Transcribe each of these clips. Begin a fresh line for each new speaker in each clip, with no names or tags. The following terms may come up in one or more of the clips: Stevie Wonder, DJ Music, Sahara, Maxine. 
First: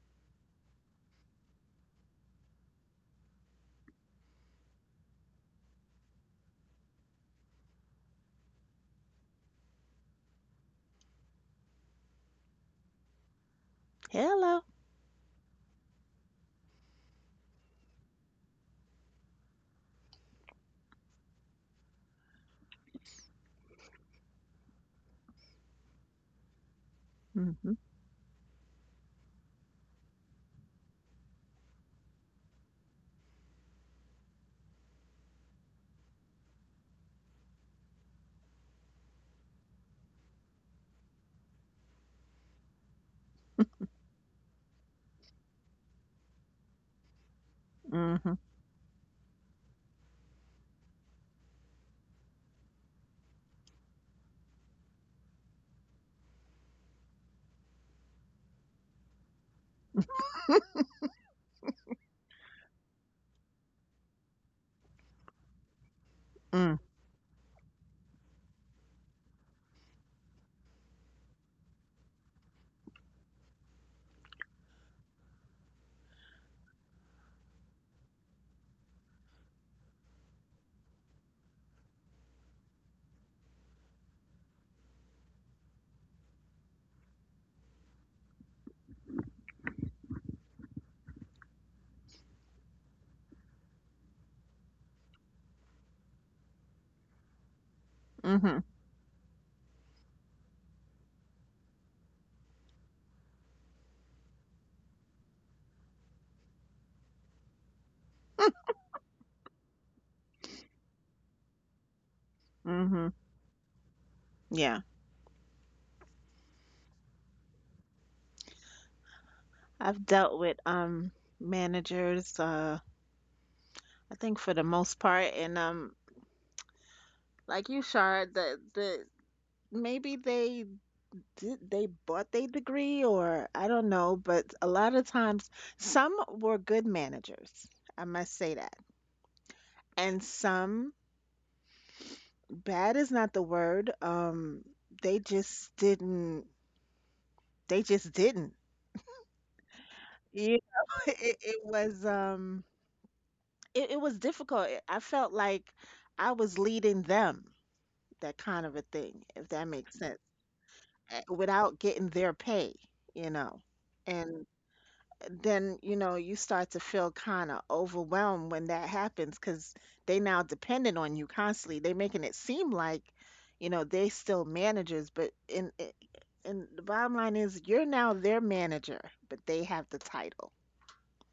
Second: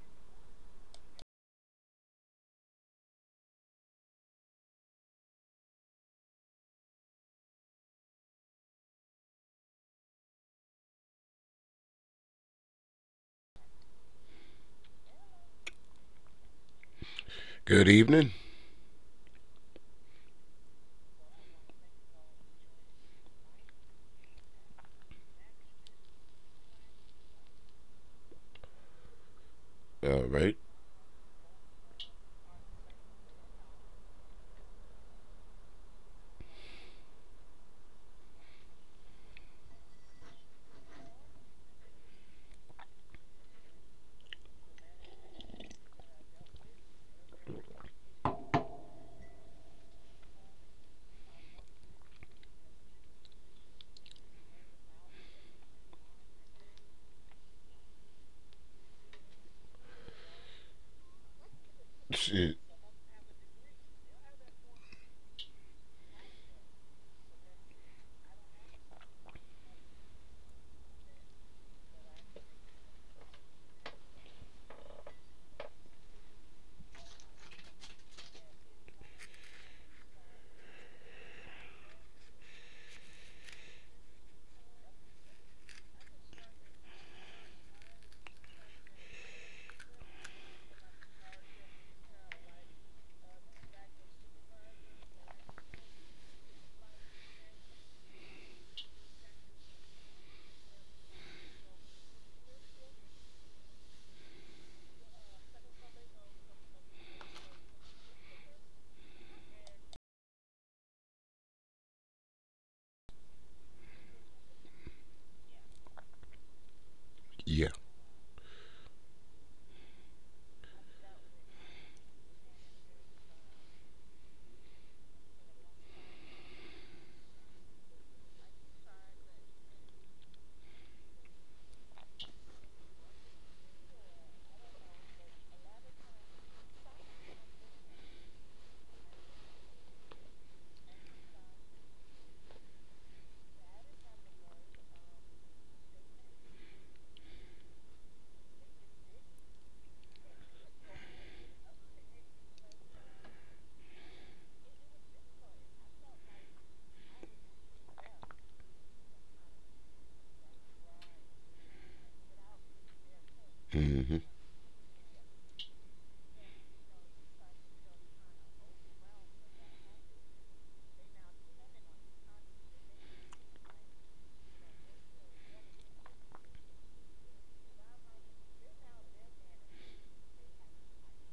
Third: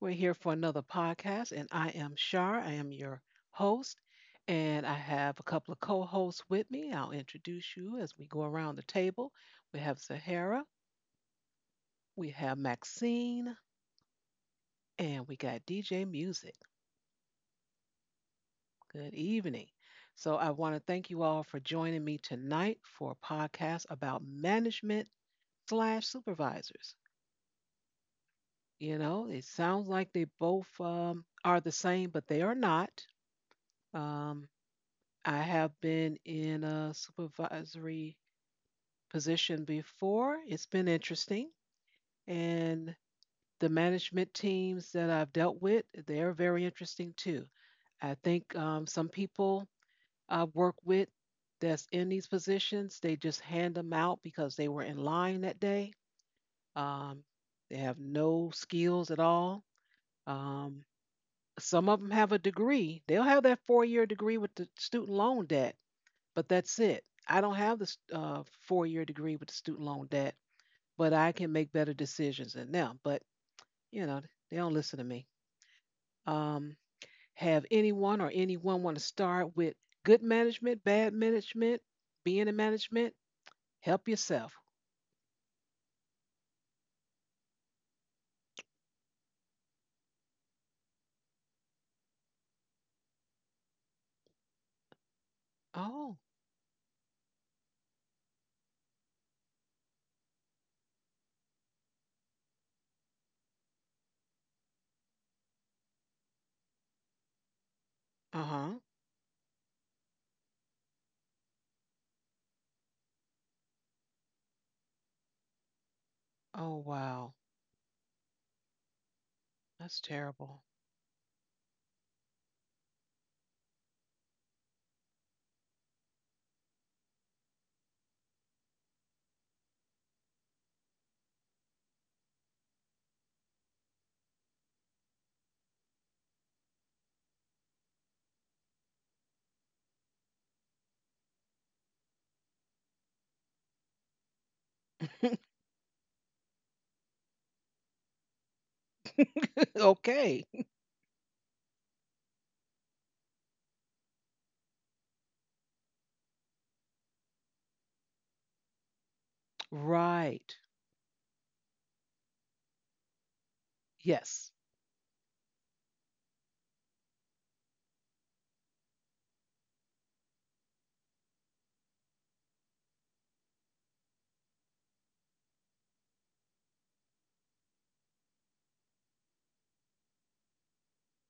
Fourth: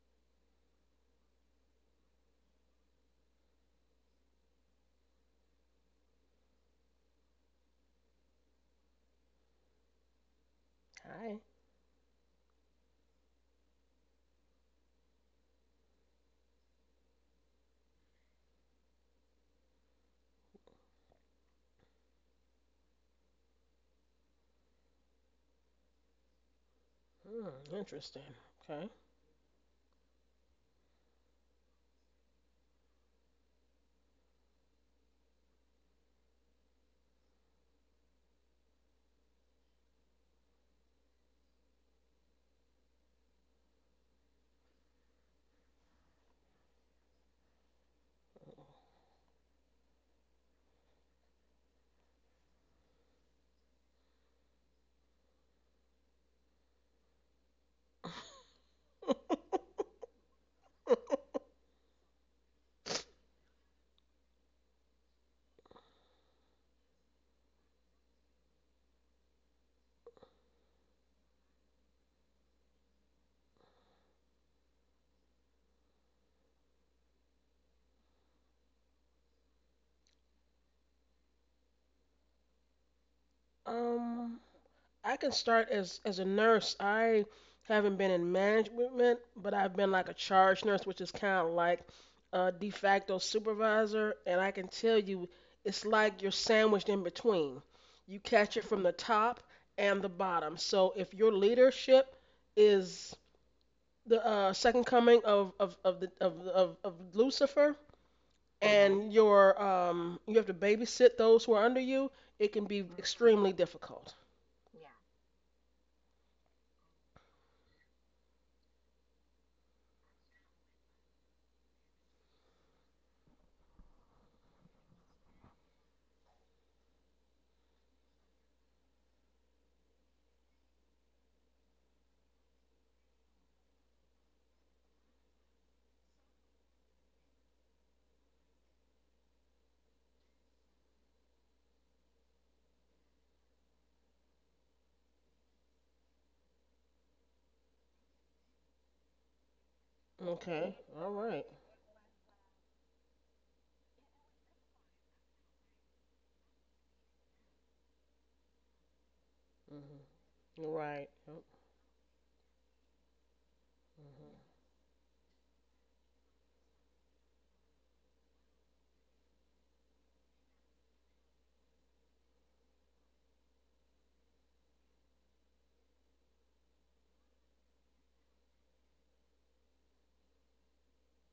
We're here for another podcast, and I am Shar. I am your host, and I have a couple of co hosts with me. I'll introduce you as we go around the table. We have Sahara,
Hi.
we have Maxine,
Hello.
and we got DJ Music.
Good evening.
Good evening. So, I want to thank you all for joining me tonight for a podcast about management slash supervisors.
Hmm,
Mm-hmm.
interesting. Okay.
You know, it sounds like
All
they
right.
both are the same, but they are not. Um, I have been in a supervisory position before. It's been interesting. And the management teams that I've dealt with, they're very interesting too. I
Mm-hmm.
think some people I've worked with that's in these positions, they just hand them out because they were in line that day. Um, they have no skills at all. Um, some of them have a
Shit.
degree. They'll have that 4-year degree with the student loan debt, but
Mm,
that's it. I don't have this 4-year degree with the student loan debt, but I can make better decisions than them. But, you know, they don't listen to me. Um, have anyone or anyone want to start with good management, bad management, being in management? Help
Um,
yourself.
I can start as a nurse. I haven't been in management, but I've been like a charge nurse, which is kind of like a de facto supervisor. And I can tell you, it's
Oh,
like you're sandwiched in between. You catch
mhm,
it from the top and the bottom. So if your leadership is the second coming of the of Lucifer,
uh huh.
and you have to babysit those who are under you, it can be
mhm.
extremely difficult.
Yeah.
Oh, wow.
Yeah.
That's
I've dealt with
terrible.
managers I think for the most part and like you Shard the maybe they did they bought their degree or I don't know, but a lot of times some were good managers. I must say that. And some bad is not the word. They just didn't.
Okay.
You
Okay. All
know,
right.
it was it was difficult. I felt like I was leading them, that kind of a thing, if that makes sense,
Right.
Mm-hmm. Right. Yep.
without getting their pay, you know.
Mm-hmm.
And
Yes.
then, you know, you start to feel kind of overwhelmed when that happens because they now dependent on you constantly. They're making it seem like, you know, they still managers, and the bottom line is you're now their manager, but they have the title.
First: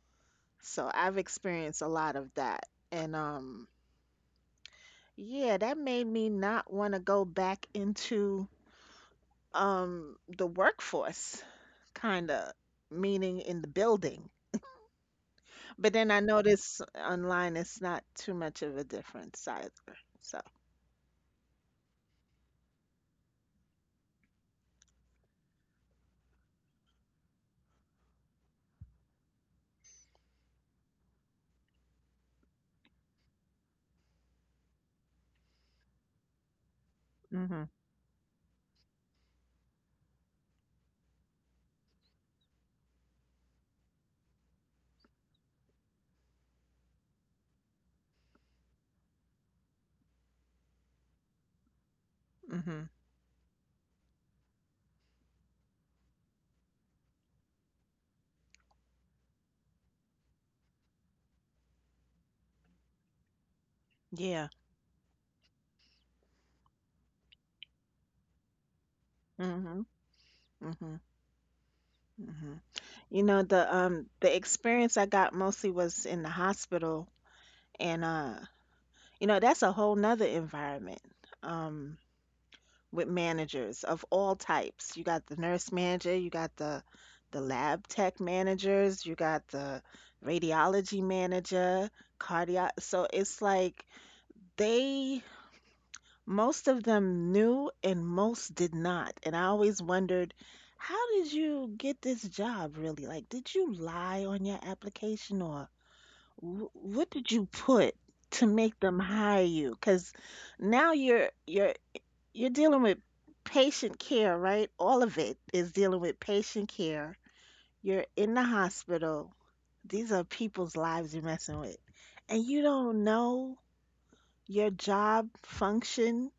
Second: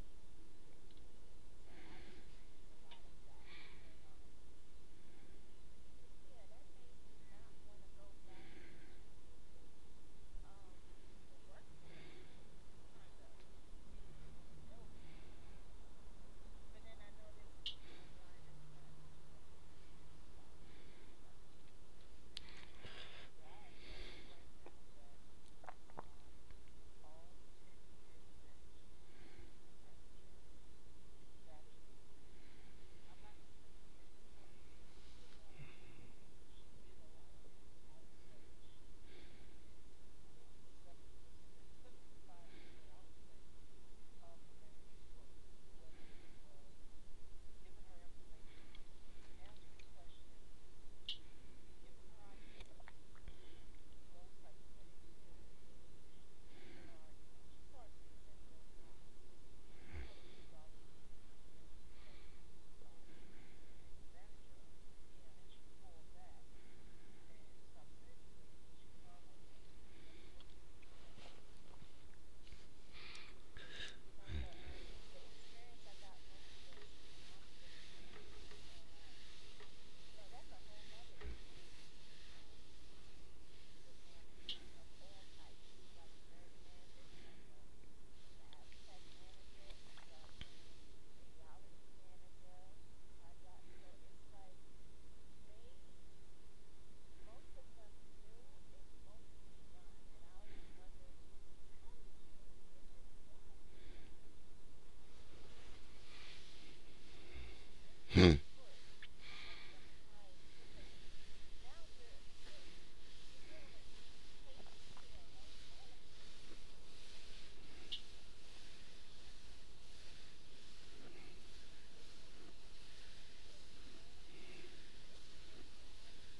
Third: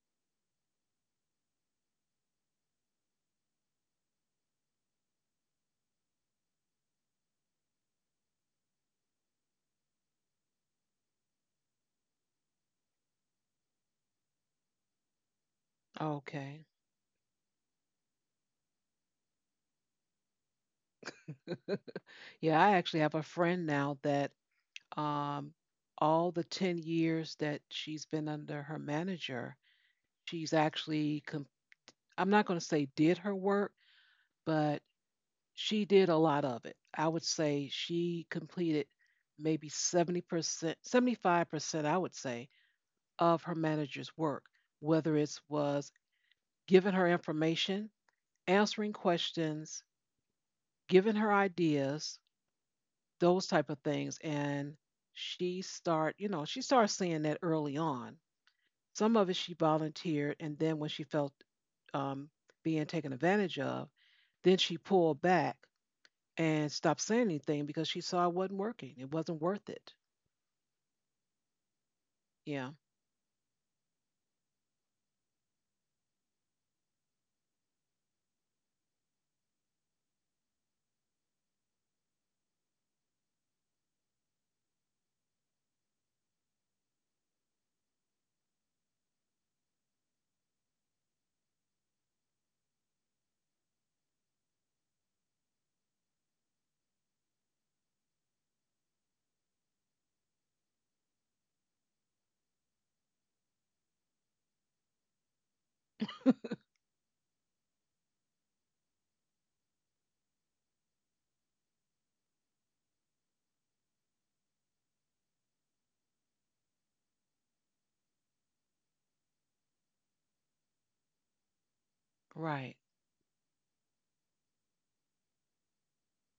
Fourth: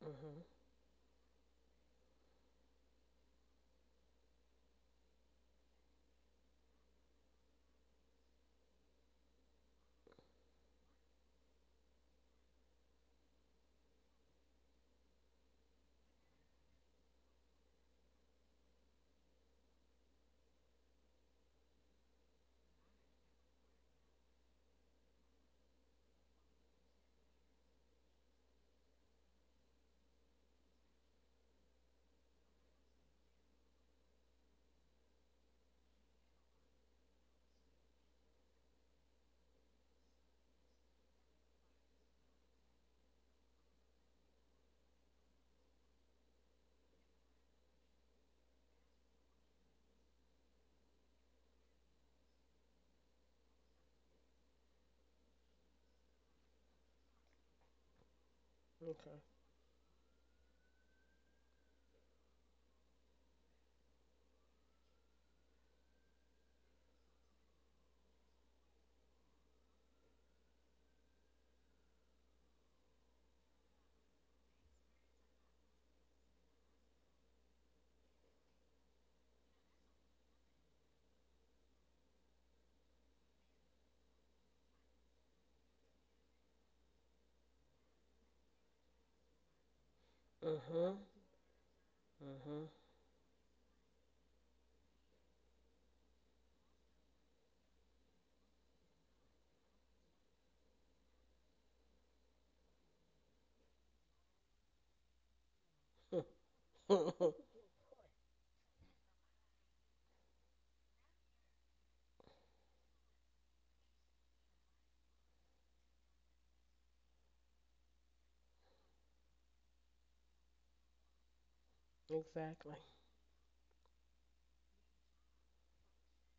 Mhm.
So I've experienced a lot of that. And Yeah, that made me not want to go back into the workforce, kind of meaning in the building. But then I
Okay.
notice online it's not too much of a difference either. So,
Yeah, I actually have a friend now that um, all the 10 years that she's been under her manager, she's actually, com- I'm not going to say did her work, but she did a lot of it. I would
mhm.
say she completed maybe 70%, 75%, I would say, of her manager's work, whether it was giving her information, answering questions, giving her ideas,
Mhm.
those type of things. And she started seeing that early on. Some
Mhm.
of it she volunteered, and then when she felt um, being taken advantage of,
Yeah.
then she pulled back and stopped saying anything because she saw it wasn't working. It wasn't worth
Mhm.
it.
Mhm. Mhm.
Yeah,
You know, the experience I got mostly was in the hospital and you know, that's a whole nother environment. Um with managers of all types. You got the nurse manager, you got the lab tech managers, you got the
Okay.
radiology manager, cardio. So it's like they most of them knew and most did not. And I always wondered, how did you get this job really? Like, did you lie on your application or
Mhm.
what did
Mhm.
you put
Hmm.
to make them hire you? Because now you're dealing with patient care, right? All of it is dealing with patient care. You're in the hospital. These are people's lives you're messing with. And you
right.
Exactly.
don't know your job function.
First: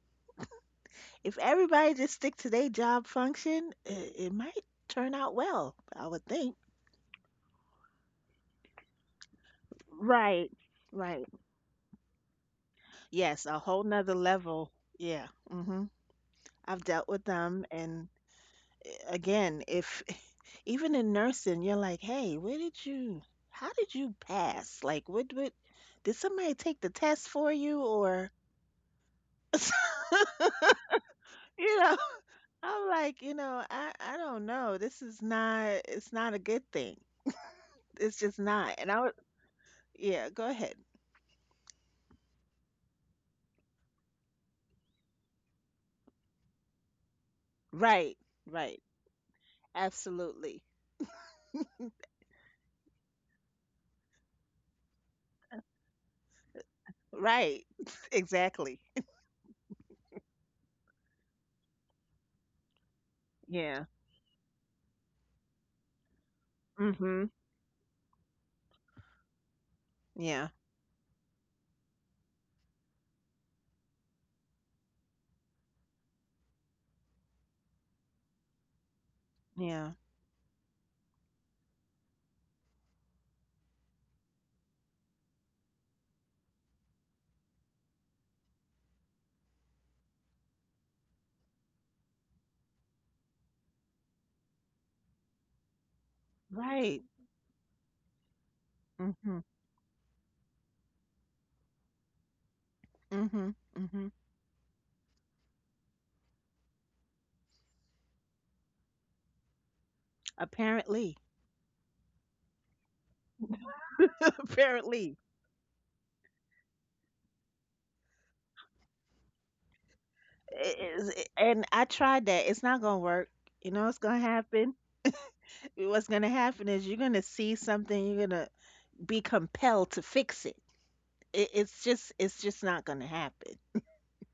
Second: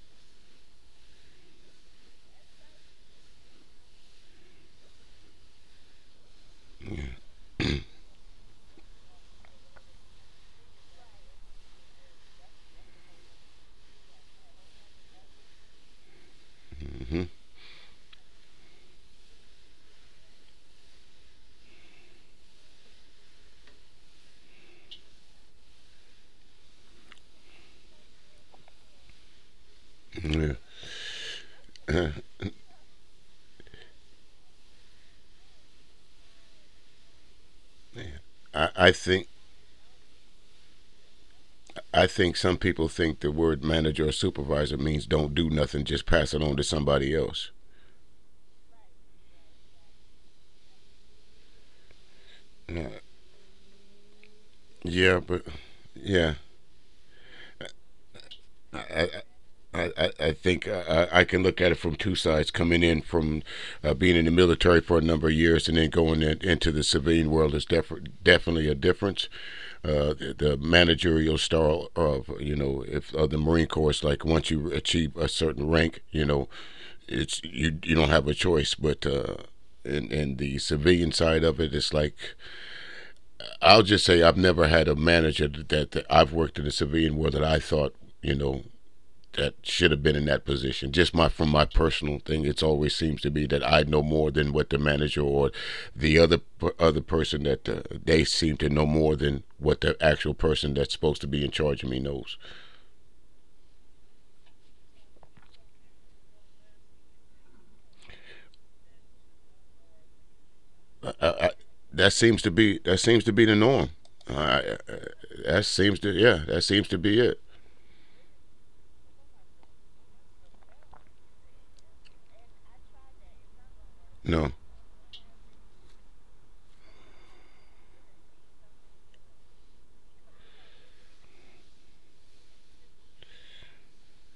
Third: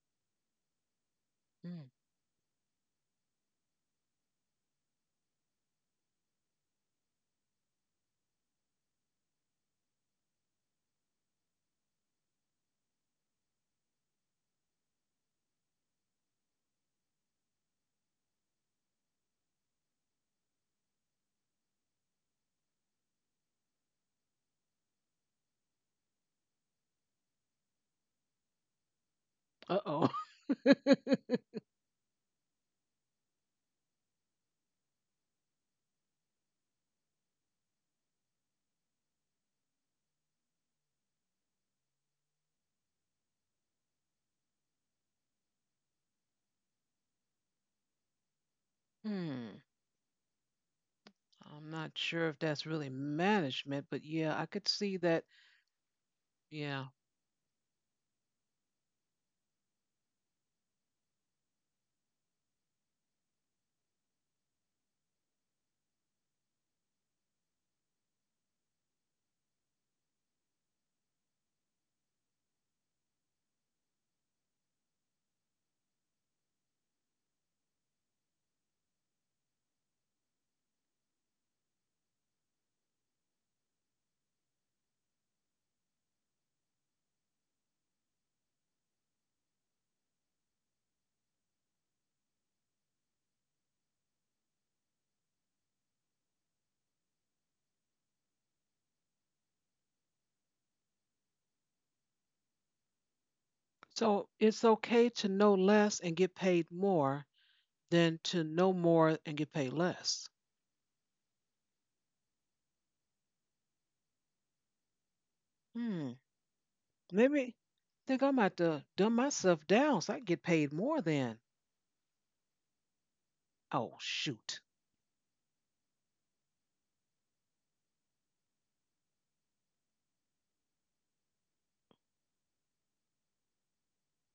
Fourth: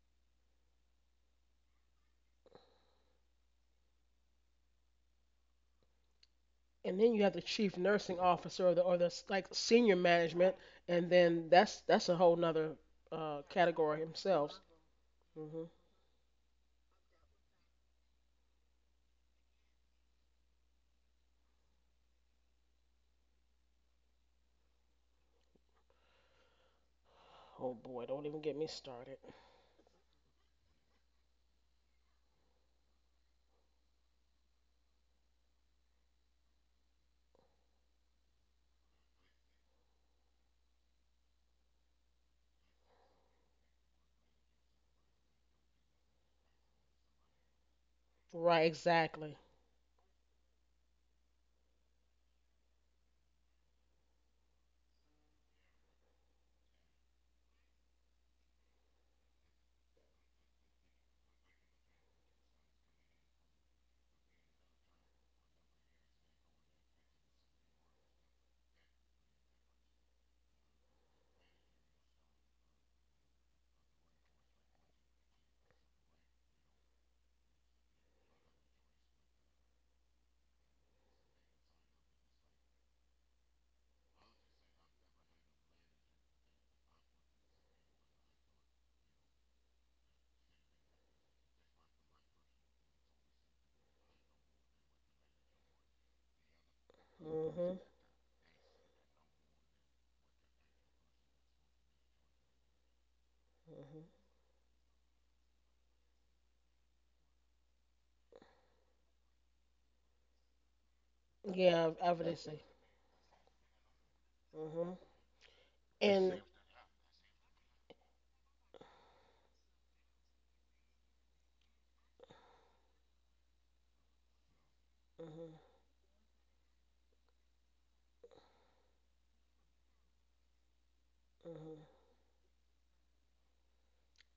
If
Mm.
everybody just stick to their job function, it might turn out well, I would think.
And
Yeah.
then you have the chief nursing officer or the senior
Right.
management, and
Right.
then that's a whole nother
Yes, a whole
category
nother
themselves.
level. Yeah.
Mhm.
I've dealt with them and again, if even in nursing, you're like, hey, where did you, how did you pass? Like, did somebody take the test for
Oh
you
boy, don't
or,
even get me started.
Uh oh.
Yeah.
you know, I'm like, you know, I don't know. This is not, it's not a good thing. It's
Yeah.
just
I,
not.
I
And I would,
think
yeah, go ahead.
I think some people think the word manager or supervisor means don't do nothing, just pass it on to somebody else.
Right,
Right.
right.
Exactly.
Hmm.
Absolutely.
I'm not sure if that's really
Yeah.
management, but yeah, I could see
Yeah,
that.
but yeah.
Yeah.
Right. Exactly.
I, I can look at it from two sides coming in from
Yeah.
being in the military for a number of years and then into the
Mm-hmm.
civilian world is definitely a difference. Uh, the,
Yeah.
the managerial style of you know if of the Marine Corps is like once you achieve a certain rank, you know it's you don't have a choice. But
Yeah.
and the civilian side of it, it's like I'll just say I've never had a manager that, I've worked in the civilian world that I thought, you know, that should have been in that position. Just my from my personal thing, it's always seems to be that I know more than what the manager or the other
Right.
person that
Mhm.
they seem to know more
Mm-hmm.
than what the actual person that's supposed to be in charge of me knows.
Mm-hmm.
Mhm.
Mm-hmm.
So it's okay to know less and get paid more than to know more and get paid less.
I,
Apparently.
I, I,
Yeah,
that seems to
obviously.
be the norm. I,
Mm-hmm.
I,
Apparently.
that seems to
Hmm.
And see.
yeah, that seems to be
Let
it.
me think I might about to dumb myself down so I can get paid more then.
And I tried that. It's not gonna work. You know
Oh
what's gonna
No,
shoot.
happen?
Mm-hmm.
What's gonna happen is you're gonna see something, you're gonna be compelled to fix it.
Mm-hmm.
It's just not gonna happen.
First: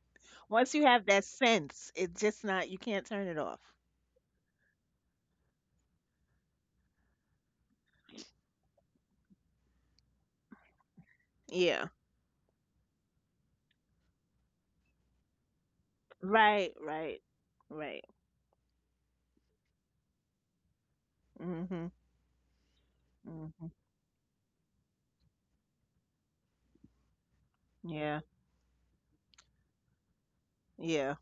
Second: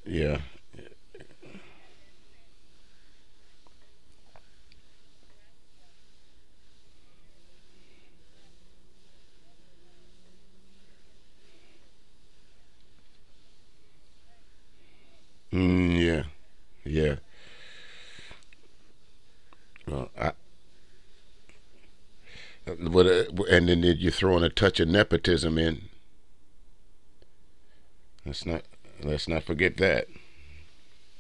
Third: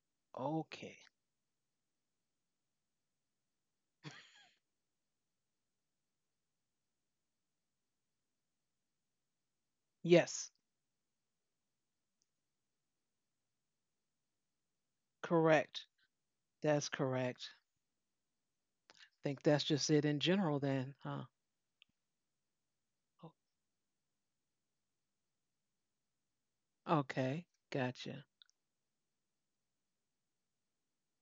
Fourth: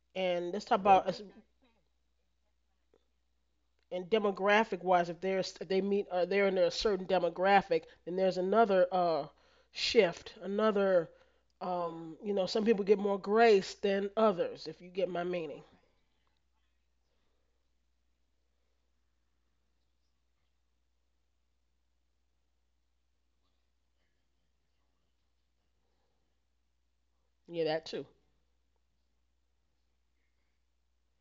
yeah,
and let's
Once
talk
you
Okay.
Well,
have
about us-
that sense, it's just not you can't turn it off.
and demographic wise, if there's if they meet or they're in a certain demographic, then there's another shift,
Yes,
another
Yeah.
some people get more grace than others. If you get my meaning,
correct.
mm, yeah,
Right,
That's
yeah.
right,
correct.
right.
Think that's just it
Uh,
in
I,
general then, huh?
Mhm.
but and
Mhm.
then you're throwing a touch of nepotism in.
O- Okay.
yeah, that too.
Yeah.
Gotcha.
Let's not let's not forget that.
Yeah.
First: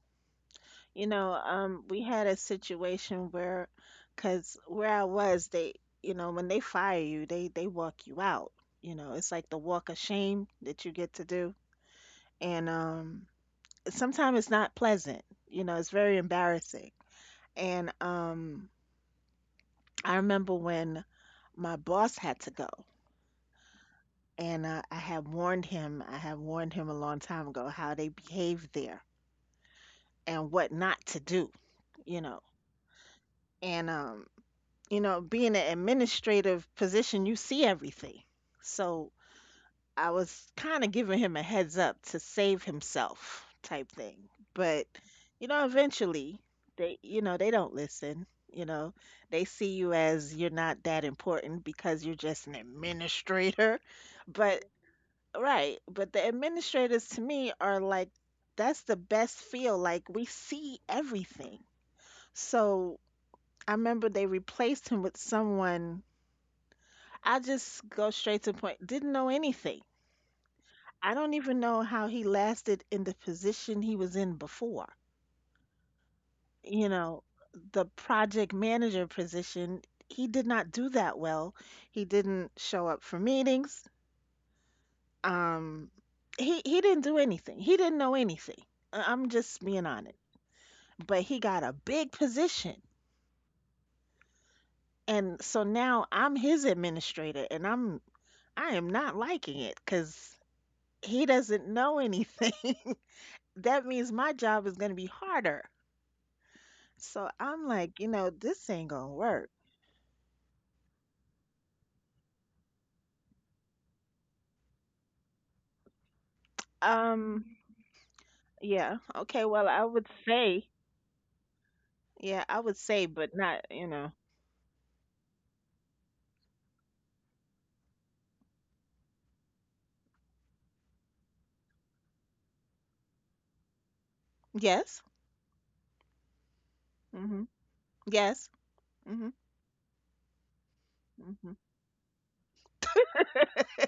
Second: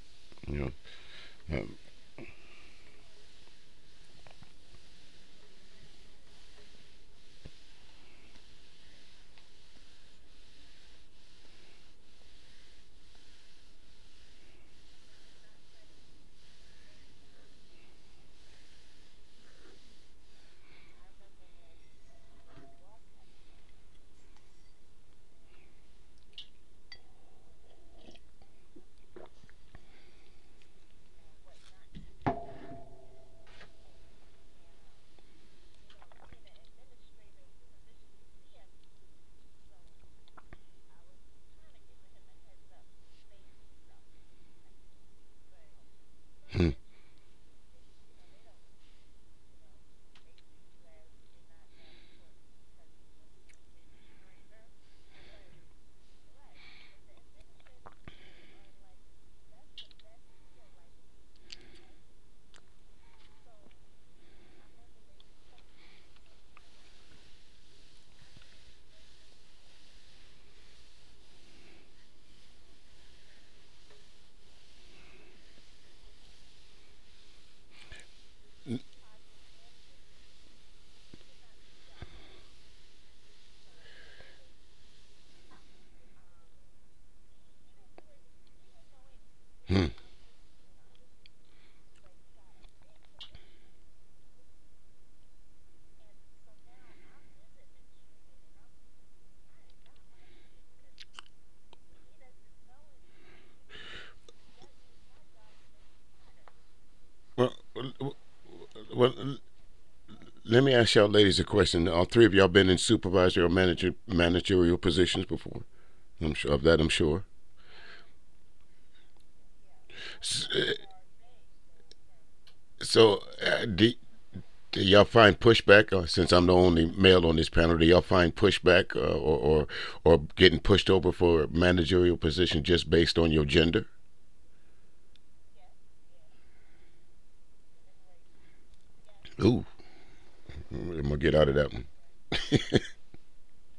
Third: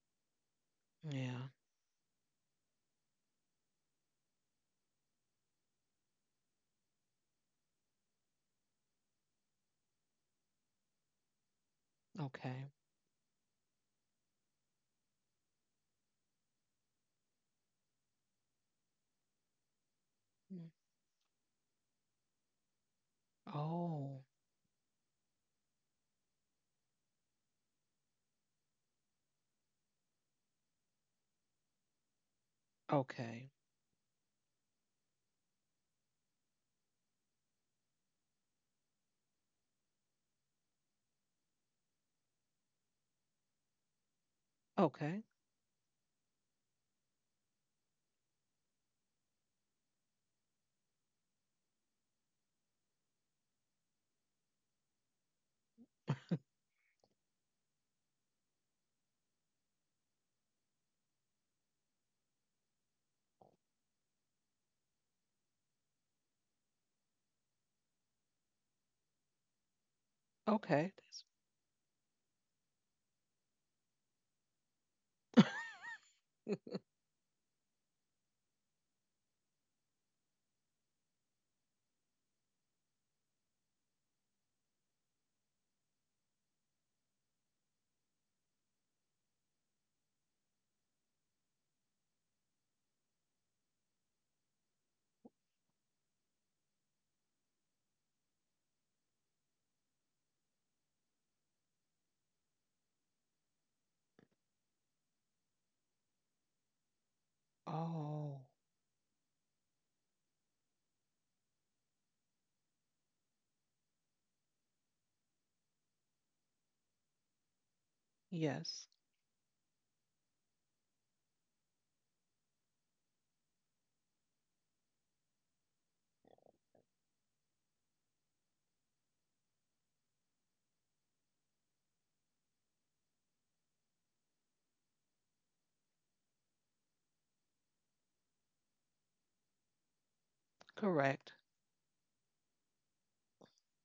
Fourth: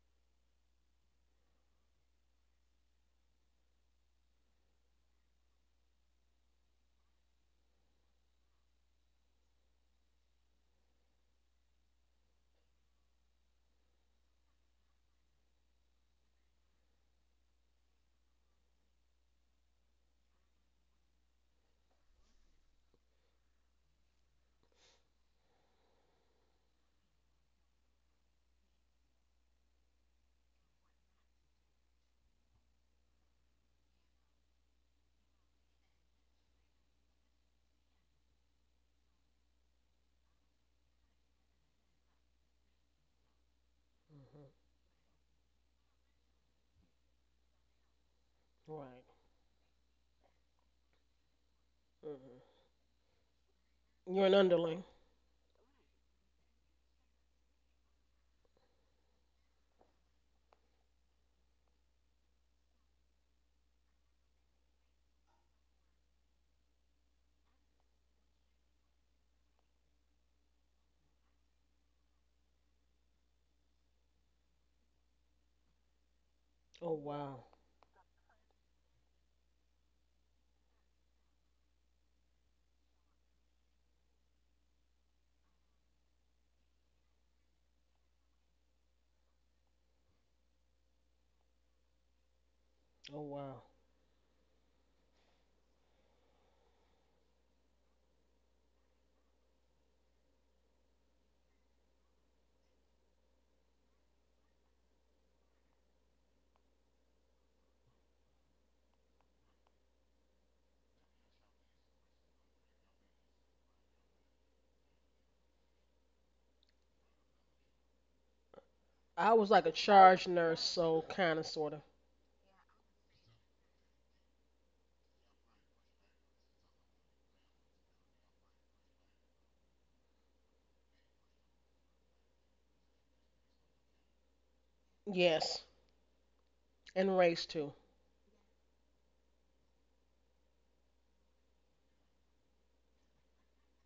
You
You know,
Yeah.
know,
we had a situation where, because where I was, they, you know, when they fire you, they walk you out. You know, it's like the walk of shame that you get to do, and
Okay.
sometimes it's not pleasant. You know, it's very embarrassing. And I remember
Mm.
when my boss had to go,
Oh.
and I had warned him. I had warned him a long time ago how they behave there and what not to do. You know,
Okay.
and you know, being an administrative position, you see everything. So I was kind of giving him a heads up to save himself type thing.
Mm-hmm.
But,
Okay.
you know, eventually
Hmm,
they, you know, they don't listen. You know,
Right.
they see you as you're not that important because you're
Mm-hmm.
just an administrator.
You're an
But,
underling.
right. But the administrators to me are like, that's the best feel. Like we see everything. So I remember they replaced him with someone I just go straight to the point. Didn't know anything.
Okay.
I
That's-
don't even know how he lasted in the position he was in before. You
Oh
know,
wow.
the project manager position, he did not do that well. He didn't show up for meetings. Um, he didn't do anything. He didn't know anything. I'm just being
hmm.
honest. But he got a big position.
Oh wow.
And so now I'm his administrator and I am not liking it because he doesn't know anything. That means my job is going to be harder. So
Well,
I'm like, you
well,
know,
Oh.
this ain't going to
well,
work.
let me ask y'all ladies a question. All three of y'all been in supervisory or managerial positions before. I'm sure of that. I'm sure.
Um,
Yes.
yeah.
I
Okay.
was
Well,
like a
I would
charge nurse,
say,
uh,
so kind of, sort of.
yeah, I would say, but
So,
not,
uh,
you
do,
know,
do y'all find pushback? Since I'm the only male on this panel, do y'all find pushback or getting pushed over for a managerial position just based on your gender?
yes.
Yes, and
Mm-hmm.
race too.
Yes. Mm-hmm.
Ooh, I'm gonna
Correct.
get
Mm-hmm.
out of that one.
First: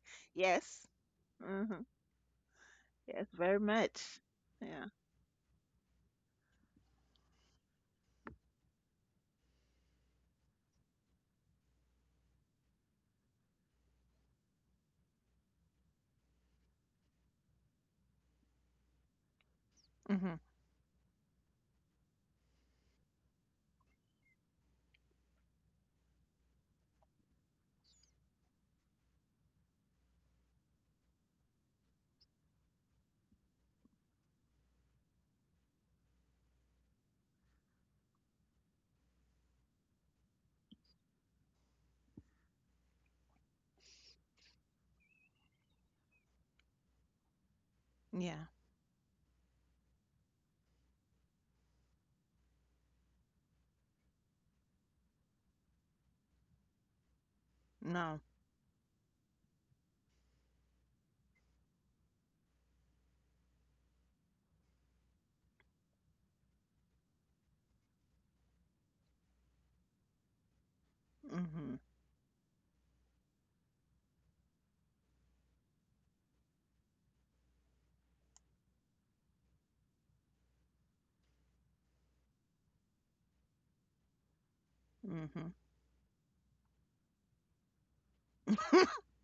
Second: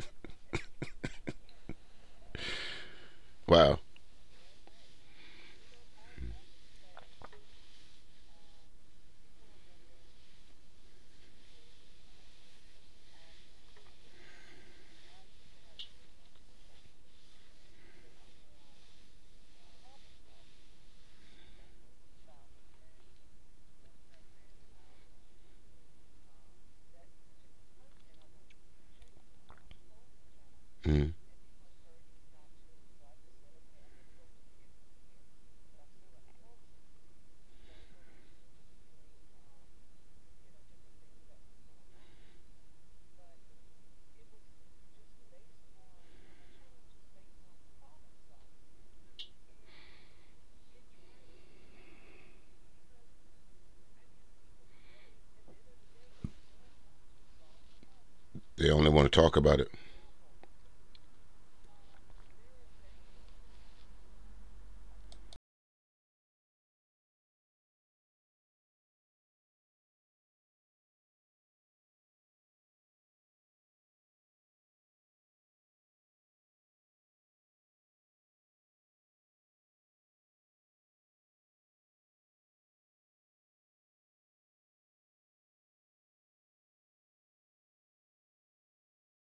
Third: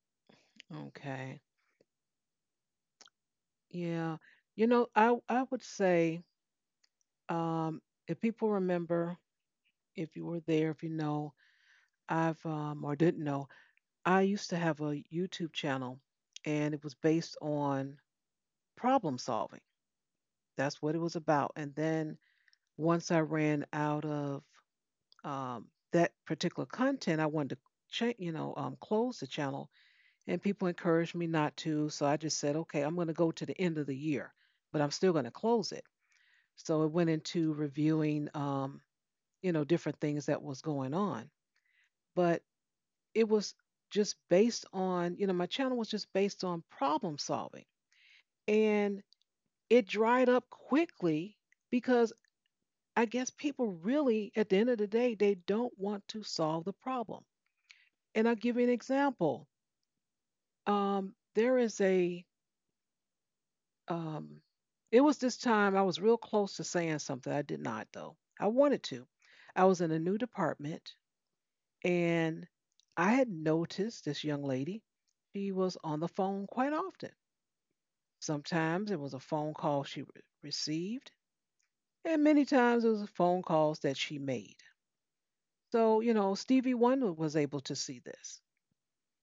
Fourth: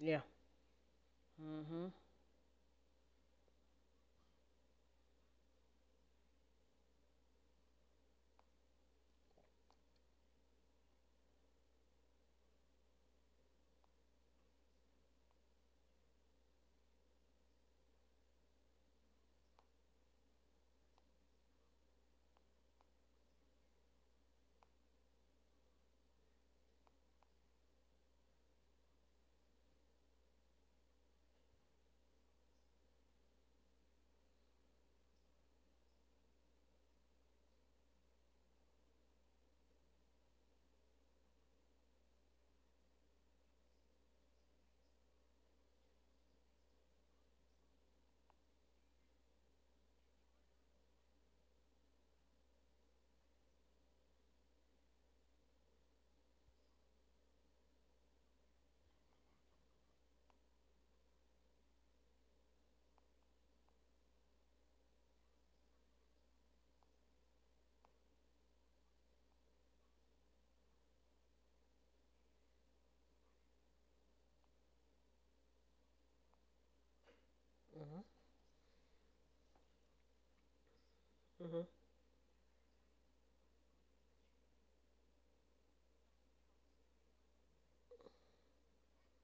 Yeah.
Yes.
Okay.
Mm-hmm.
Mm-hmm.
Yes, very
Wow.
Yeah.
much.
You know,
Yeah.
I would say um if people remember, if you were there, if you know, I've or didn't know, I used to have a YouTube channel and it was based on problem solving.
Mm-hmm.
That's what it was about. And then once I ran out of um, that particular content, I wanted to close the channel and people
Mm.
encouraged me not to. So I just said, okay, I'm going to go to the end of the year, but I'm still going to close it. So it went into reviewing, you know, different things that was going on. But it was just based on, you know, my channel was just based on problem solving.
Yeah.
And it dried up quickly because I guess people really, at the end of the day, they don't want to solve the problem.
No.
And I'll give you
They
an
only want to talk
example.
about it.
Um, there is a, um, it was this time I was real close to saying something. I did not, though. I wanted to. I was in a new department
Mm-hmm.
and I had noticed this young lady. She was on the phone quite often. Sometimes it was a phone call she received,
hmm.
and many times it was phone calls that she made.
Mm-hmm.
So, you know, Stevie Wonder was able to see this.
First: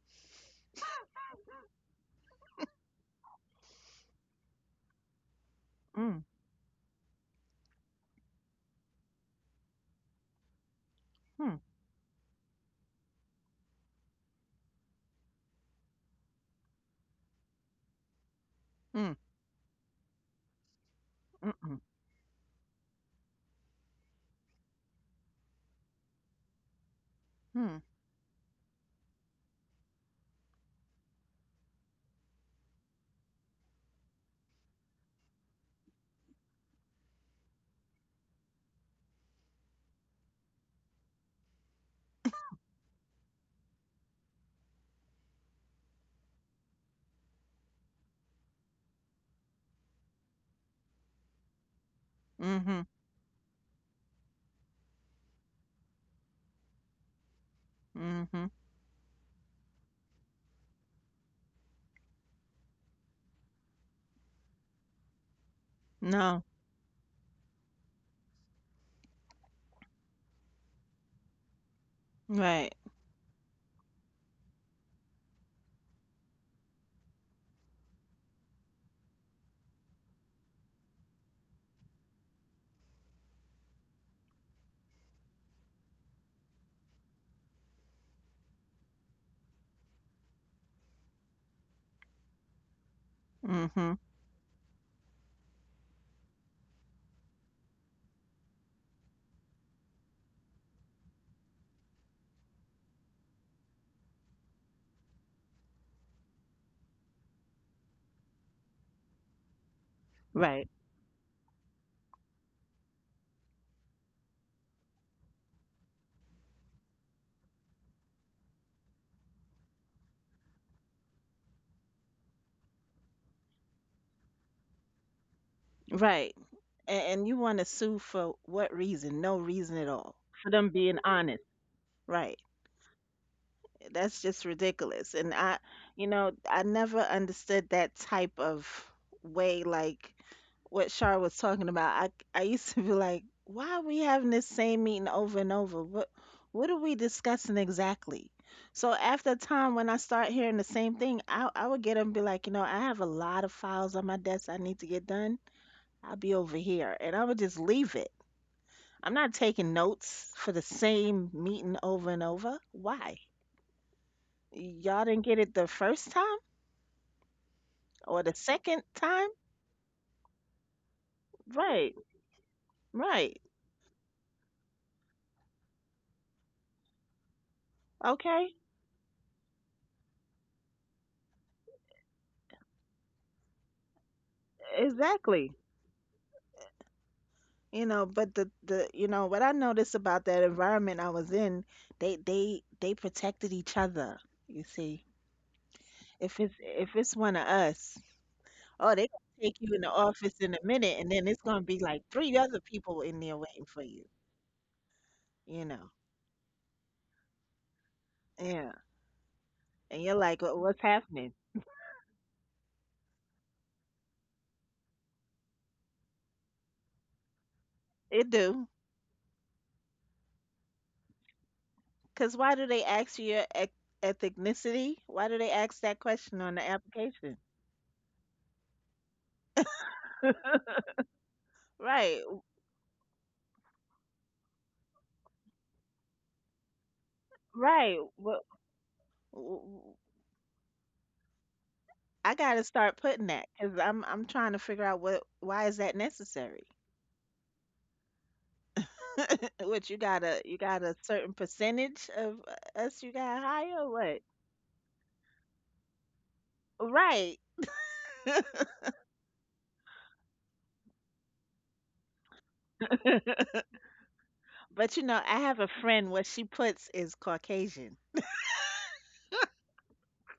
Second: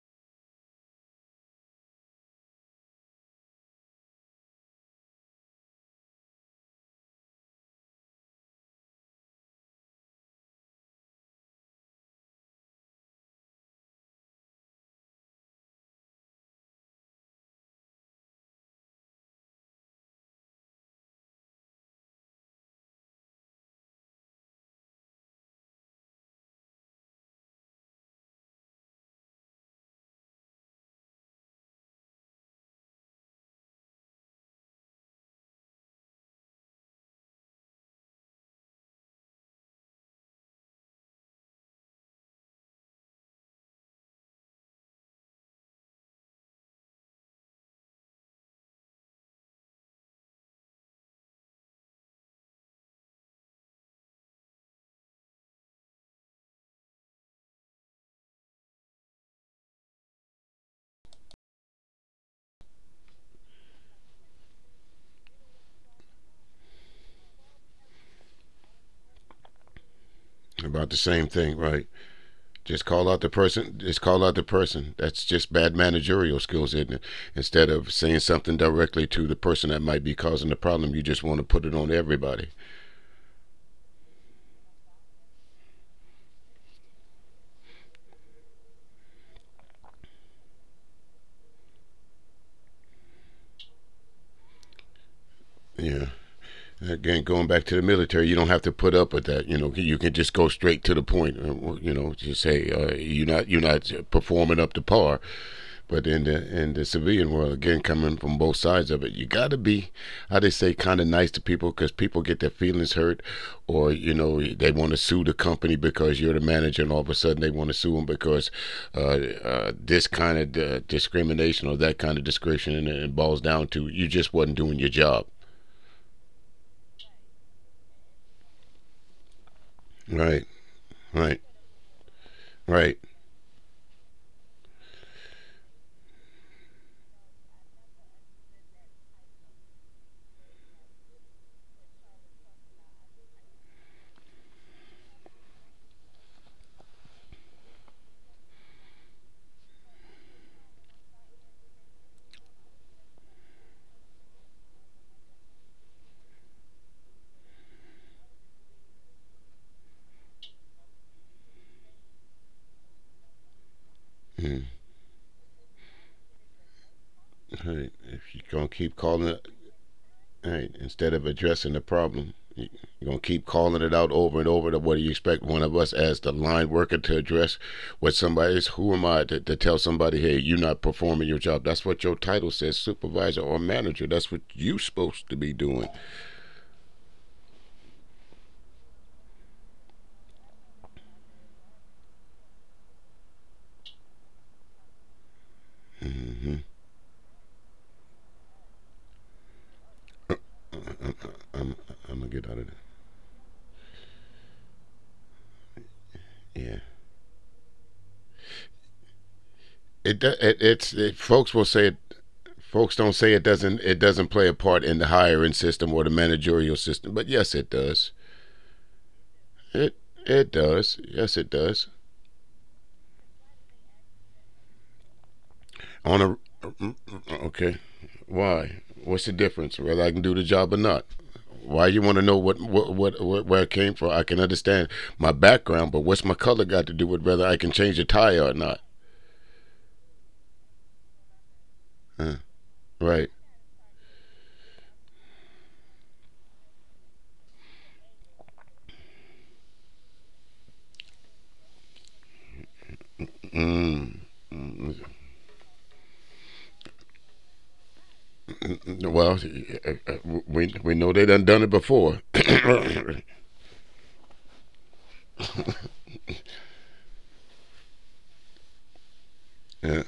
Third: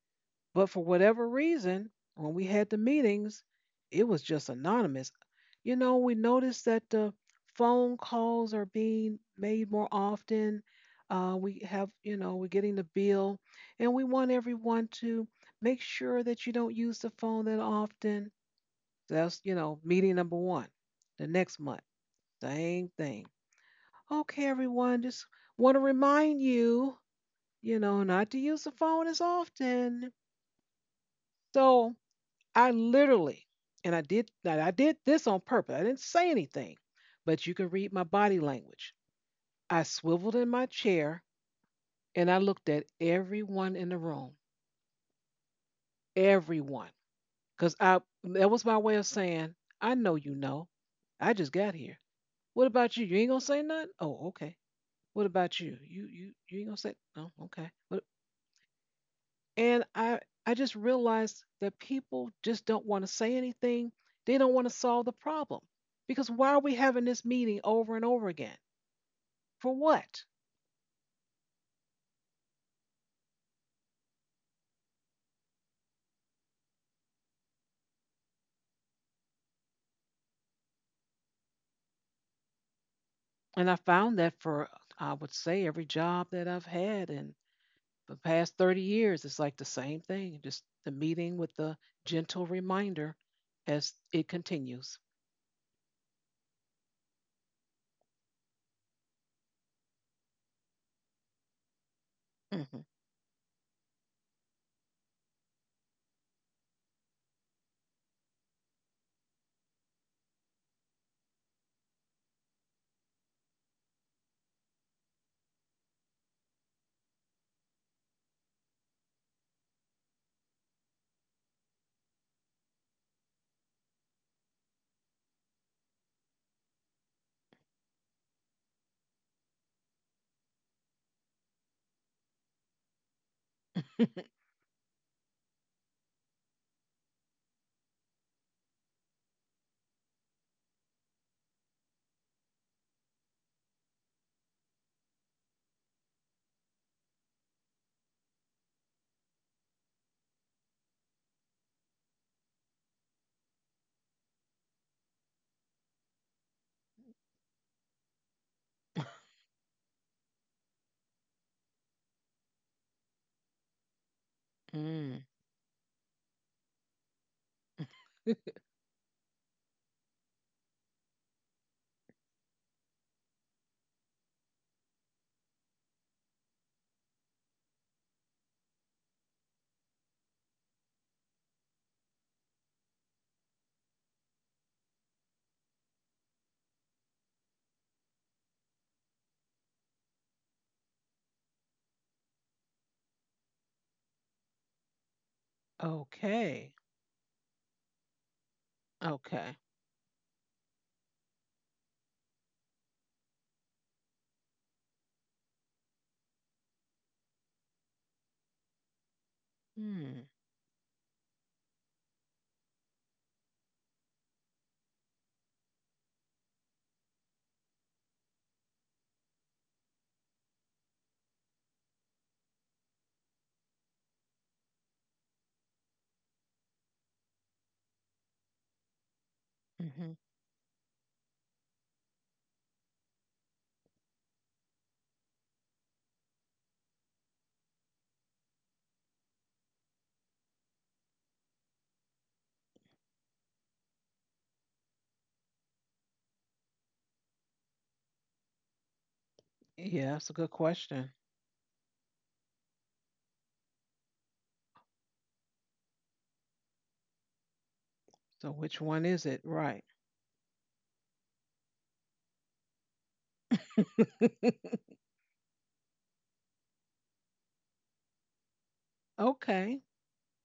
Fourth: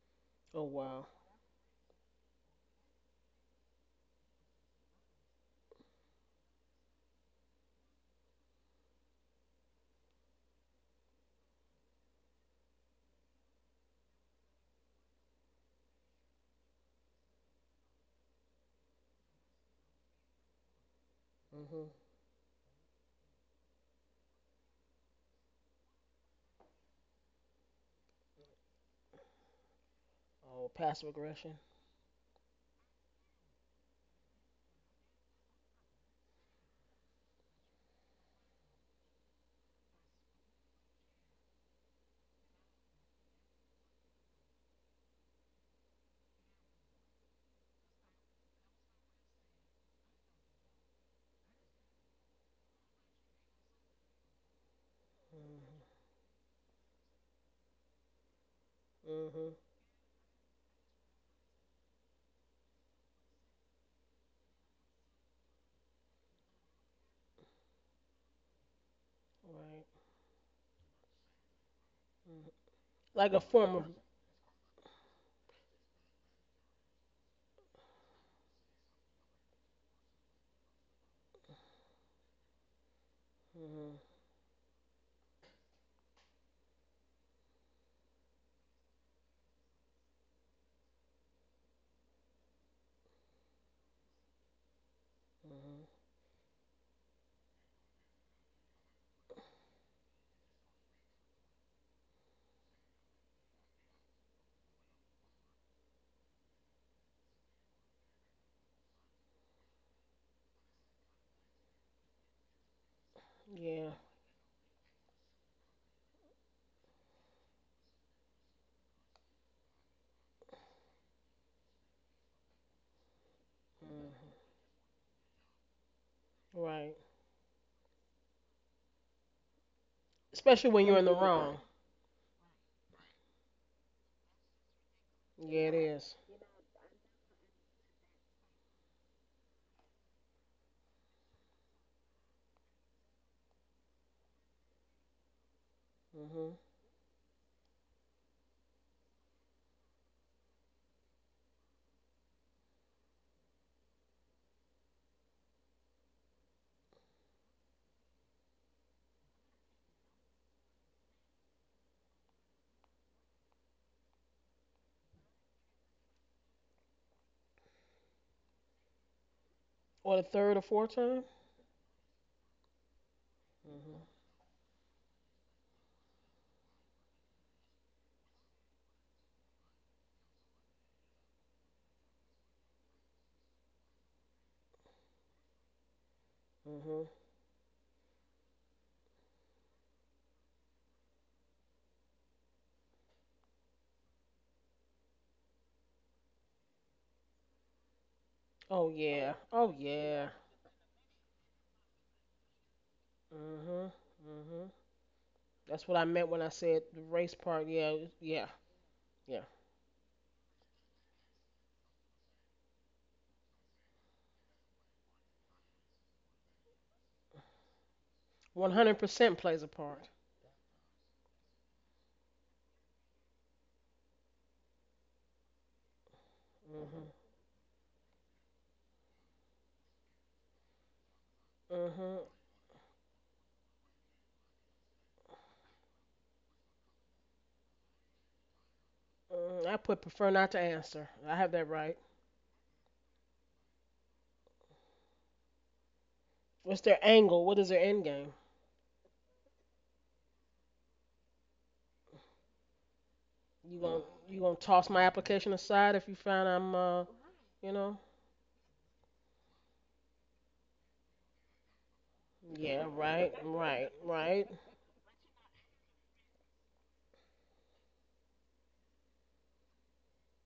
Oh
But for
wow.
whatever reason, when we had the meetings, it was just anonymous. You know, we
Mm,
noticed that the phone calls are being made more often.
hmm,
We have, you know, we're getting the bill, and we want everyone to make sure that you don't use the phone that often.
mm,
That's, you know, meeting number one the next
mm-mm,
month.
hmm.
Same thing. Okay, everyone, just want to remind you, you
mm,
know, not to use the phone as often.
Oh, passive aggression.
So I literally, and I did this on purpose. I didn't say anything, but you can read my body language. I swiveled in my chair and I looked at everyone in the room, everyone, because I that was my way of saying, I know you know, I just got here. What
mhm,
about you? You ain't gonna say nothing? Oh, okay. What about you?
hmm.
You ain't gonna say? Oh, okay.
mhm.
hmm.
And I just realized that people just don't want to say anything. They don't want to solve the problem. Because
No.
why are we having this meeting over and over again? For
Right.
what?
About the same thing, right?
hmm.
Right.
Just call out the
Like a
person.
form of.
Just call out the person. That's just bad managerial skills, isn't it? Instead of saying something directly to the person that might be causing the problem, you just want to put it on everybody.
And I
hmm.
found that for I would say every job that I've had in the past 30 years, it's like the same thing, just the meeting with the gentle reminder as
Mhm.
it continues.
hmm.
Yeah. Again, going back to the military, you don't have to put up with that. You know, you can just go straight to the point. You know, just say
Mm-hmm.
you're not performing up to par. But in the civilian world, again, coming from both sides of it, you got to be, how they say,
Right.
kind of nice to people because people get their feelings hurt, or
Yeah.
you know they want to sue the company because you're the manager, and all of a sudden they want to sue them because uh, this kind of discrimination or that kind of discrimination, and it boils down to you just
hmm.
wasn't doing your job.
Right.
Right.
And you want to sue for what reason? No reason at all.
Right,
For
Especially
them
when you're
being
in the
right,
honest.
wrong.
Right.
right.
That's just ridiculous. And I,
Yeah, it
you
is.
know, I never understood that type of way, like what Shar was talking about. I used to be like, why are we having this same meeting over and over?
Mm-hmm.
What are we discussing exactly? So after a time, when I start hearing the same thing, I would get up and be like, you know, I have a lot of files on my desk I need to get done. I'll be over here, and I would just leave it I'm not taking notes for the same meeting over and over. Why?
Mm,
Y'all
Mm.
didn't get it the first time
right.
or the
If you're
second
gonna keep
time?
calling it.
Or the third or
All
fourth
right.
time.
Instead of addressing
Right,
the problem, are gonna
right.
keep
Mm-hmm.
calling it out over and over. To what do you expect one of us as the line worker to address? What
Okay,
somebody is? Who am I to tell somebody, hey, you're not performing your job? That's what your title says, supervisor or manager. That's what you're
exactly.
supposed to be doing.
Mm-hmm.
You know, but the you know what I noticed about that environment I was in, they protected each other. You see, if
Okay.
Hmm.
it's one of us,
Oh
oh, they
yeah.
gonna
Okay.
take
Oh
you in the
yeah.
office in a minute,
I'm,
and then it's gonna be
I'm,
like three
I'm gonna
other
get out of this.
people in there waiting
Mm-hmm.
for you.
Mm-hmm.
You
That's what
know,
I meant when I said the
Yeah.
race part. Yeah. Yeah.
yeah,
Yeah.
and you're
Mm.
like,
It,
What's happening?
folks will say it. Folks don't say it doesn't play a part in the hiring system or the managerial system, but yes, it
It
does.
One
do.
hundred percent plays a part.
It it does. Yes, it does.
Because why do they ask you your ethnicity? Why do they ask that question
On
on the
Mm-hmm.
a,
application?
okay. Why what's the difference
Mm-hmm.
whether I can do the job or not?
Mm-hmm.
Why
Right,
you want to know what, where I came from? I can understand my background, but what's my color got to do with whether I can
right.
change a
Well,
tire or not?
I put prefer not to answer. I have that right.
I gotta
Huh,
start putting that
right.
because I'm trying to figure out what why is that necessary?
What's their angle? What is their end game?
What you
Yeah,
got
that's a
to
good
you got a
question.
certain percentage of us you got
You
higher or
gonna
what?
you
Mm.
gonna toss my
Mm.
application aside if you find I'm
Right.
you know?
So which one is it?
Well,
Right.
we know they done done it before.
Yeah, right, right, right.
But you know, I have a friend. What she puts is Caucasian.
Okay.
Yeah,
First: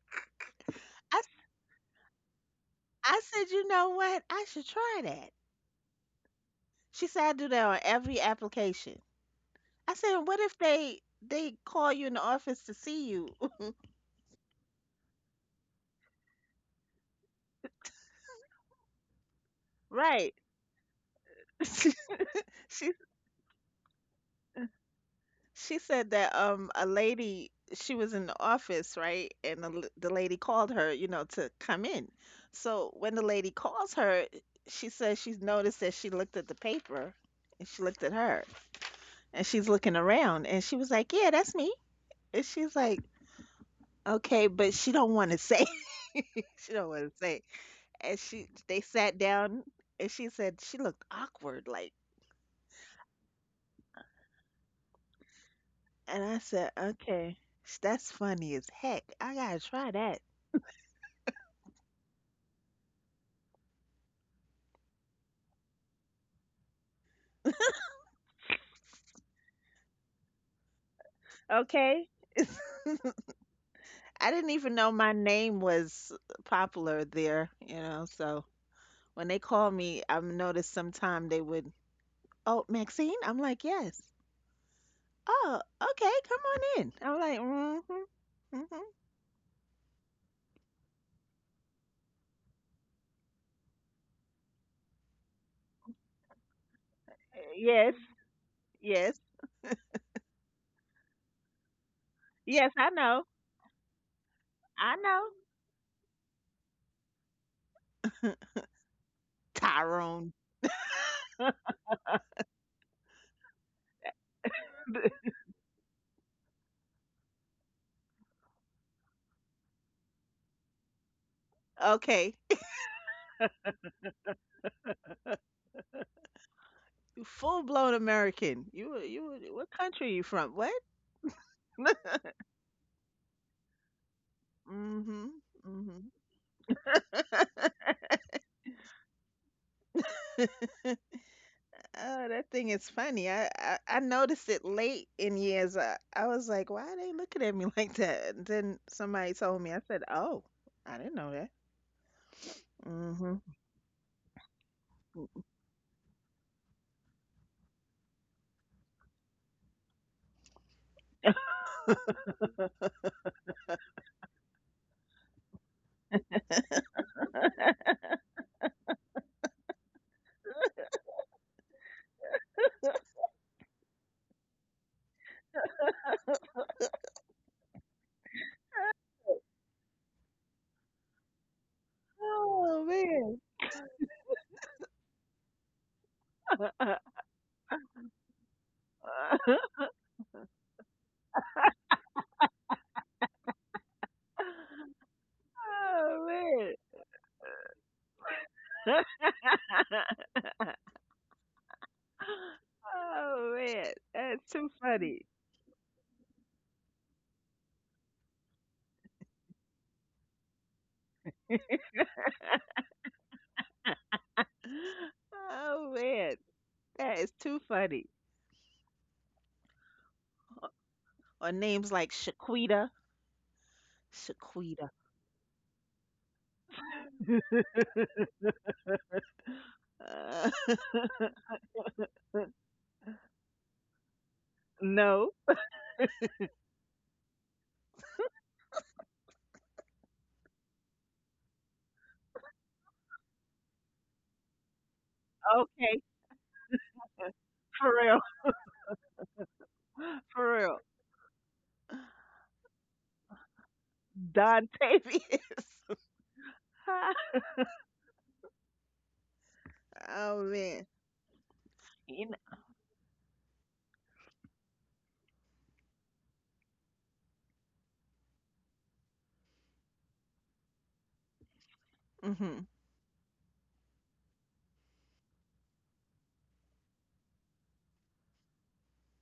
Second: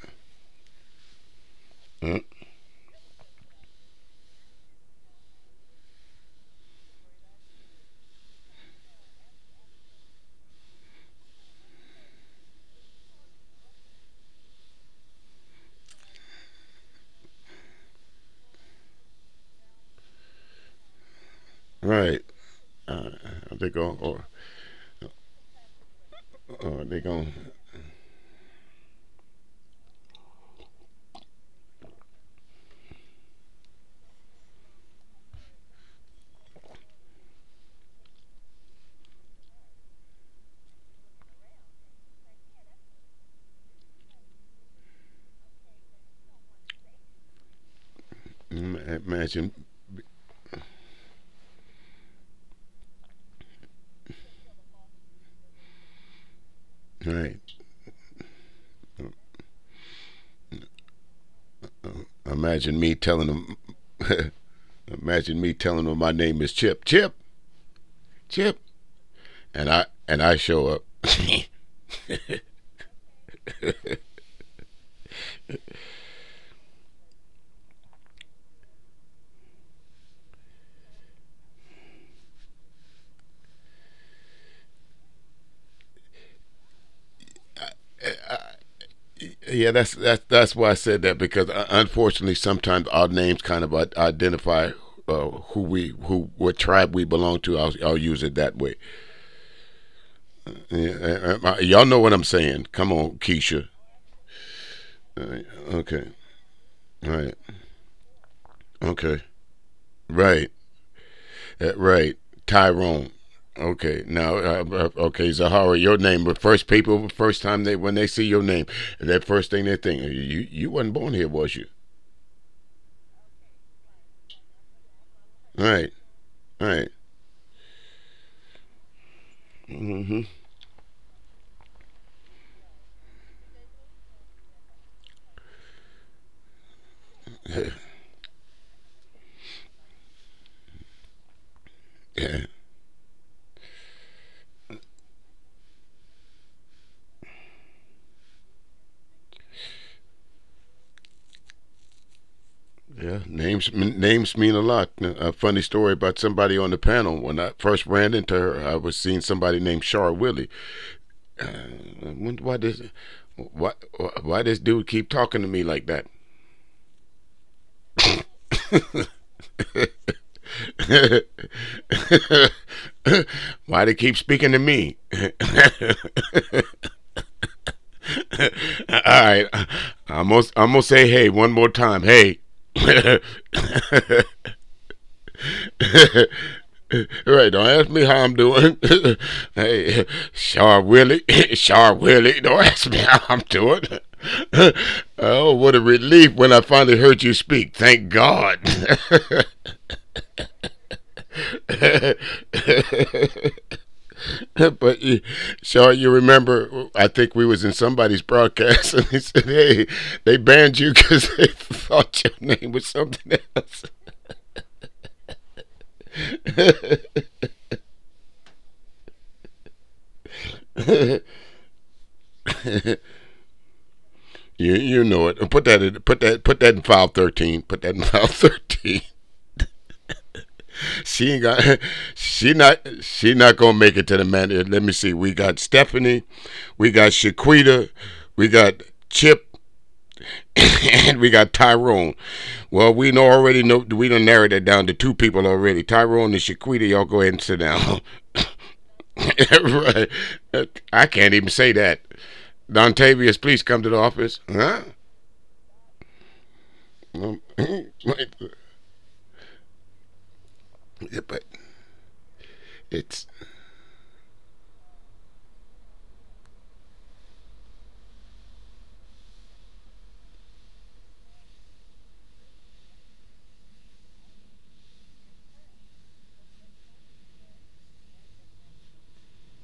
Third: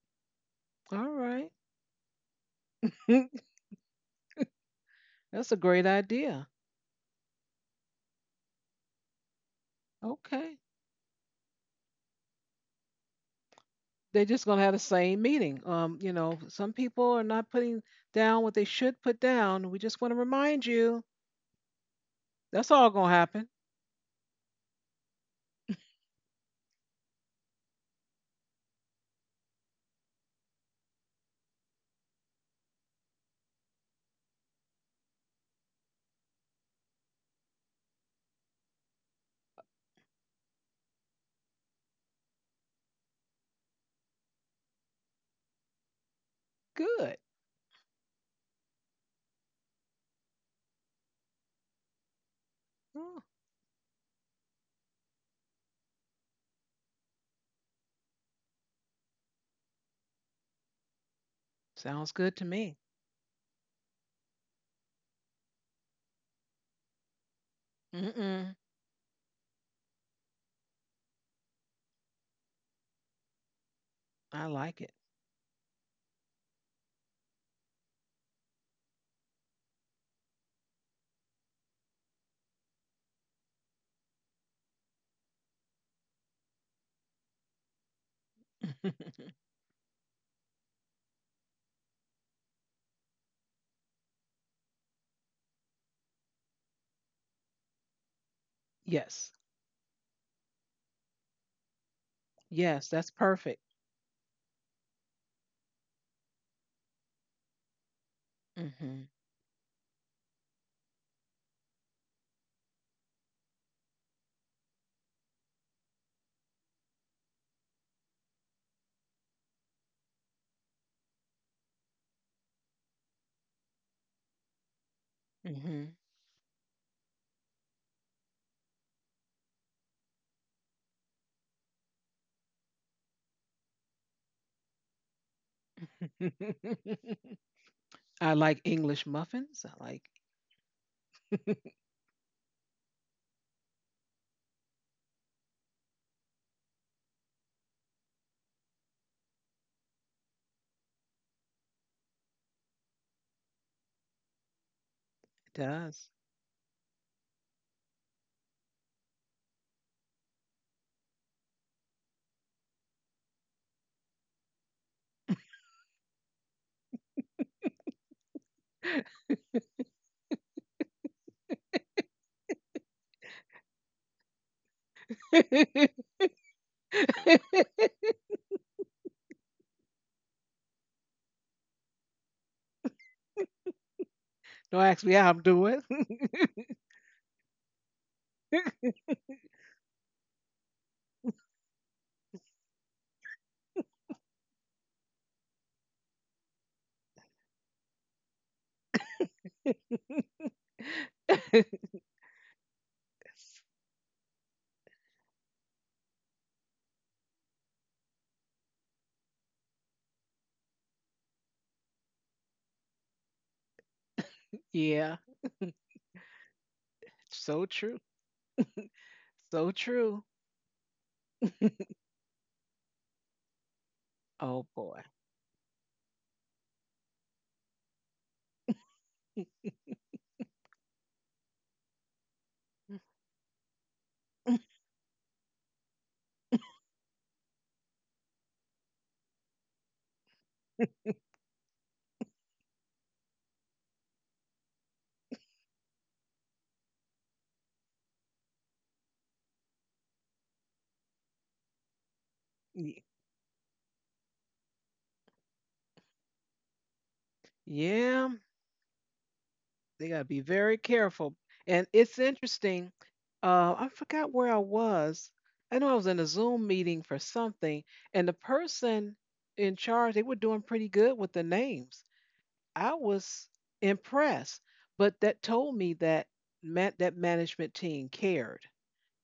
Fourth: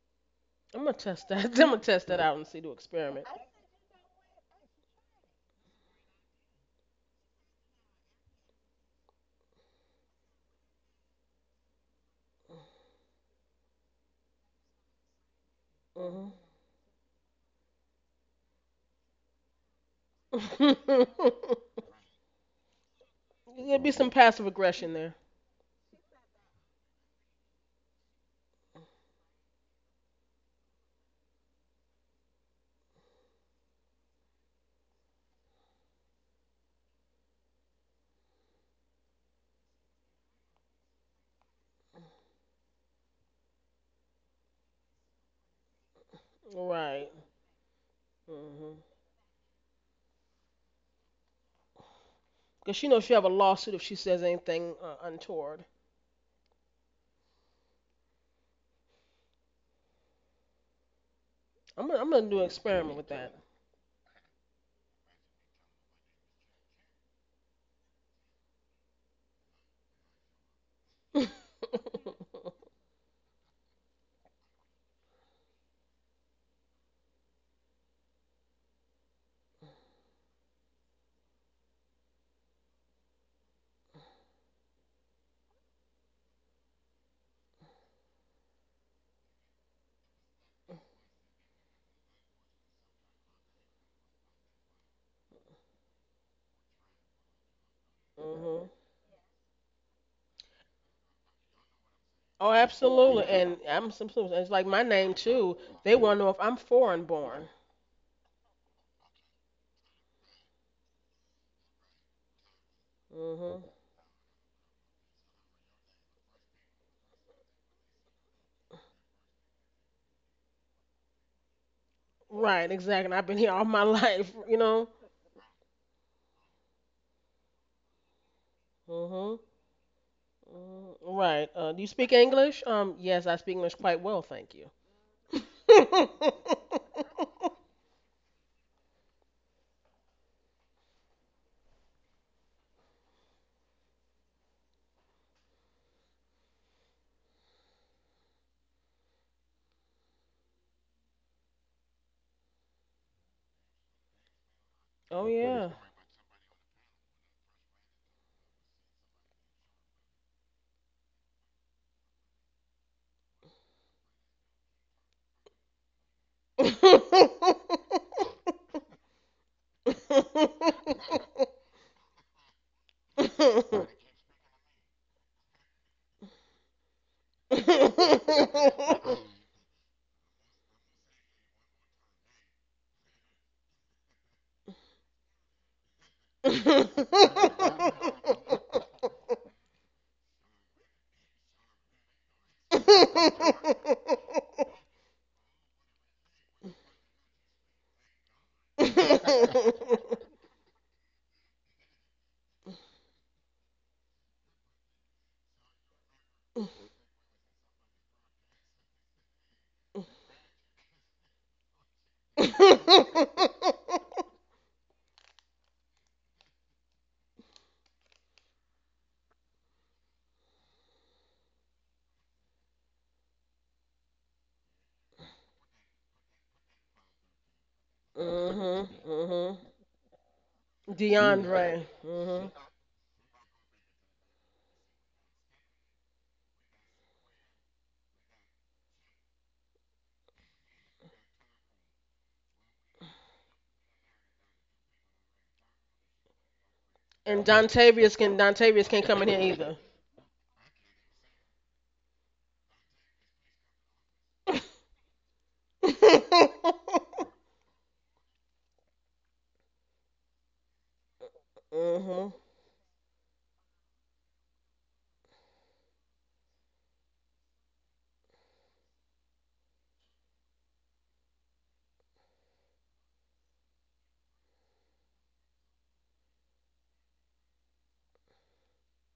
I'm gonna
All
I
test
s-
that.
right.
I'm gonna test
uh,
that out and see the
I
experiment.
said, you know what? I should try that.
That's a great idea.
She said I do that on every application. I said, what if
Okay.
they call you in the office to see you?
They're just going to have the same meeting. You
Mhm.
know, some people are not putting down what they should put down. We just want to
Right.
remind you.
right.
That's all
She
going
Uh,
to happen.
they
There'll be
go
some
or,
passive aggression there.
she said that a
they go,
lady she was in the office, right? And the, the lady called her, you know, to come in. So when the lady calls her, she says she's noticed that she looked at the paper and she looked at her and she's looking around and she was like, "Yeah, that's me." And she's like, "Okay, but she don't want to say." She don't want
Right.
Good.
to say. And she they
Mhm.
sat
imagine.
down and she said she looked awkward like
Cause she knows she
Oh,
have a lawsuit if she says anything untoward.
and I said, "Okay,
Right.
that's funny as heck. I got to try that."
I'm gonna
sounds
I'm gonna
good
do
to
an
me.
Imagine
experiment
me
with that.
telling them. Imagine me telling them my name is Chip, Chip,
Mm-mm.
Chip, and I show up.
Okay? I
I
didn't even
like
know my name was popular there, you know, so when they call me, I've noticed sometime they would, "Oh, Maxine?" I'm like, "Yes." "Oh, okay, come on in." I'm like, Mhm.
it.
Yeah, that's why I said that because unfortunately sometimes our names kind of identify who we who what tribe we belong to. I'll
Yes,
use it that way.
Mhm.
yes,
Yes.
Yeah, y'all know what I'm saying. Come
Oh,
yes,
on,
I
Yes, that's
know.
Keisha.
absolutely. And
perfect.
I'm simple. It's like my
I
Uh,
name
know.
too.
okay,
They want to know if I'm
all right,
foreign born.
okay,
Mhm.
right.
Tyrone.
Right, Tyrone. Okay,
hmm.
now, okay, Zahara, your name. But first, people, first time they when they see your name, that first thing they think, you wasn't born here, was you?
Okay,
Right, exactly. And I've been here all my life, you know.
All right,
Mhm.
all right.
full blown American.
hmm.
What
Mm-hmm.
country you from? What?
Right. Do you speak English? Yes, I speak English quite well, thank you.
Mm-hmm. Mm-hmm.
Yeah,
I like English muffins. I like it
yeah.
Oh, that thing is funny. I I noticed it late in years. I was like, why are they looking at me like that? And then somebody told me. I said, oh, I didn't know that.
Yeah.
Mm-hmm.
Names mean a lot. A
Oh
funny story about
does.
somebody on the panel. When I first ran into her, I was seeing somebody named Char Willie. Uh, why this why why this dude keep talking to me like that? Why
yeah.
they keep speaking to me? All
Don't
right, I'm gonna, say hey one more time. Hey.
Oh
Right,
man.
ask me how I'm doing.
don't ask me how I'm doing. Hey, Char Willie, Char Willie, don't ask me how I'm doing.
Mhm,
Oh, what a
Oh
relief when I
man.
finally heard you speak. Thank God.
Oh man. That's too
but you,
funny.
so you remember, I think we was in somebody's broadcast, and they said, "Hey, they banned you because they thought your name was something else."
Yeah,
Oh man. That is too
so true.
funny.
So true.
you
Or names like Shaquita.
Oh
Shaquita.
you
boy.
know it. Put that in, put that in file 13. Put that in file 13.
mhm.
Uh,
She ain't got
DeAndre, mhm,
she not gonna make it to the man. Let me see. We got
no.
Stephanie, we got Shaquita, we got Chip, and we got Tyrone. Well, we know already know we done narrowed that down to two people already. Tyrone and
Okay.
Shaquita, y'all go ahead and sit
and
down.
For real.
Dontavious can't come in here either.
For
I
real.
can't even say that. Dontavius,
Y-
please come to the office. Huh?
Don Tavius.
Yeah,
Yeah, they got to be
Oh
very
man.
but
careful. And it's
You know.
Mhm,
it's
interesting. I forgot where I was. I know I was in a Zoom meeting for something, and the person in charge, they were doing pretty good with the names.
Mhm.
I was impressed, but that told me that that management team cared.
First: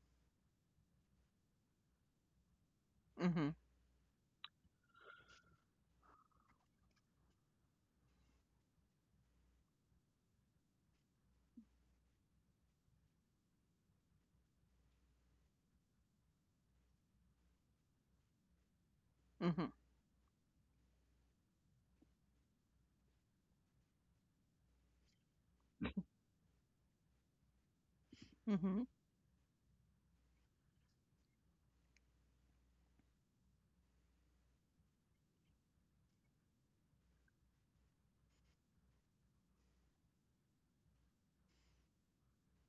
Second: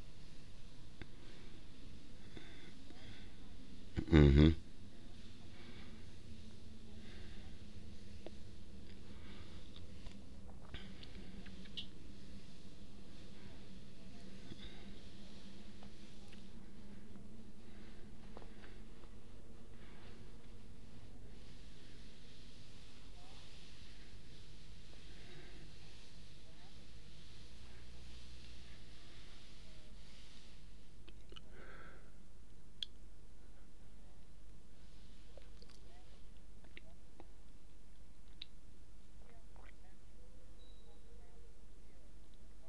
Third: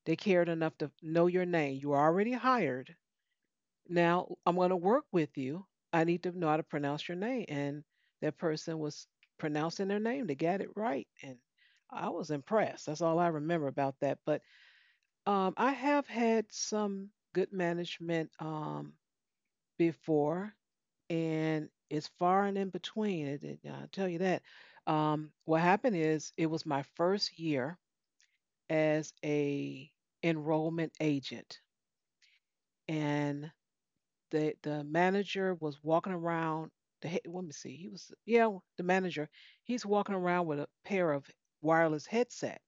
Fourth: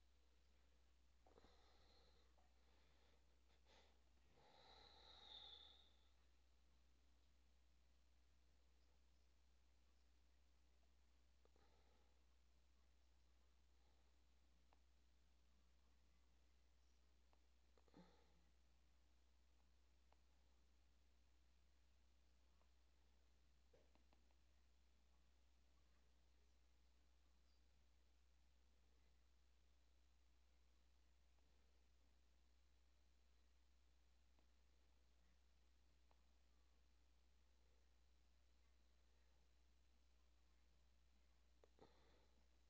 They cared enough to know your name. You were already hired,
Mhm.
now
mm-hmm,
I'm going to work with you. I need to know how to pronounce your name. And that person was pronouncing their name. They got it right. And I was impressed. That's all I remember about that. But I have had some good management
Mhm.
before, and it's far and in between. I'll tell you that. What happened is it was my first year
Mhm.
as a enrollment agent. And the manager was walking around. Let me see. The manager. He's walking around with a pair of wireless headset,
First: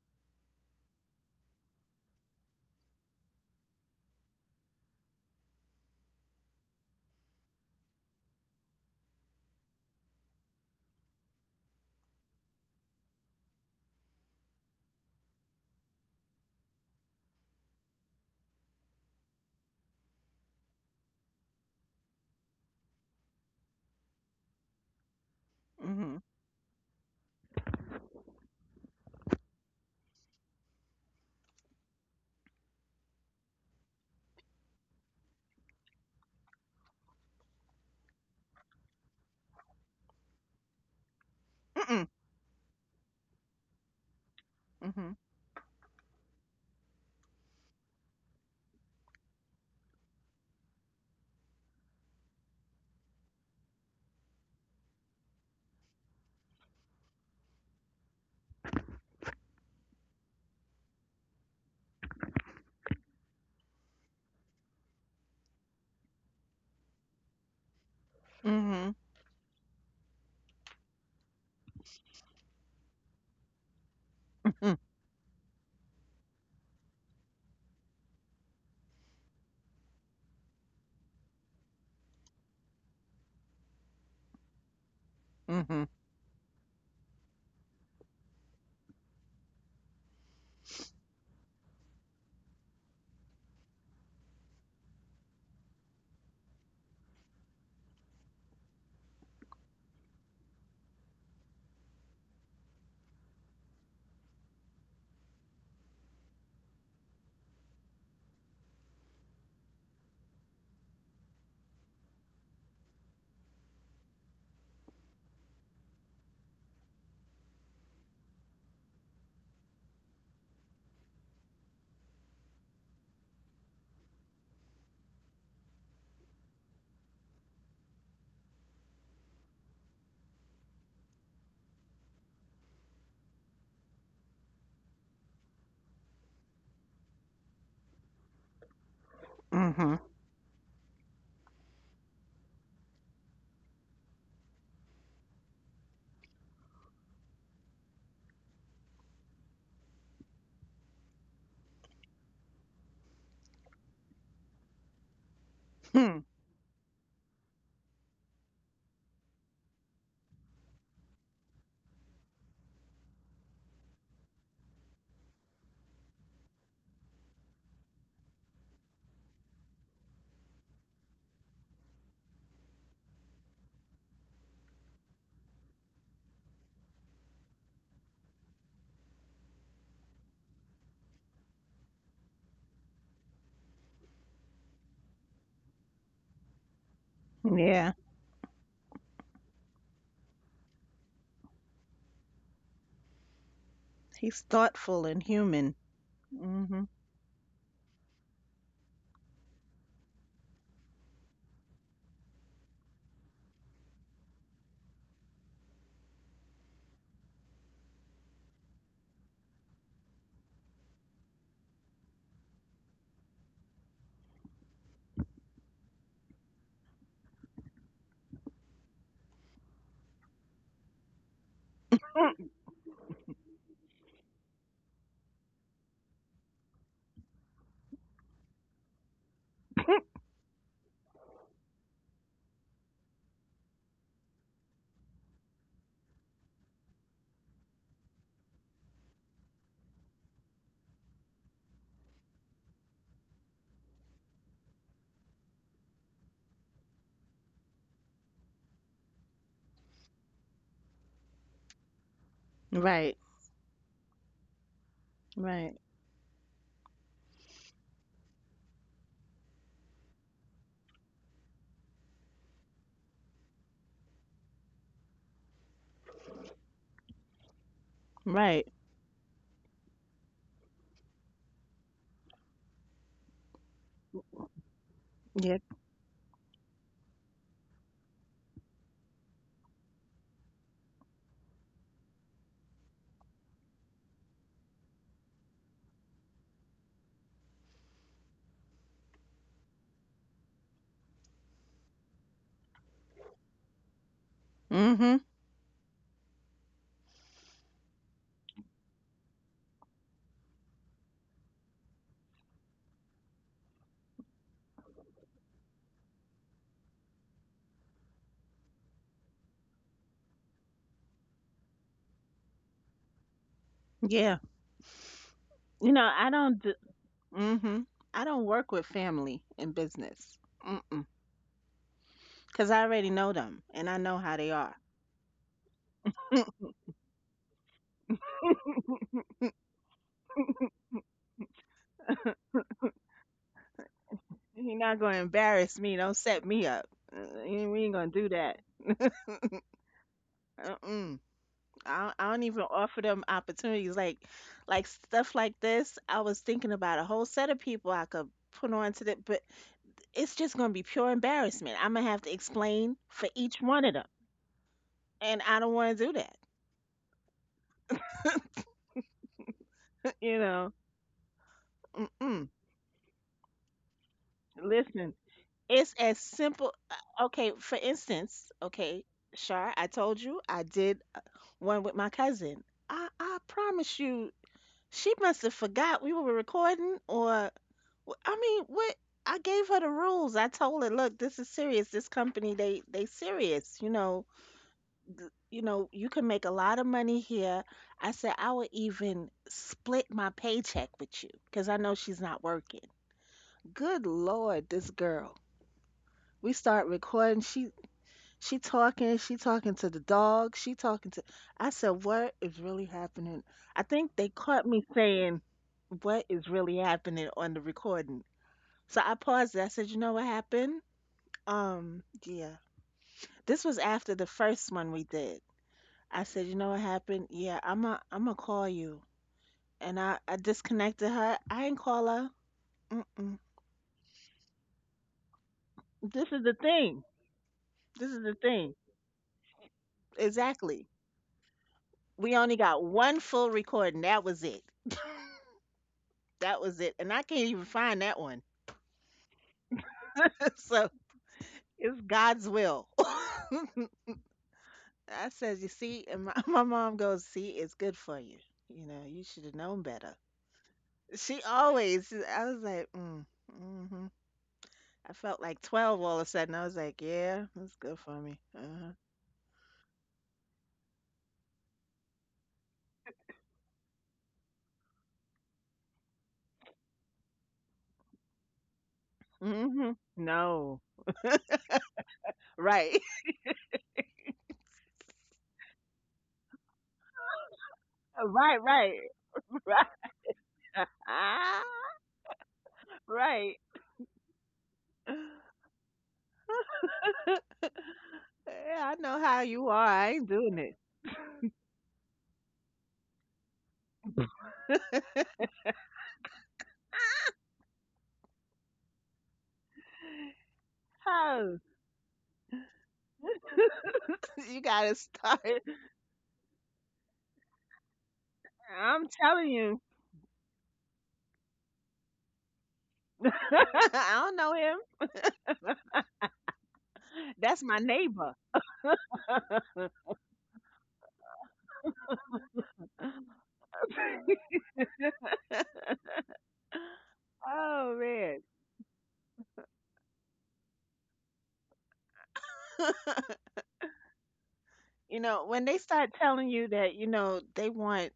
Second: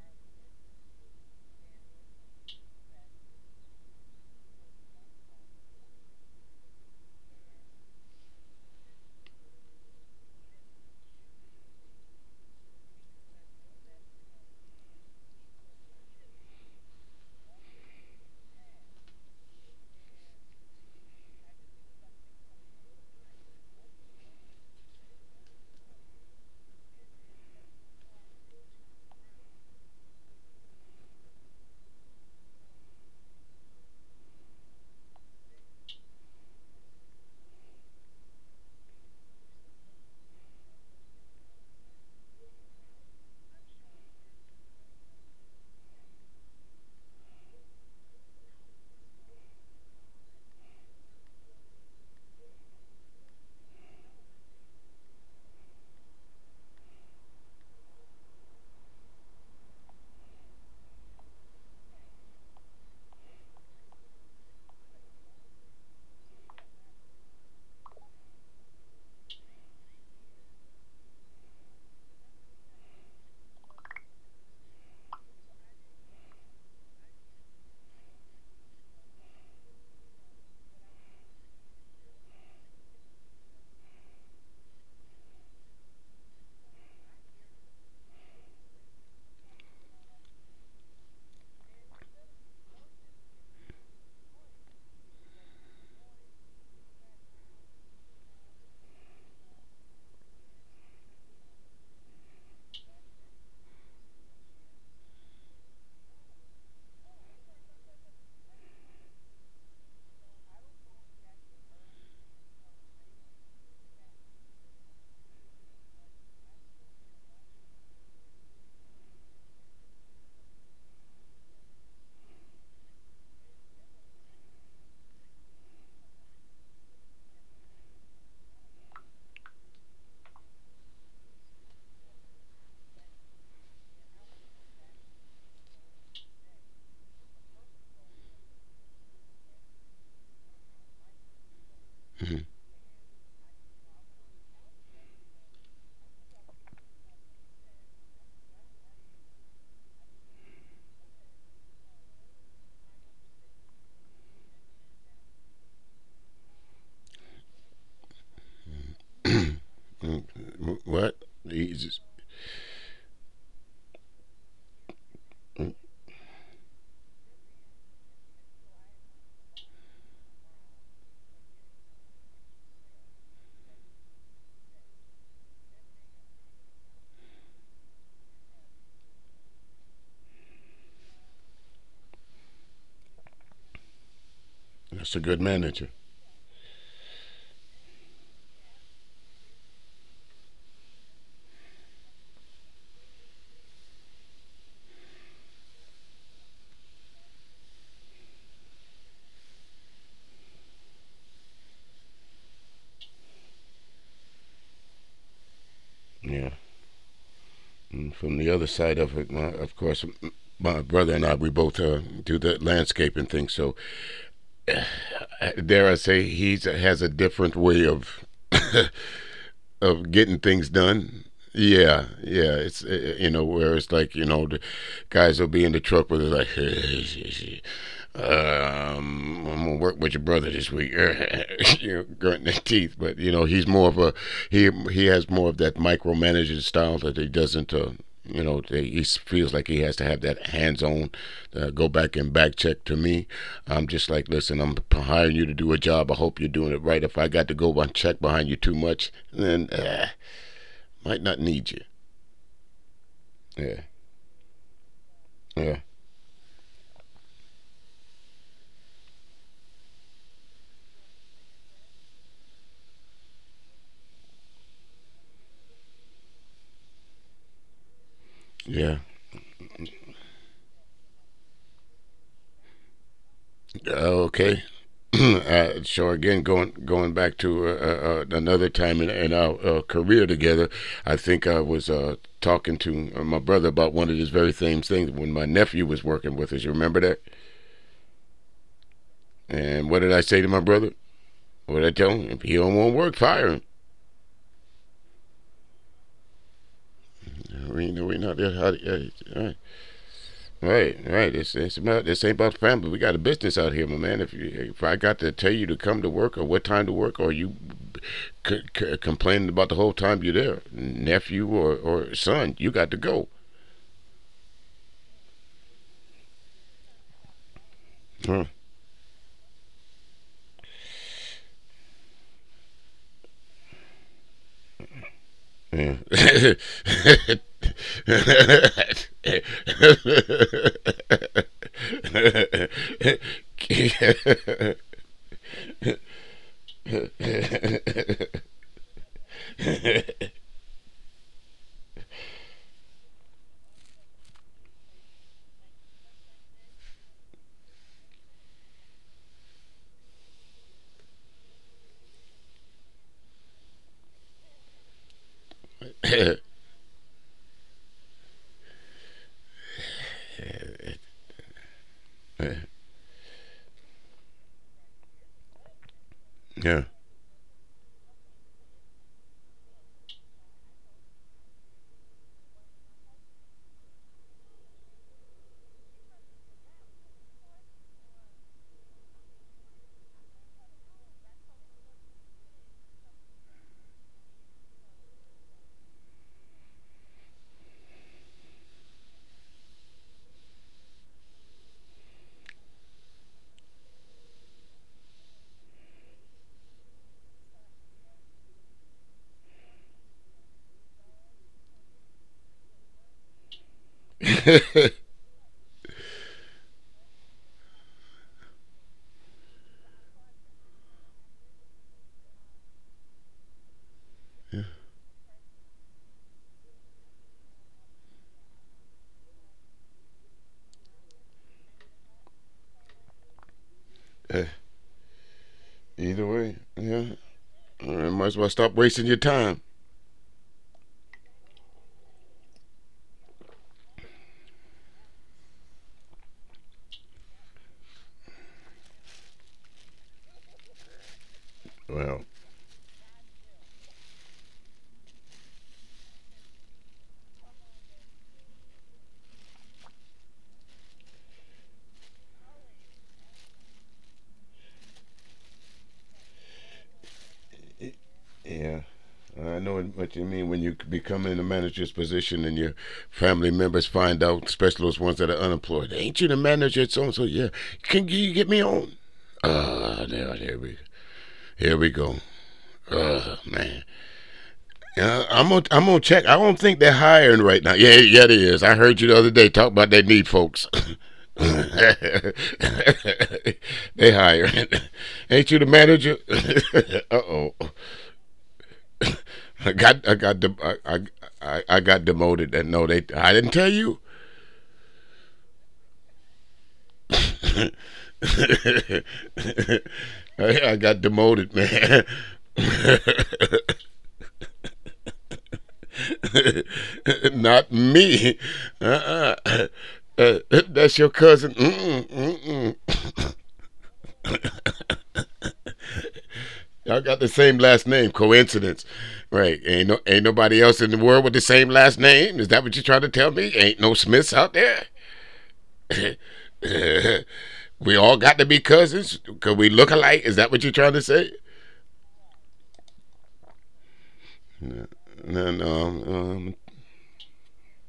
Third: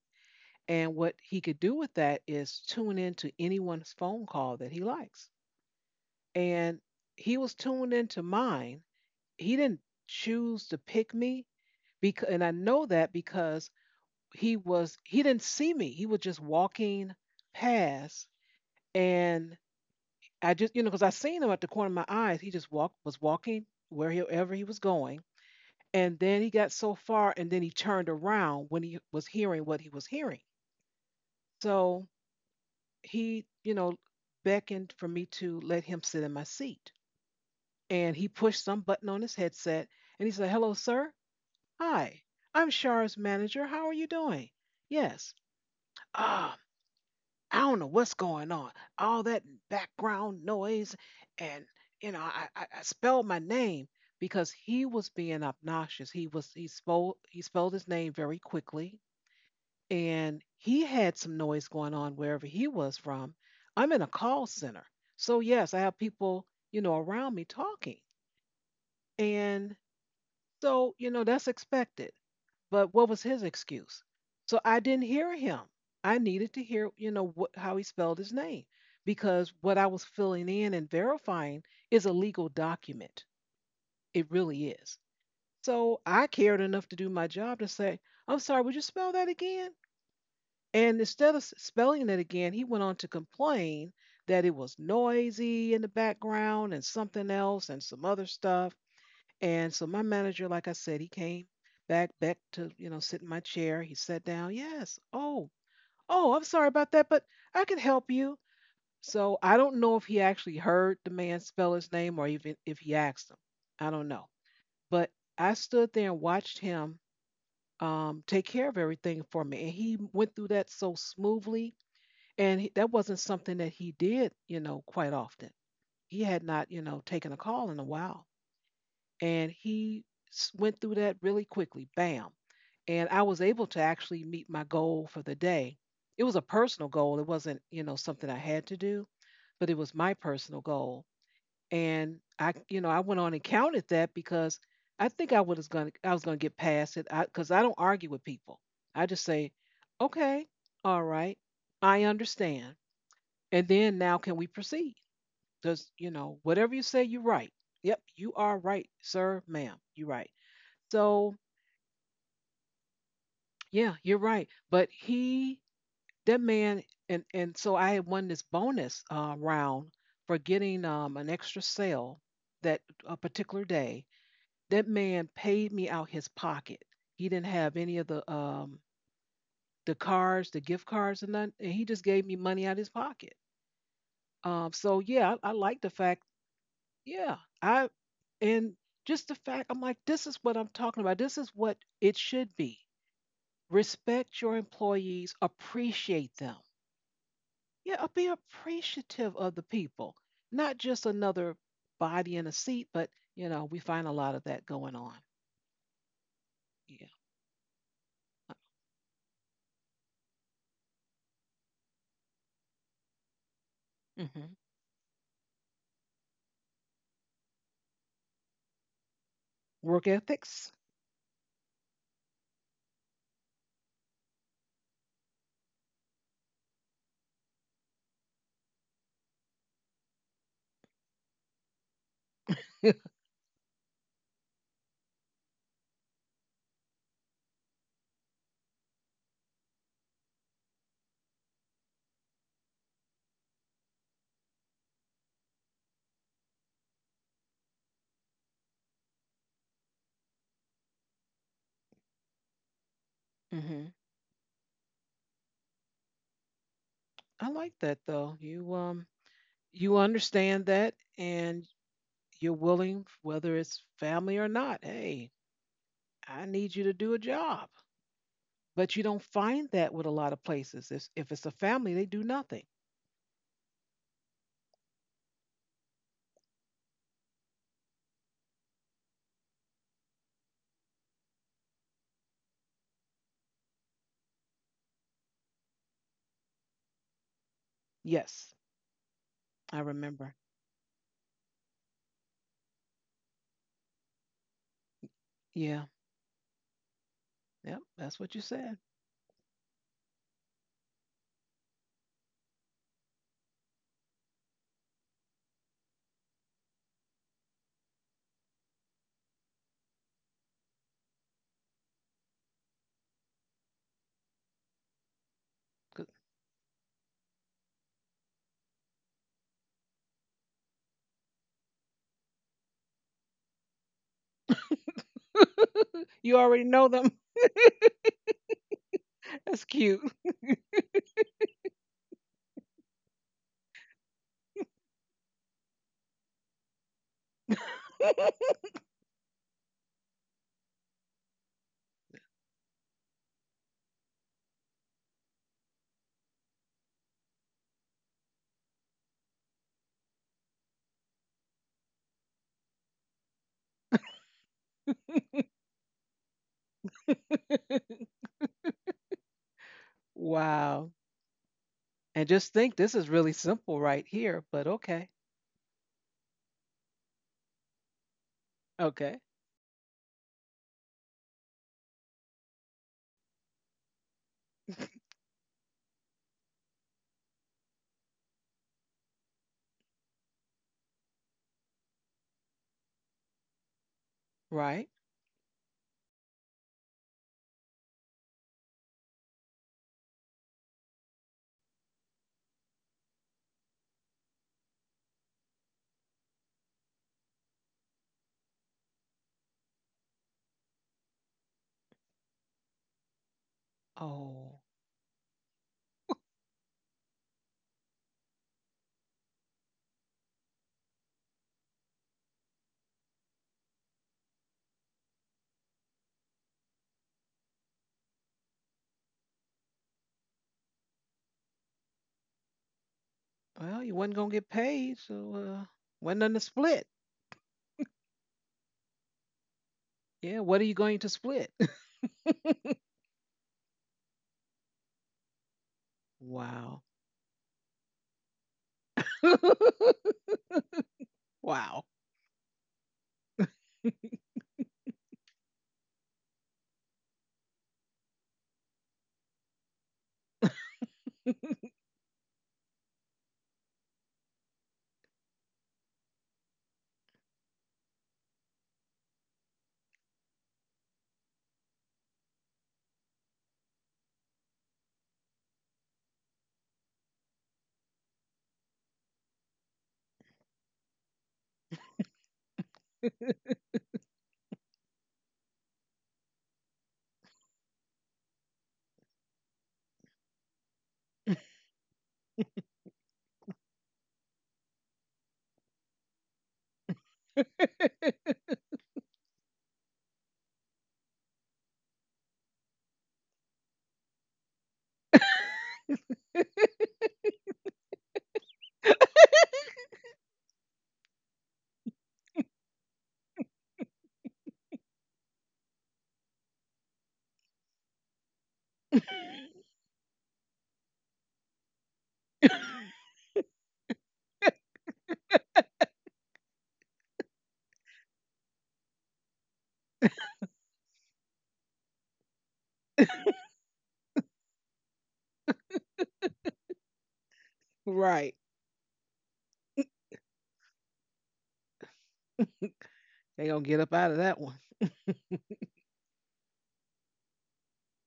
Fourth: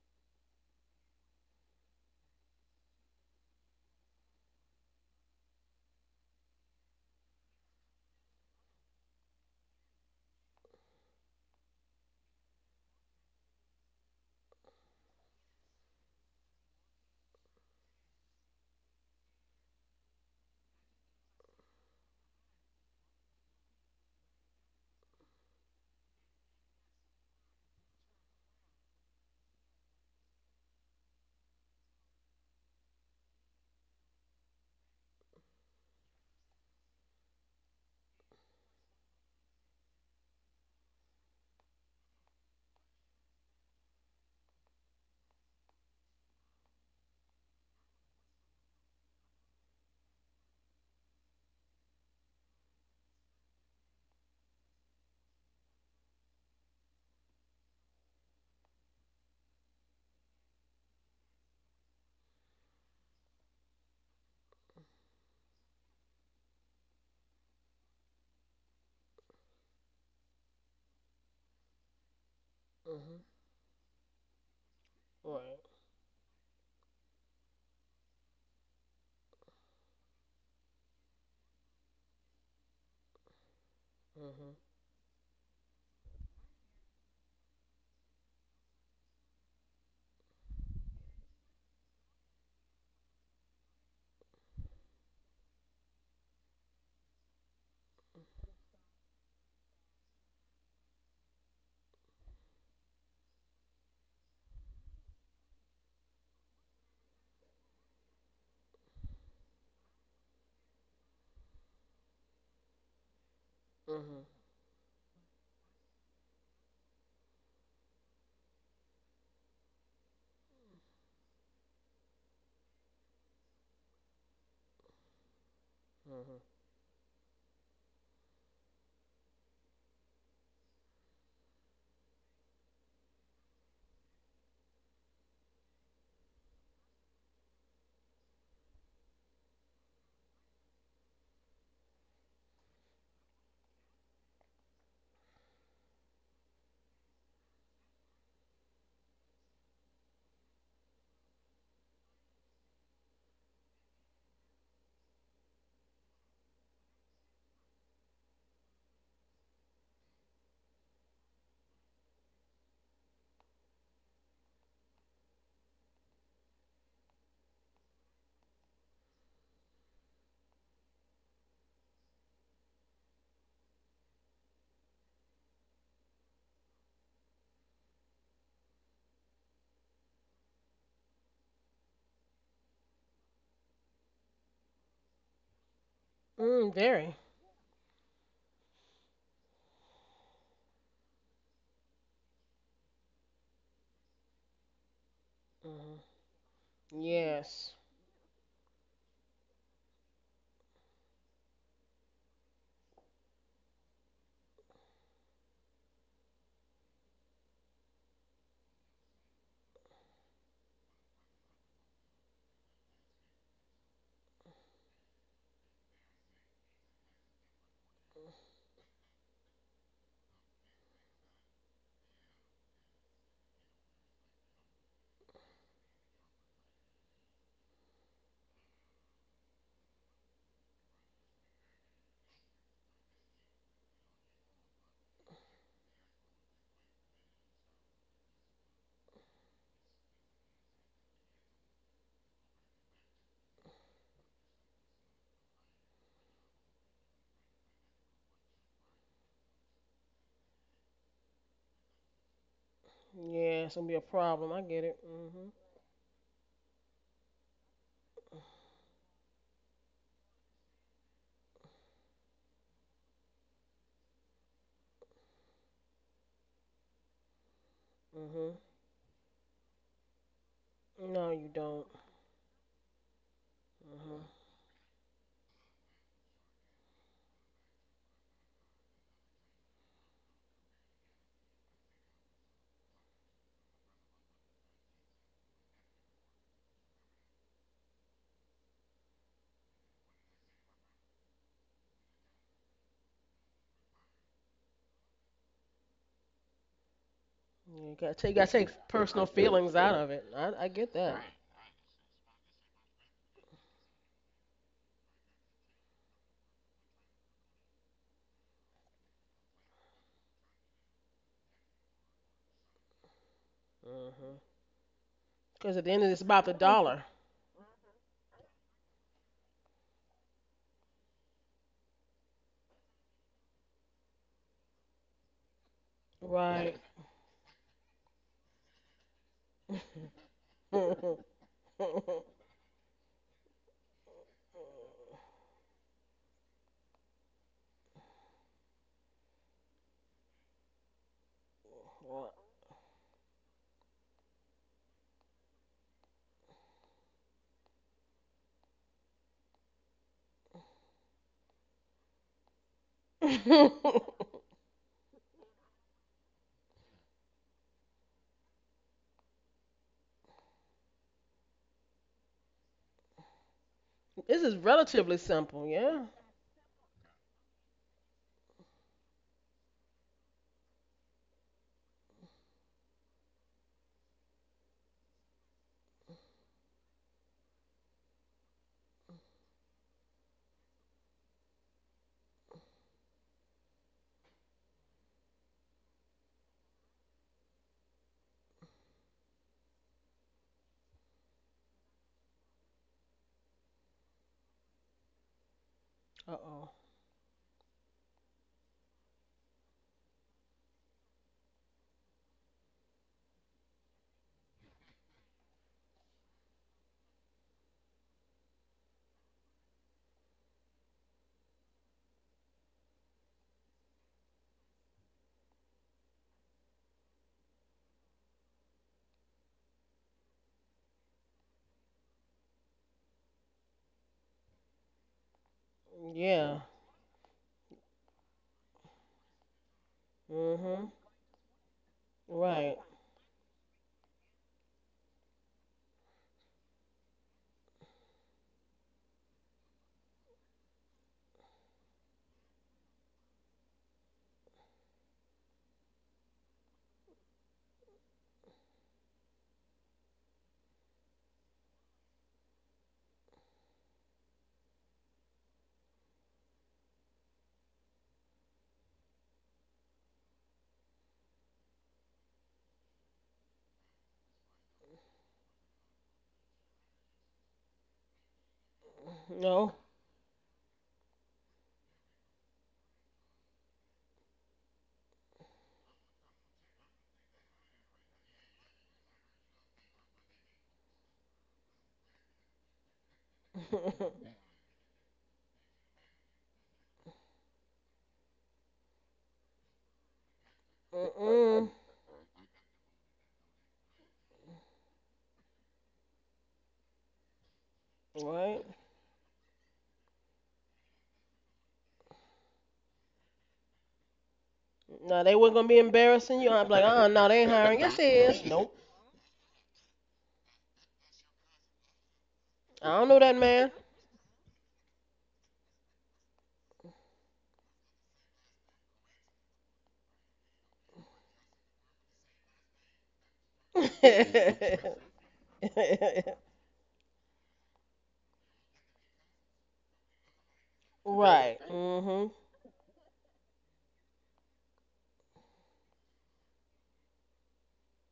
and what he could do with that is tune in to anyone's phone call that he likes. And he was tuned into mine. He didn't choose to pick me because, and I know that because he didn't see me. He was just walking past, and I just, you know, because I seen him at the corner of my eyes. He was walking wherever he was going. And
Mhm.
then he got so far and then he turned around when he was hearing what he was hearing. So he, you know, beckoned for me to let him sit in my seat. And he pushed some button on his headset and he said, Hello, sir.
Mm-mm.
Hi, I'm Shar's manager. How are you doing?
Mhm.
Yes. Ah, I don't know what's going on. All that background noise, and you know, I spelled my name because he was being obnoxious. He was he spoke he spelled his name very quickly, and he had some noise going on wherever he was from. I'm in a call center, so yes, I have people you know around me talking,
Mhm. Mhm.
and so you know that's expected. But what
mhm,
was his excuse? So I didn't hear him.
right,
I needed to hear, you know, what, how he spelled his name because what I was filling in and verifying is a legal document. It
mhm,
really is.
Mhm. Mhm.
So I cared enough to do my job to say, I'm sorry, would you spell that again? And instead of spelling it again, he went on to complain that it was noisy in the background and something else and some other stuff. And so my manager, like I said, he came back to, you know, sit in my chair. He sat down. Yes. Oh, oh, I'm sorry about that, but I can help you. So I don't know if he actually heard the man spell his name or even if he asked him. I don't
mhm,
know. But I stood there and watched him take care of everything for me. And he went through that so smoothly. And he, that wasn't something that he did, you know, quite often. He
mhm.
had not, you know, taken a call in a while. And he went through that really quickly, bam, and I was able to actually meet my goal for the day. It was a personal goal, it wasn't something I had to do, but it
Mhm.
was my personal goal. And I you know I went on and counted that because I think I was going to I was going to get past it, because 'cause I don't argue with people. I just say okay, all right, I understand, and then now can we proceed? does you
Hmm.
know whatever you say, you're right. Yep, you are right, sir, ma'am, you're right.
mm-hmm. What?
So
He's
yeah, you're right.
mm,
That man, and so I had won this bonus round for getting an extra sale that a particular day. That man paid me out his pocket. He didn't have any of the cards, the gift cards, and none. And he just gave me money out of his pocket. So
that's a
yeah,
good
I like the
manager.
fact.
Very.
Yeah, I,
Yeah.
and just the fact, I'm like, this is what I'm talking about. This is what it should be.
He's
Respect your
thoughtful and
employees,
human.
Mhm.
appreciate them.
Mhm.
Yes,
Yeah, be appreciative of the people, not just another body in a seat, but you know, we find a lot of that going on.
Yeah.
Yeah.
From the other side of it, of course, my brother and I, we both do the landscaping thing. So
Mhm.
dare I say, he has a different way of
Work
getting things
ethics.
done. Yeah,
Mm.
yeah. It's you know where it's like, you know, the guys will be in the truck where they're like, I'm gonna work with your brother this week, you know, grunting their teeth. But you know he's more of a. He has more of that micromanaging style that he doesn't. You know he feels like he has to have that hands on, go back and back check to me. I'm just like, listen, I'm hiring you to do a job. I hope you're doing it right. If I got to go and check behind you too much, then might not need you.
Right.
yeah, it's gonna be a
Mhm.
Yeah.
problem. I get it. Mhm,
Right.
Yeah.
I like that though. You you understand that, and you're willing, whether it's family or not, hey, I need you to do a job.
mhm.
Right.
But you
Yeah.
don't find that with a lot of places. If
No,
it's
you
a
don't.
family, they do nothing.
Mhm.
Okay.
Yeah.
So again, going back to another time in our career together, I think I was talking to my brother about one of these very same things when my nephew was working with us. You remember that?
Yes, I
And what did I say
remember.
to my brother? What did I tell him? If he don't want to work, fire him.
Mhm.
Yeah. Yep,
We
You
know we
gotta
that's
take, you
not.
what you
gotta take
said.
personal
Uh,
feelings out of it. I
Right,
get that. Right.
right. It's about, this ain't about family. We got a business out here, my man. If I got to tell you to come to work or what time to work, or you complaining about the whole time you're there, nephew or son, you got to go.
Yeah.
Mhm. Cause at
You
the end
know,
of it, it's
I
about the
don't
dollar.
Mhm. I
Huh.
don't work with family in business. Mm-mm. Cause I already know them and I know how they are.
Yeah.
Yeah.
You already
Right.
know them. That's cute.
You're not gonna embarrass me. Don't set me up. We ain't gonna do that. Mm-mm. I don't even offer them opportunities like stuff like this. I was thinking about a whole set of people I could put on to that, but it's just gonna be pure embarrassment. I'm gonna have to explain for each one of them, and I don't want to do that. You know.
Wow. And
Mm-mm.
just think, this is really simple right
This
here,
is
but
Listen.
okay.
relatively simple,
It's
yeah.
as simple.
Yeah.
Okay, for instance, okay,
Okay.
Shar, I told you I did one with my cousin. I promise you, she must have forgot we were recording, or I mean, what? I gave her the rules. I told her, look, this is serious. This company, they serious. You know,
Right.
you can make a lot of money here. I said I would even split my paycheck with you because I know she's not working. Good Lord, this girl,
Uh
we
oh.
start recording. She talking to the dog, she talking to. I said, what is really happening? I think they caught
Oh.
me saying, what is really happening on the recording? So I paused it. I said, you know what happened? Yeah. This was after the first one we did. I said, you know what happened? Yeah, I'm gonna call you. And I disconnected her. I didn't call her. Mm-mm.
Well, you wasn't gonna get paid, so uh, wasn't
This
Either
nothing
is
to
the
way,
Yeah.
split.
thing.
yeah.
This is
Might
the
as well
thing.
stop wasting your time.
Yeah.
Yeah, what are you
Exactly.
Mhm.
going to split?
We only got
Right.
one full recording. That was it. That was it,
Wow.
and I can't even find that one. So it's
Wow.
Well,
God's will. I says, you see, and my, my mom goes, see, it's good for you. You know, you should have known better. She always, I was like, mm, hmm, I felt like 12 all of a sudden. I was like, yeah, that's good for me.
yeah,
Uh-huh.
I know what you mean when you become in a manager's position and your family members find out, especially those ones that are unemployed. Ain't you the manager at so and so? Yeah, can you get me on?
No.
Hmm.
Uh, there, here
No.
we, here we go.
Right.
Man, I'm gonna check. I don't think they're hiring right now. Yeah, yeah, it
Right,
is.
right,
I heard you the other day
right.
talk about they need folks.
Ah,
They
right.
hiring. Ain't you the manager? Uh
Yeah,
oh.
I know how you are.
I
I ain't
got I
doing it.
got de- I,
Mm-mm.
I I got demoted. And no, they I didn't tell you.
Right.
I, I got demoted, man.
You gotta
No, they
start.
weren't gonna be embarrassing you. I'm like, no, they ain't
Not
hiring. Yes, they
me.
is. Nope.
I'm telling
Uh-uh.
you.
Uh, that's your cousin. Mm-mm,
I
mm-mm.
don't know that man.
I don't know him.
Y'all
That's
got
my
the same
neighbor.
last name. Coincidence, right? Ain't nobody else in the world with the same last name. Is that what you're trying to tell me? Ain't no Smiths out there.
Oh
We
man.
Right.
all got to be cousins because we look alike. Is that what you're trying to say?
Right. Mhm.
They gonna get up out of that one.
No,
You know, when they
no, no.
start telling you that, you know, they want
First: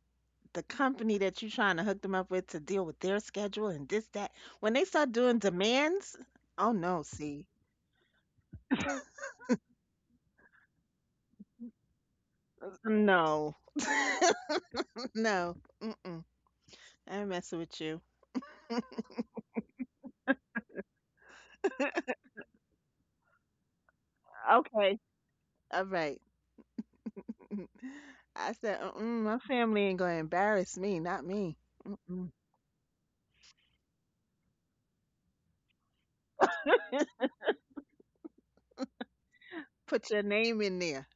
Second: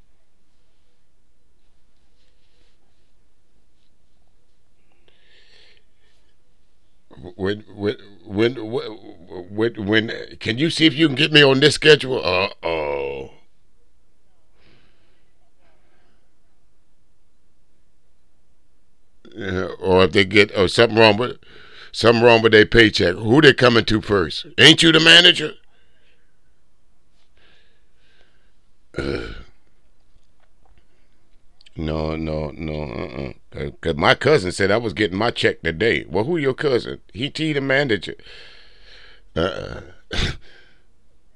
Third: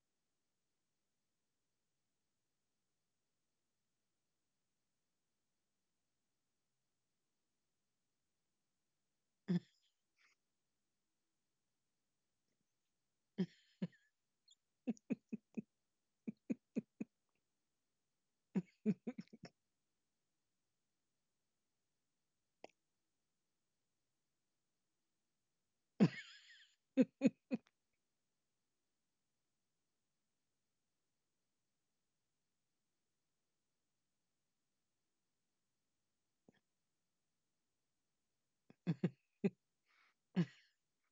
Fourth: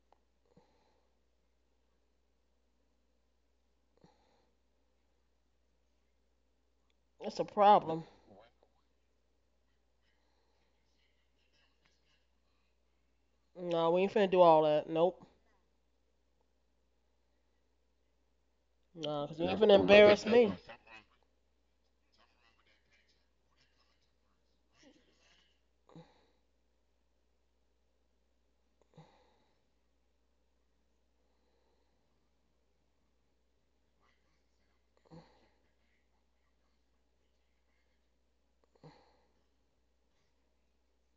the company that you're trying to hook them up with to deal with their schedule and this, that. When they start doing demands, oh no,
That's a
see.
When, when,
problem.
when, when? Can you see if you can get me on this schedule? Uh oh.
No.
No, we ain't finna do all that. Nope.
No. Mm-mm. I ain't messing with you.
No, because you ain't Nope, finna
Or if they
embarrass
get
me.
or something wrong with their paycheck, who they coming to first? Ain't you the
Okay.
manager?
All right. I said, mm-mm, my family ain't gonna embarrass me, not me.
No, no,
Mm-mm.
no. Uh, Cause my cousin said I was getting my check today. Well, who your cousin? He T the manager. Uh, uh
Put your name in there.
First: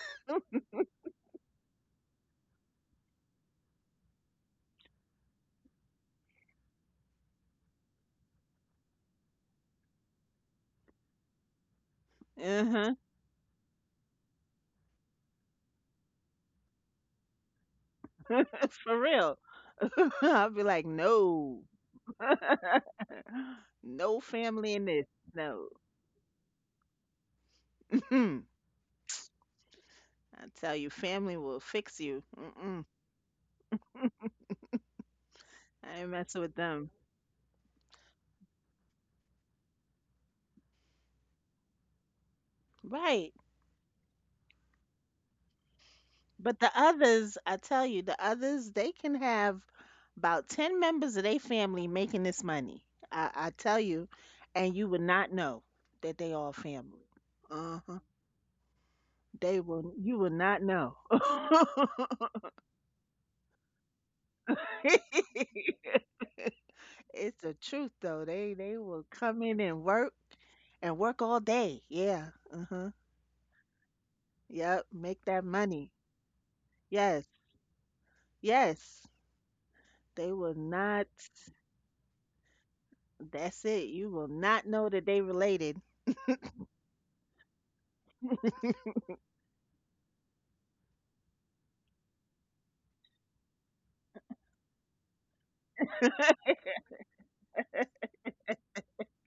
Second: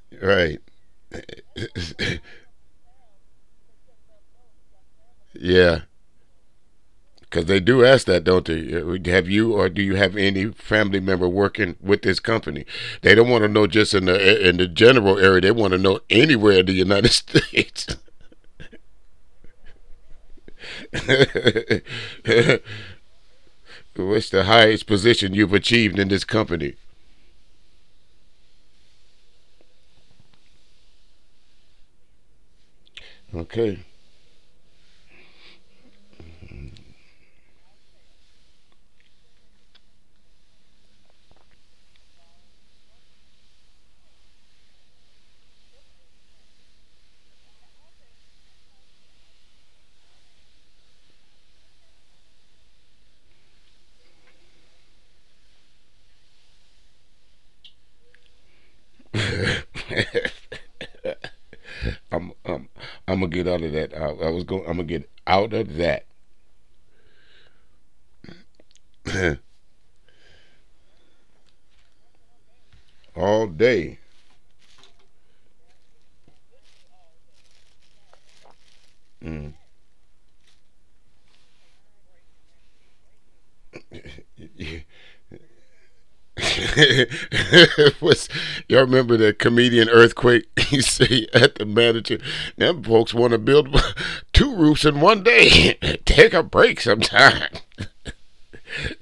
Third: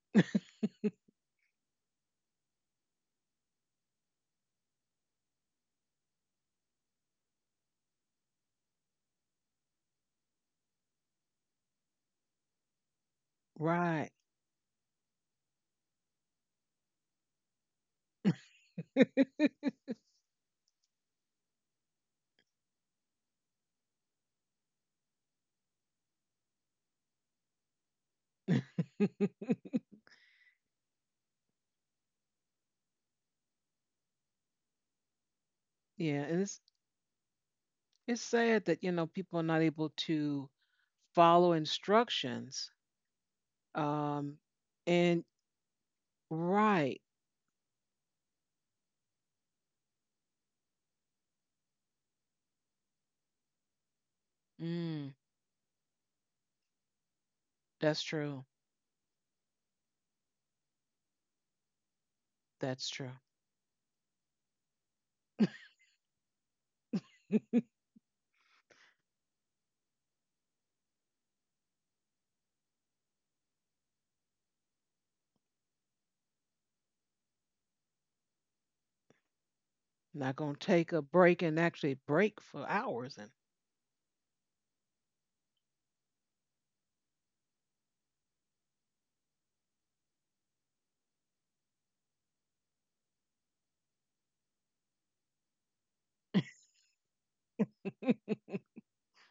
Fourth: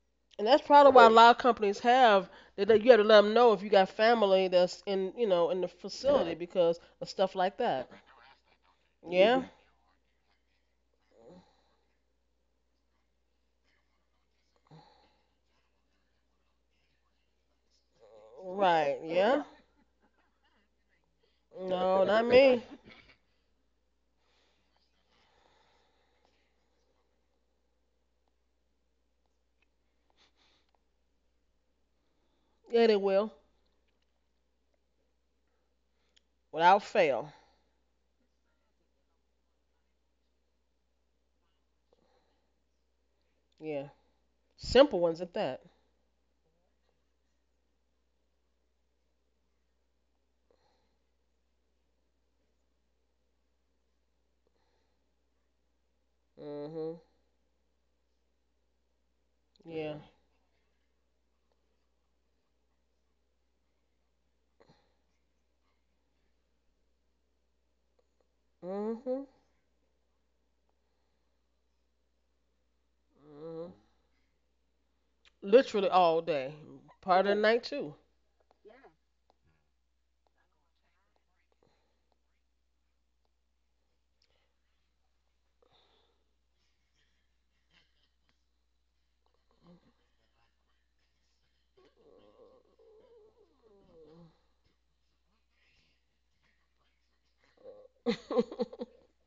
And
right.
that's probably why a Right. lot of companies have that you got to let them know if you got family that's in in the
yeah.
facility Right. because of stuff like
Because they
that.
do ask that, don't they?
Yeah.
Have you or do you have any family member working with this
Uh-huh.
company? They don't want to know
Right.
just in the general area. They want to know anywhere in the United States.
For
Right.
Yeah,
real.
Yeah.
I'll be like, no,
No, not me.
no
What's
family
the
in this.
highest
No.
position you've achieved in this company?
Mm-mm. I tell you, family will fix you. Mm-mm.
Yeah, they will
Okay.
I ain't messing
and
with
without
them.
fail.
it's sad that you know people are not able to follow instructions.
Right.
Yeah.
Um,
Simple ones
and
at that.
But the
right,
others, I tell you, the others, they can have about 10 members of their family making this money. I tell you, and you would
mm,
not know that they all
Mhm.
family. Uh-huh.
that's true.
They
Yeah.
will,
Yeah.
you will not know.
I'm
That's
I'm
true.
I'm gonna get out of that. I was going. I'm gonna get out of that.
It's the truth though. They will
Mhm.
come in and work all day. Yeah. Uh-huh.
All
Mhm.
day.
Yep. Make that
Literally
money.
all day. Part
Yes.
of the night too.
Yes.
Not
They
gonna
will
take a
not.
break and actually break for hours and
That's it. You will not know that they related.
was Y'all remember the comedian Earthquake? He say at the manager, them folks want to build two roofs in one day. Take a break sometime.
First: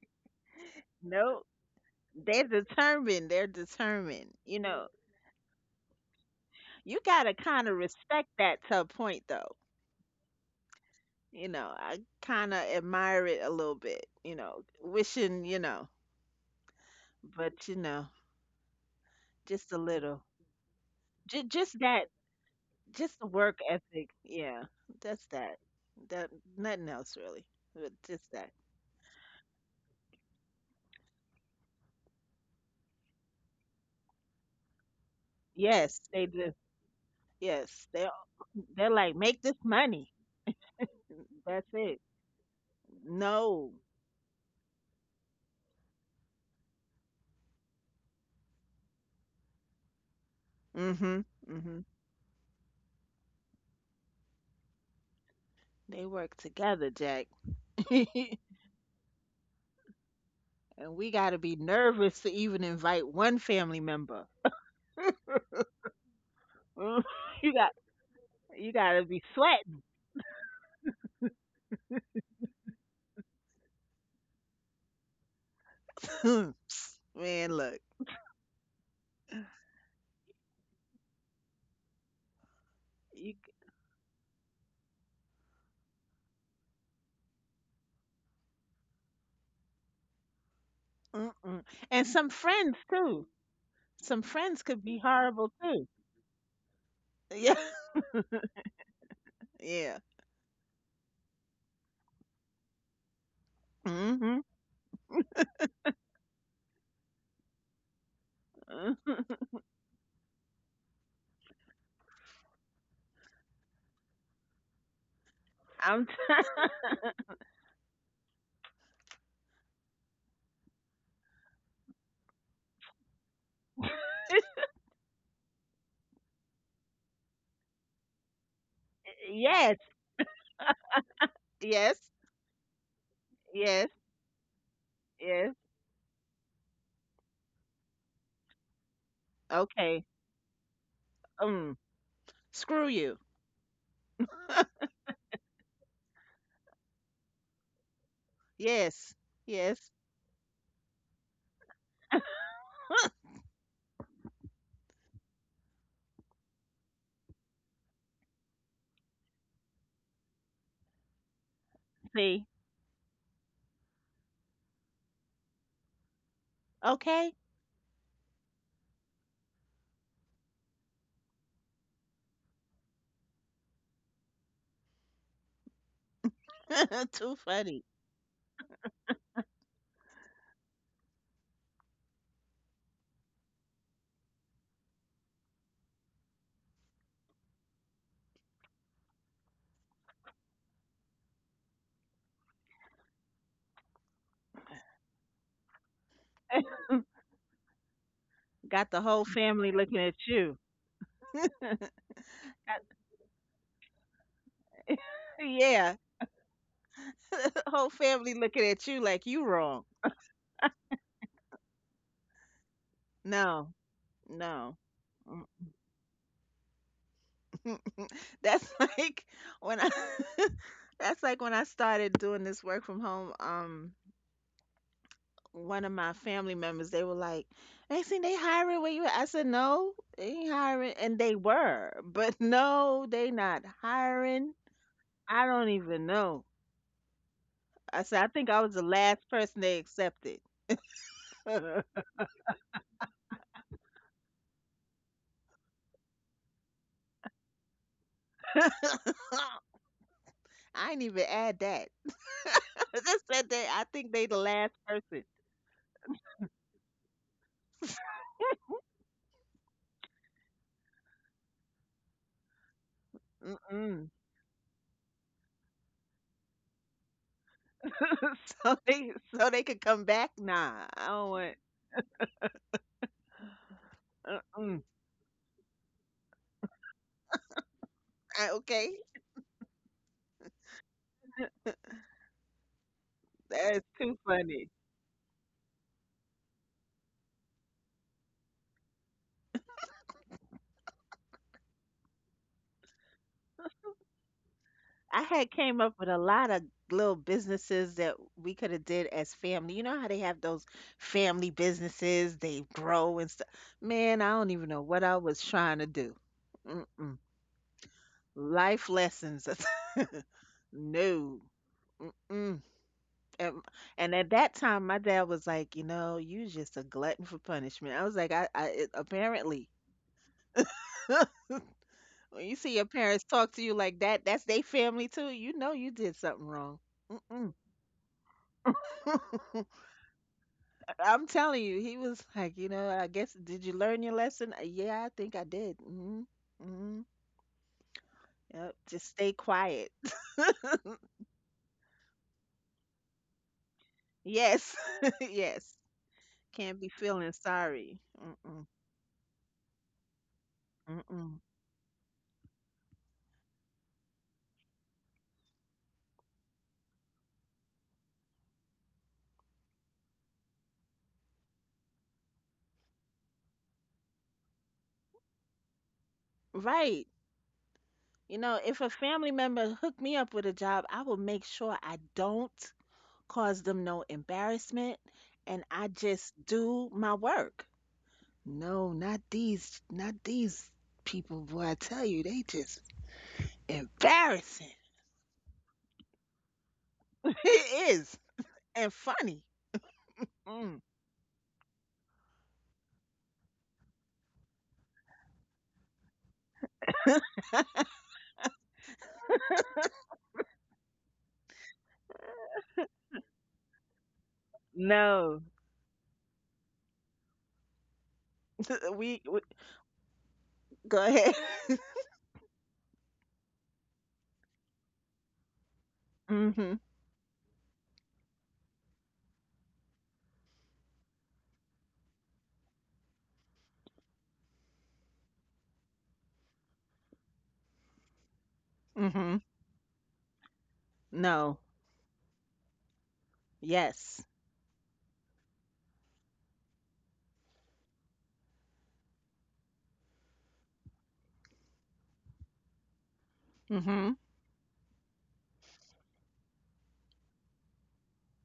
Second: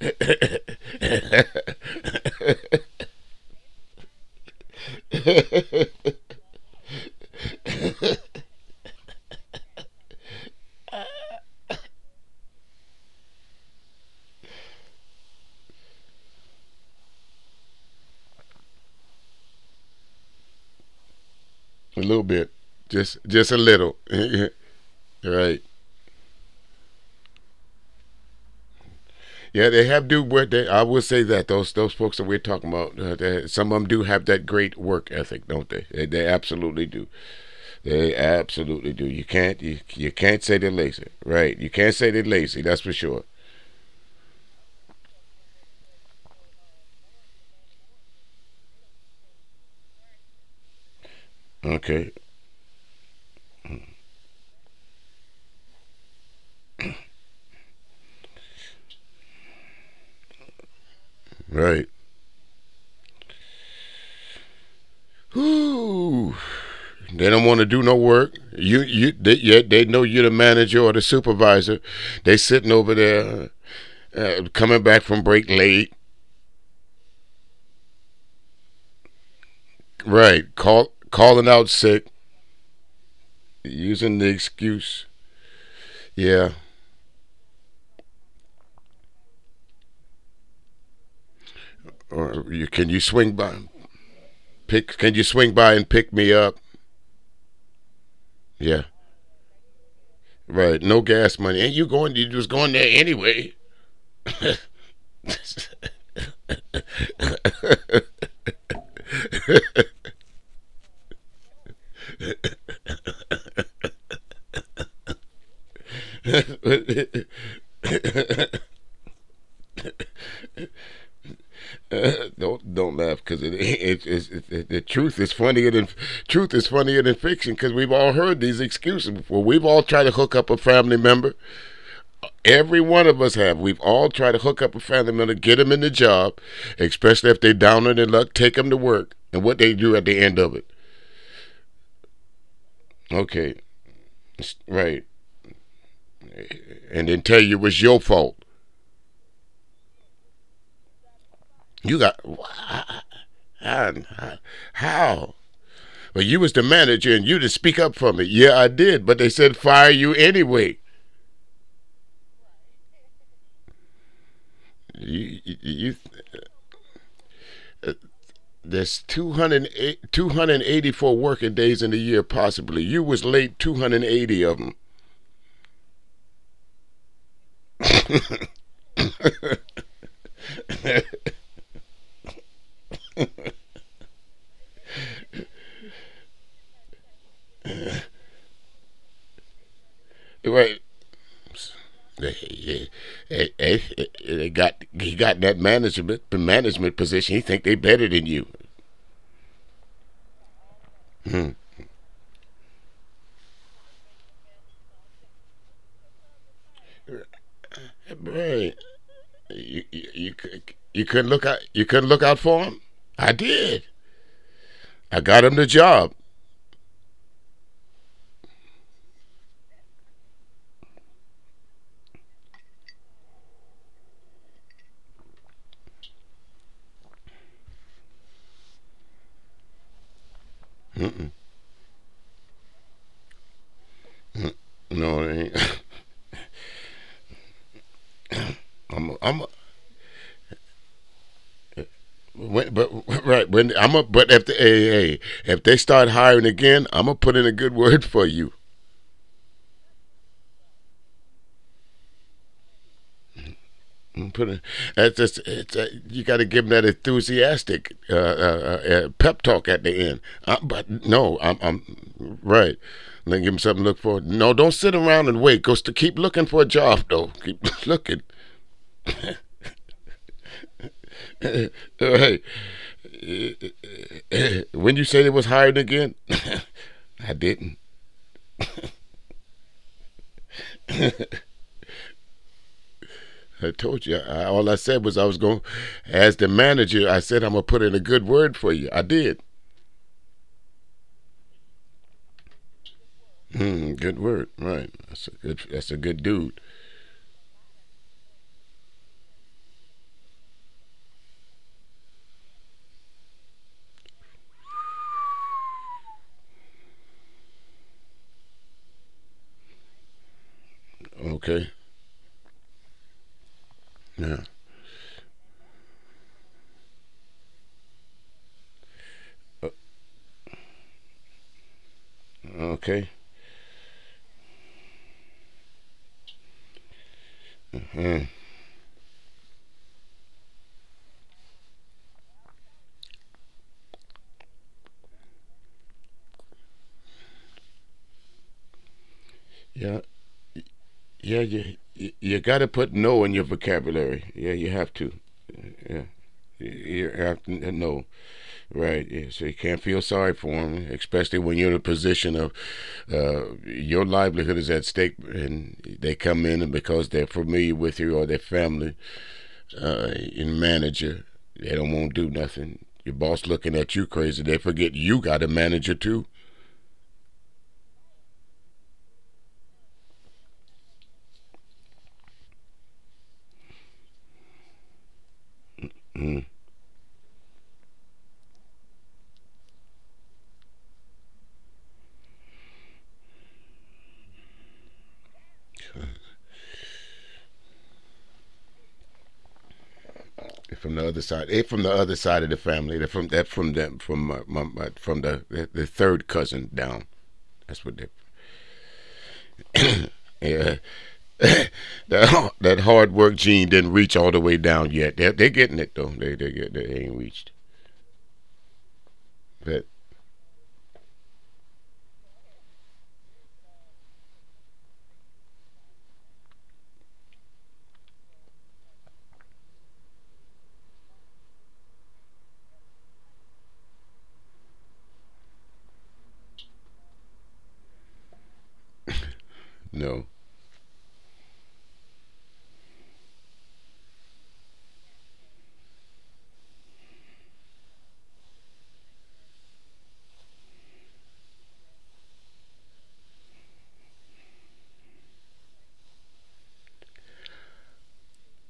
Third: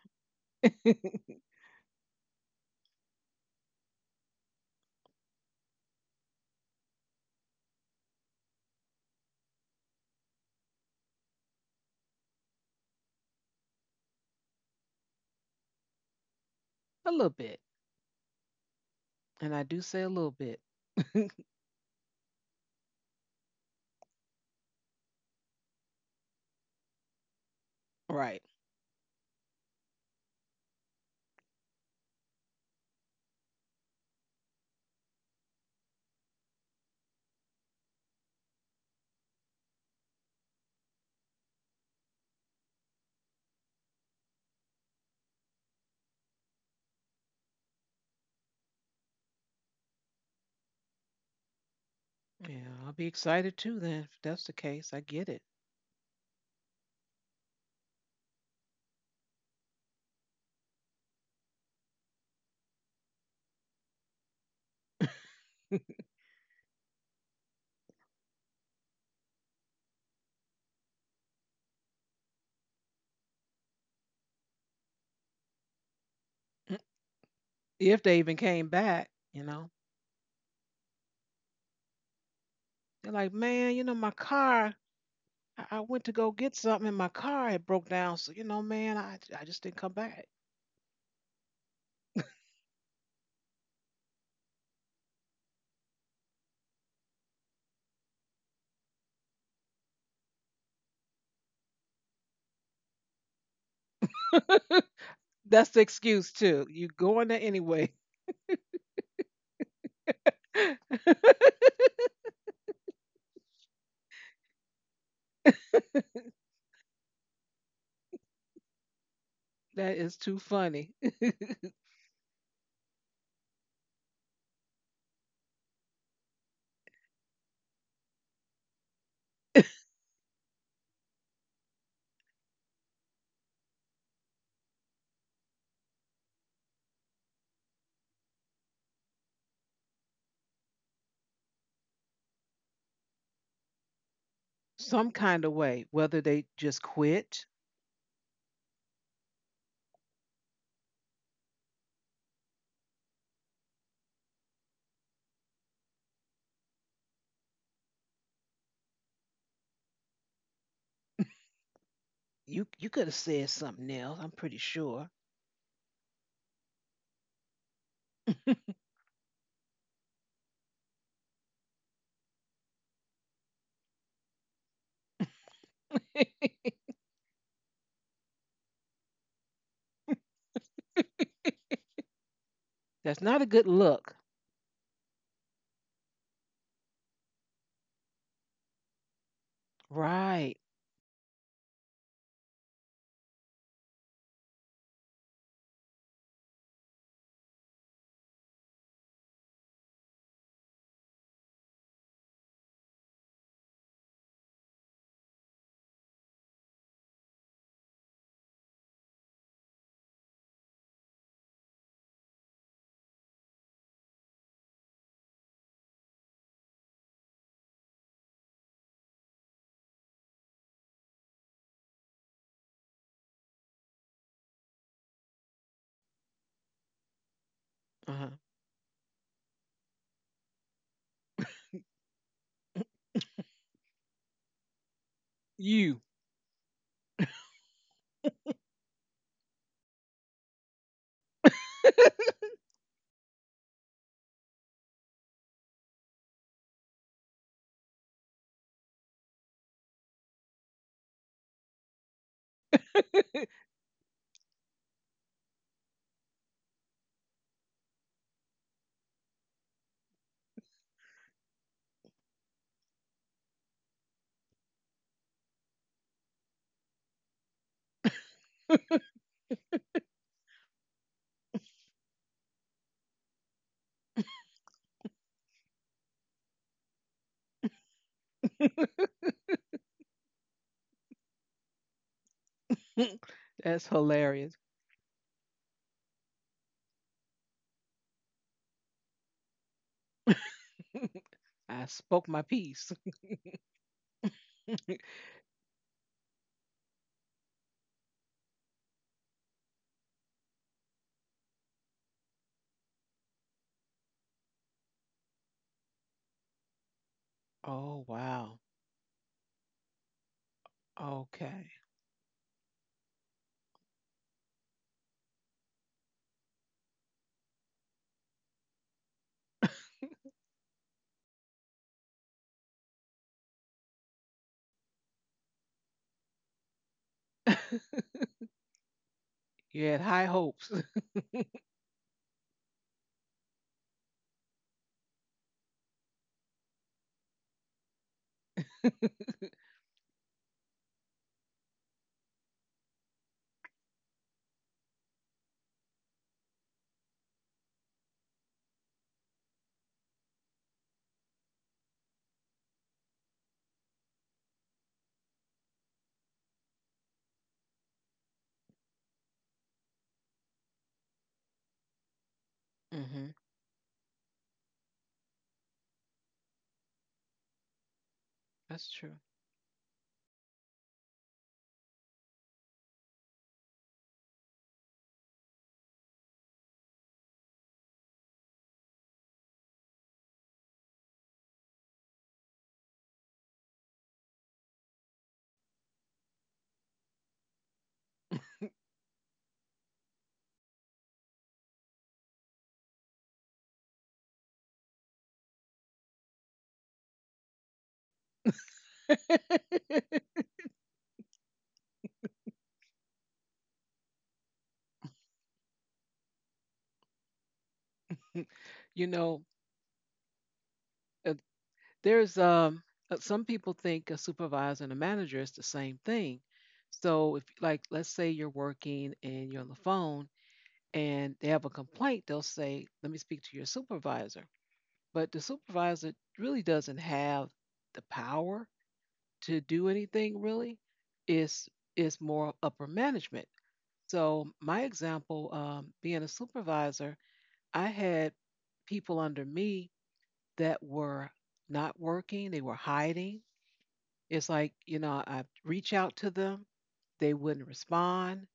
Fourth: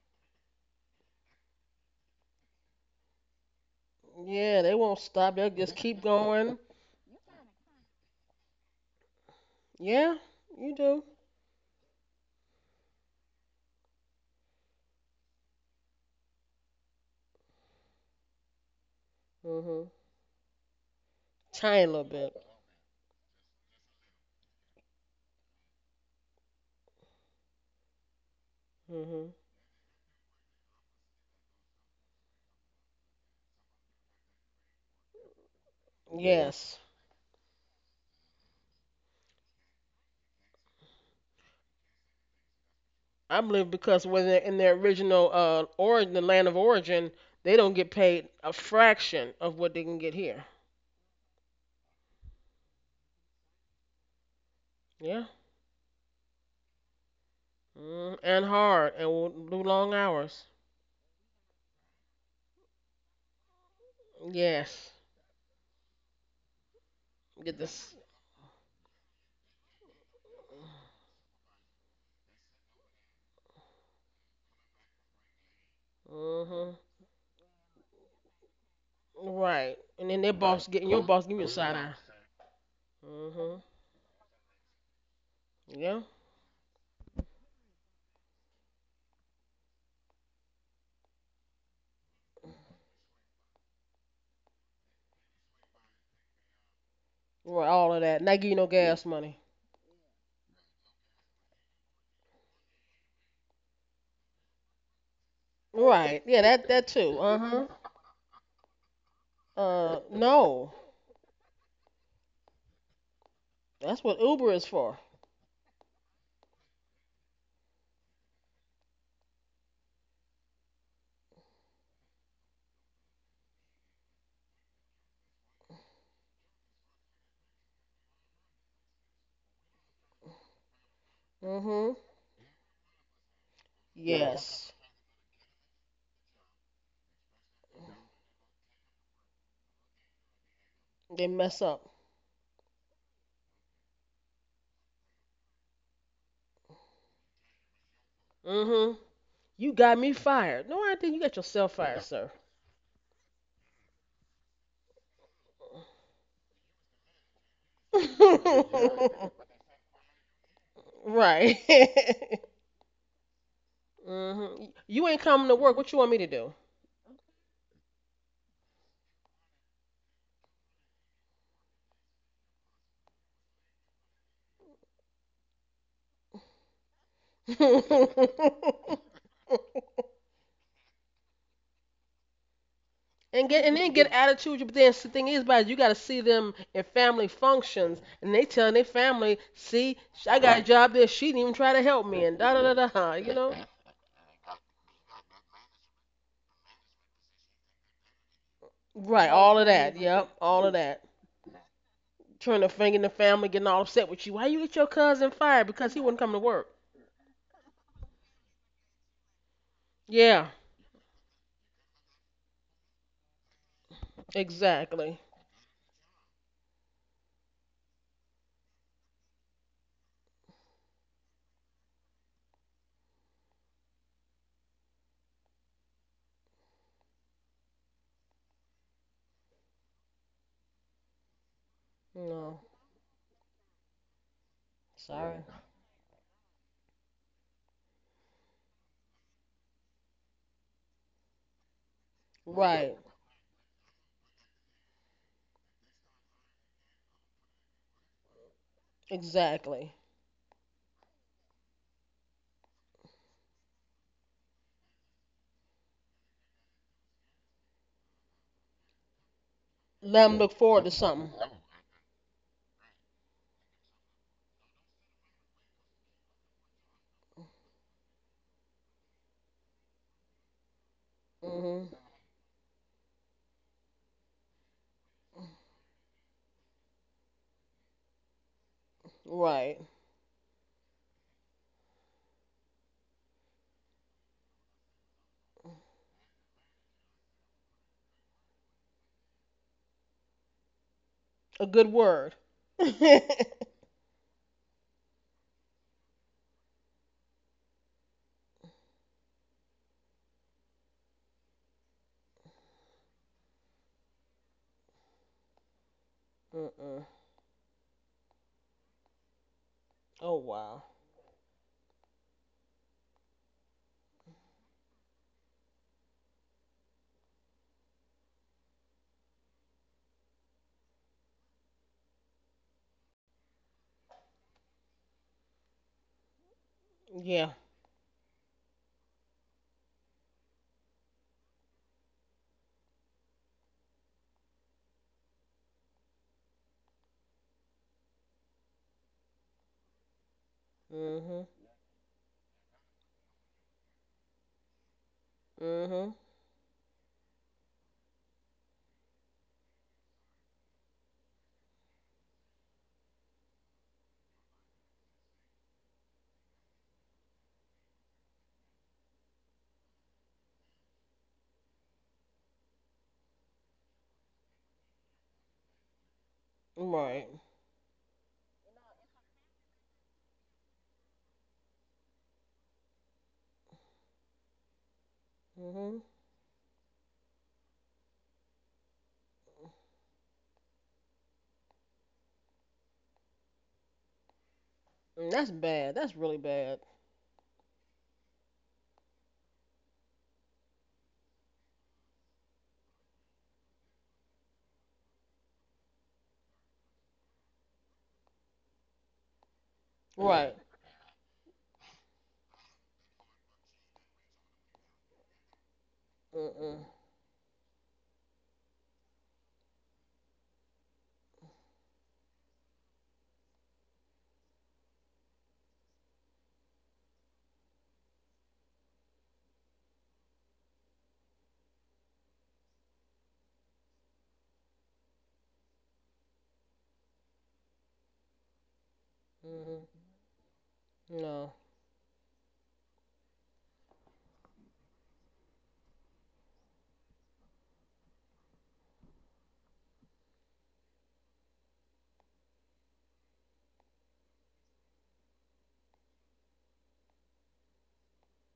Nope.
A
They're determined. They're determined. You
Yeah, they
know,
won't stop. They'll just keep going.
you gotta kind of respect that to a point though.
Yeah, you do.
You know, I kind of admire it a little bit. You know, wishing, you know,
a little bit.
but you know,
And I
just a
do
hmm.
say a
little.
little bit.
Just
Tiny little
that.
little
bit.
bit,
Just the
just
work
just a
ethic.
little.
Yeah, that's that.
Right?
That nothing else really, but just
Right.
that.
hmm.
Yeah, they have do what they. I will say that those folks that we're talking about, some of them do have that great work ethic, don't they?
Yes,
They,
Yeah.
they
they
do.
Yes.
absolutely do.
Yes, they,
They
they're
absolutely
like
do. You
make this
can't you,
money.
you can't say they're lazy,
Mm, that's
right? You
it.
can't say they're lazy. That's for sure.
I believe
No.
because when they're in their original origin, the land of origin, they don't get paid a fraction of what they can get here.
Mhm. Mhm.
Okay,
Yeah, I'll be excited too then if that's the case. I
Yeah.
get it.
They work together, Jack.
Mm,
And
and hard and will do long hours.
we got to be
right.
nervous to even invite one family member.
Yes.
Whew. They don't
You
Get
want
got,
to do
this.
no work.
you
You
got to
you
be
yeah, they know you're the manager or the supervisor. They sitting over there, coming back from break late,
sweating.
hmm.
Man, look.
If they even came back, you know,
Right. And then their Right.
right?
boss getting
Call
your boss give you a
calling out
side eye.
sick,
they're like,
You,
hmm.
man, you know, my
using the
car,
excuse,
I
Yeah.
went to go
yeah.
get something and my car had broke down. So, you know, man, I just didn't come back.
mm-mm. And
Or
some
you can you
friends
swing
too.
by
Some friends
pick?
could
Can
be
you swing by
horrible
and pick
too.
me up?
Yeah.
Right. All of that. Not give you
Yeah.
no gas money.
Yeah.
Right, no gas money. Ain't you going? You was going there anyway.
Mhm.
That's the
Right.
excuse
Yeah.
too.
That
You
too.
going
Uh
there
huh.
anyway.
Mhm.
No. That's what Uber is for.
I'm t-
That is too funny.
Don't laugh because the truth is funnier than fiction because we've all heard these excuses before. We've all
yes,
tried to hook up a family member.
Mm-hmm.
yes.
Every one of us have. We've
Yes.
all tried to hook
Yes.
up a family member,
Yes.
get them in the job, especially if they're down on their luck. Take them to work, and what they
Okay.
do at the end of it.
They mess
Um.
up.
Screw you.
Okay,
Some
right,
kind of way, whether they just
and then
quit.
tell you it was your fault.
hmm.
Yes.
You
Yes.
got me fired. No, I didn't. You got yourself fired,
You
sir.
got How? Well, you was the manager and you to speak up for me. Yeah, I did, but they said fire you anyway.
Right.
See.
You could have said something else. I'm pretty
hmm. You
sure.
ain't coming
You,
to
you,
work. What you
you
want me to do?
Okay.
uh, there's 208, 284 working days in the year, possibly. You was late 280 of them.
Too funny.
That's not a
and get
good
and then get
look.
attitude. But then the thing is, about you got to see them in family functions, and they telling their family, "See, I
Right.
got a
Right.
job there. She didn't even try to help me," and da da
He
da da. You know.
he got in that management position. He think they better than you.
Got the whole
Right. All of
family
that.
looking at
Yep.
you.
All of that.
I-
Turn to finger in the family, getting all upset with you. Why you get your cousin fired because
yeah.
he wouldn't come to work?
Whole family
Right.
looking at you like
You,
you
you,
wrong.
you,
Yeah,
you couldn't look out. You couldn't look out for him. I
No.
did.
No.
exactly.
I
Mm.
got him the job.
That's like when I. That's like when I started doing this work from home. Um, one of my family members, they were like, next thing
Uh-huh.
they hiring where you at?" I said, no, they ain't hiring. And they were, but
No,
no, they not hiring.
No, it
sorry.
I don't
ain't.
You.
even know. I said, I think I was the
I am
last person they accepted. I
When, but
Right,
right when I'm a but if the hey, if they start hiring again, I'm gonna put in a good word for you.
exactly.
ain't even add that. I just said they, I
Mm,
think
Put in,
they the last person.
you got to give them that enthusiastic pep talk at the
Let
end.
them look forward to
But
something.
no, I'm right. Then give them something to look
Mm-mm.
for. No, don't sit around and wait. Go to keep looking for a job though. Keep looking.
so they, so they could come back? Nah, I don't want,
hmm.
Hey, right.
uh-mm.
When you said it was hiring again, I didn't.
Okay.
Right.
I
That's
told
That's
you.
too
All I
hilarious.
funny.
said was I was going. To, as the manager, I said I'm gonna put in a good word for you. I did.
A
I
good
spoke
word.
my piece.
Mm-mm.
Hmm, good word. Right. That's a
I
good.
had
That's a
came
good
up with a
dude.
lot of little businesses that we could have did as family. You know how they have those family businesses, they grow and stuff. Man, I don't even know what I was trying to do. Mm-mm.
Oh wow.
Life lessons.
Oh wow.
No.
Okay.
Okay.
Mm-mm. And,
Yeah.
and at that time, my dad was like, you know, you just a glutton for punishment. I was like,
Uh,
apparently, when you see
okay.
your parents talk to you like that, that's their family too. You know, you did something wrong.
Yeah.
Hmm.
You had high hopes.
I'm telling you, he was like, you know, I guess, did you learn your lesson? Yeah, I think I did. Mm-hmm. Mm-hmm. Yep. Just stay
Yeah.
quiet.
Yeah.
Mhm.
You got to put no in your vocabulary. Yeah. You have
Yes.
to. Yeah.
Yes.
Mhm.
Can't
You,
be
have
feeling
to no.
sorry. Mm-mm.
Right. Yeah. So you can't feel sorry for him, especially when
Mm-mm.
you're in a position of your livelihood is at stake, and they come in and because they're familiar with you or their family and manager. They don't want to do nothing. Your boss
Hmm.
looking at you crazy. They forget you got a manager too.
Right.
Right.
You know,
That's
if a
true.
family member hooked me up with a job, I will make sure I don't cause them no embarrassment and I
Mhm.
Mm.
just do my work. No, not these people, boy. I tell you, they just embarrassing.
That's bad. That's really bad.
It is, and funny.
They're from the
Mm.
other side. They from the other side of the family. They're from that from them from my, my, my from the third cousin down. That's what they.
Right.
Yeah, that hard work gene didn't reach all the way down yet. They're
No,
getting it though. They get they
Mm-mm.
ain't reached.
You know,
we.
But
Go ahead.
there's some people think a supervisor and a manager is the same thing,
Mm-hmm.
so if, like, let's say you're working and you're on the phone and they have a complaint, they'll say let me speak to your supervisor, but the supervisor really doesn't have the power
Mm-hmm.
to do
Mhm.
no,
anything really.
No.
No.
It's it's more upper management.
Yes.
So my example, being a supervisor, I had people under me that were not working, they were hiding.
Mm-hmm.
It's like, you know, I reach out to them, they wouldn't respond.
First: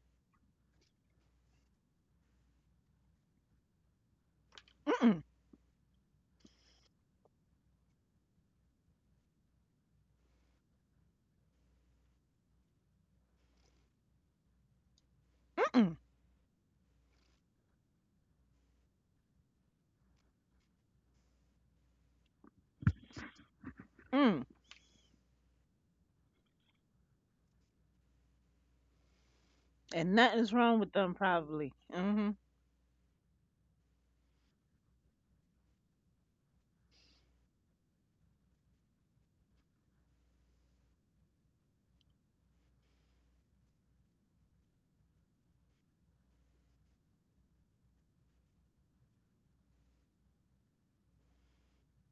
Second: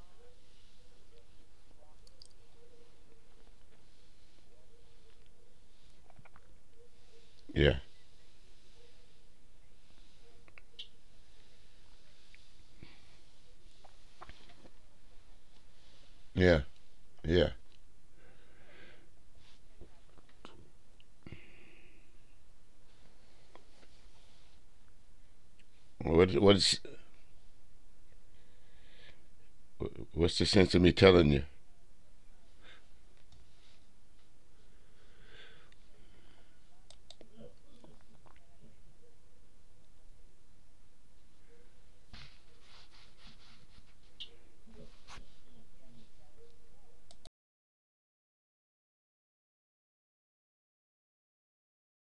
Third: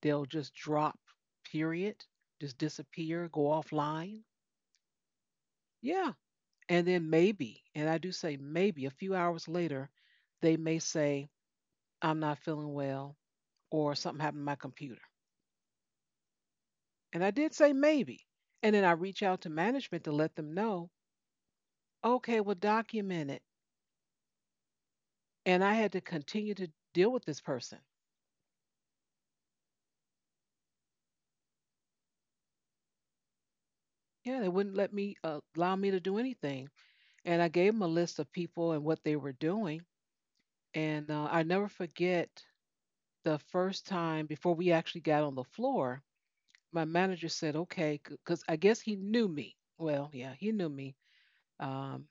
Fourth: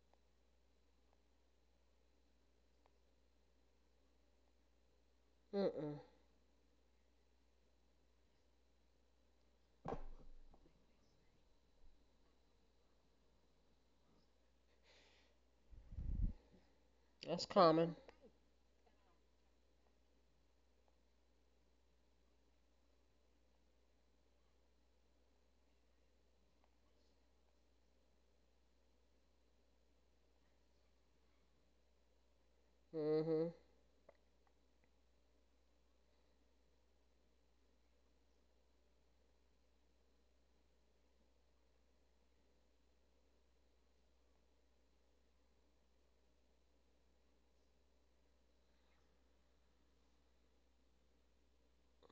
They'll just drop, period, just disappear, go offline.
Mm-mm.
Mm-mm.
Yeah. And then maybe,
yeah,
and I do say maybe a few hours later, they may say, I'm not feeling well, or something happened to my computer.
Mm-mm.
yeah,
And I
That's
yeah.
did say
common.
maybe. And then I reach out to management to let them know, okay, well, document it.
Mm.
And I had to
What
continue to
what's
deal with this person.
And
what's the
nothing's
sense
wrong
of me
with them,
telling you?
probably. Mm-hmm.
Mhm.
Yeah, they wouldn't let me allow me to do anything. And I gave him a list of people and what they were doing. And I never forget the first time before we actually got on the floor, my manager said, okay, because I guess he knew me. Well, yeah, he knew me. Um,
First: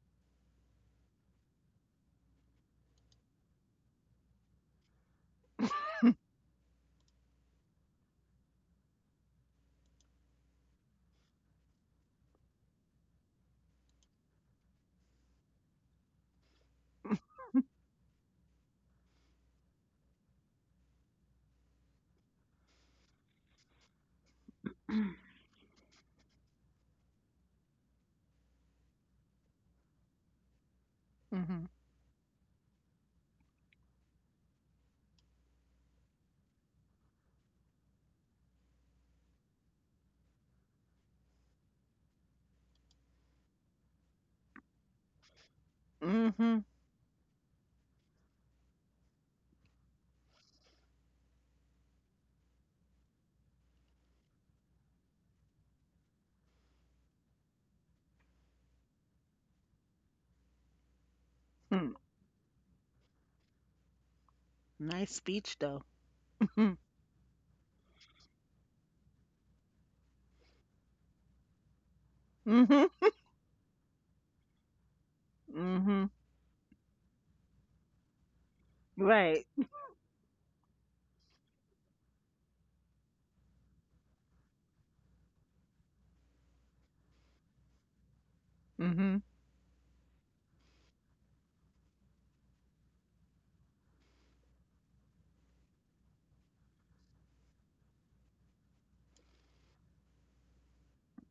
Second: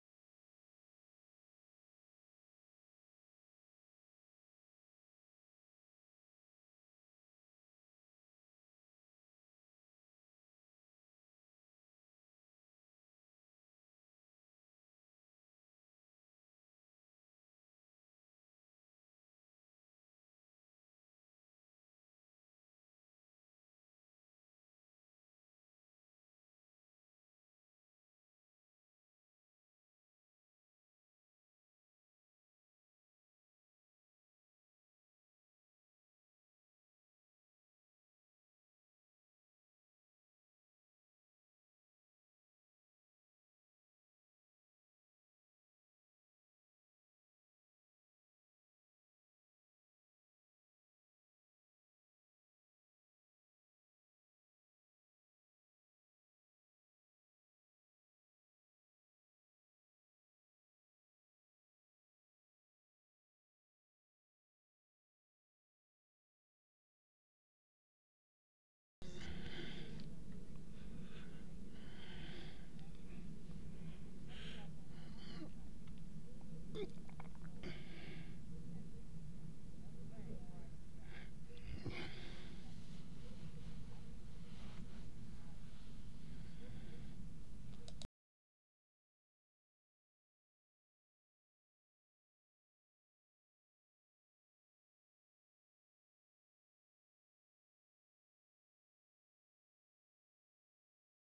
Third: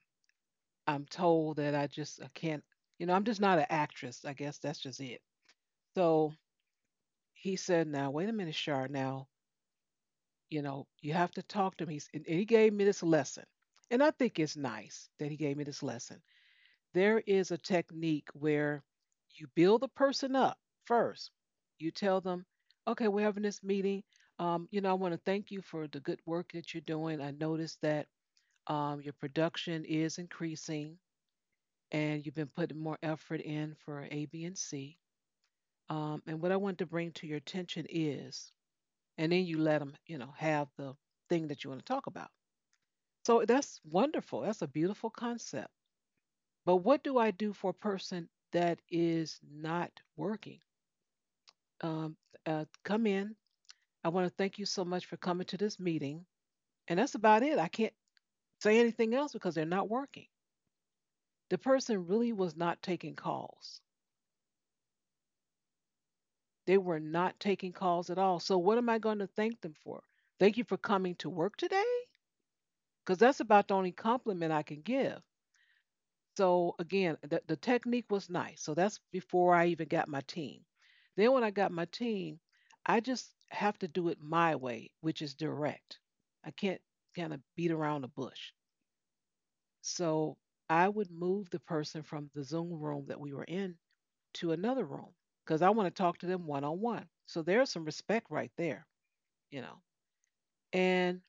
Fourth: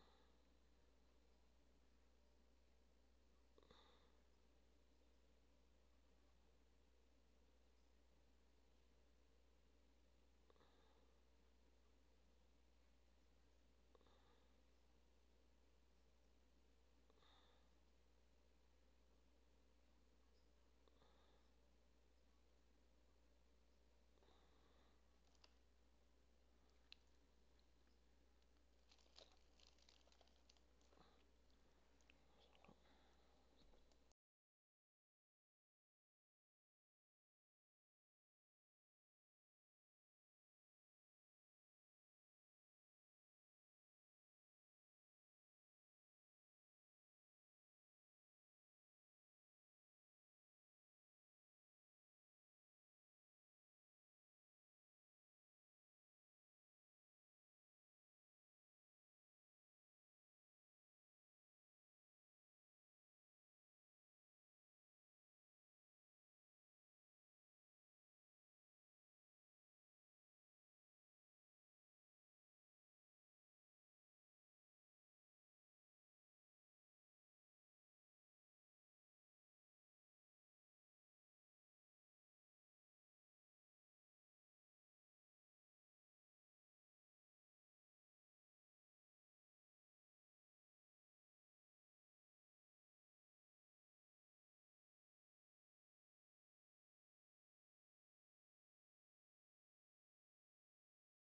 I'm told that I just, I can't, you know, I'm just not an actress. I guess that's just it. So he said, now, wait a minute, Shar, now, you know, you have to talk to him. And he gave me this lesson. And I think it's nice that he gave me this lesson. There is a technique where you build the person up first. You tell them, okay, we're having this meeting. You know, I want to thank you for the good work that you're doing. I noticed that your production is increasing
Mm-hmm.
and you've been putting more effort in for A, B, and C. And what I want to bring to your attention is, and then you let them, you know, have the thing that you want to talk about. So that's wonderful. That's a beautiful concept.
Mm-hmm.
But what do I do for a person that is not working? Um, come in. I want to thank you so much for coming to this meeting. And that's about it. I can't say anything else because they're not working. The
Mm.
person really was not taking calls.
Nice speech, though. Mm-hmm.
They were not taking calls at all. So, what am I going to thank them for? Thank you for coming to work today?
Mm-hmm.
Because that's about the only compliment I can give.
Mm-hmm.
So again, the technique was nice. So that's
Right.
before I even got my team. Then when I got my team, I just have to do it my way, which is direct. I can't kind of beat around the bush.
Mm-hmm.
So I would move the person from the Zoom room that we were in to another room because I want to talk to them one on one. So there's some respect right there, you know. And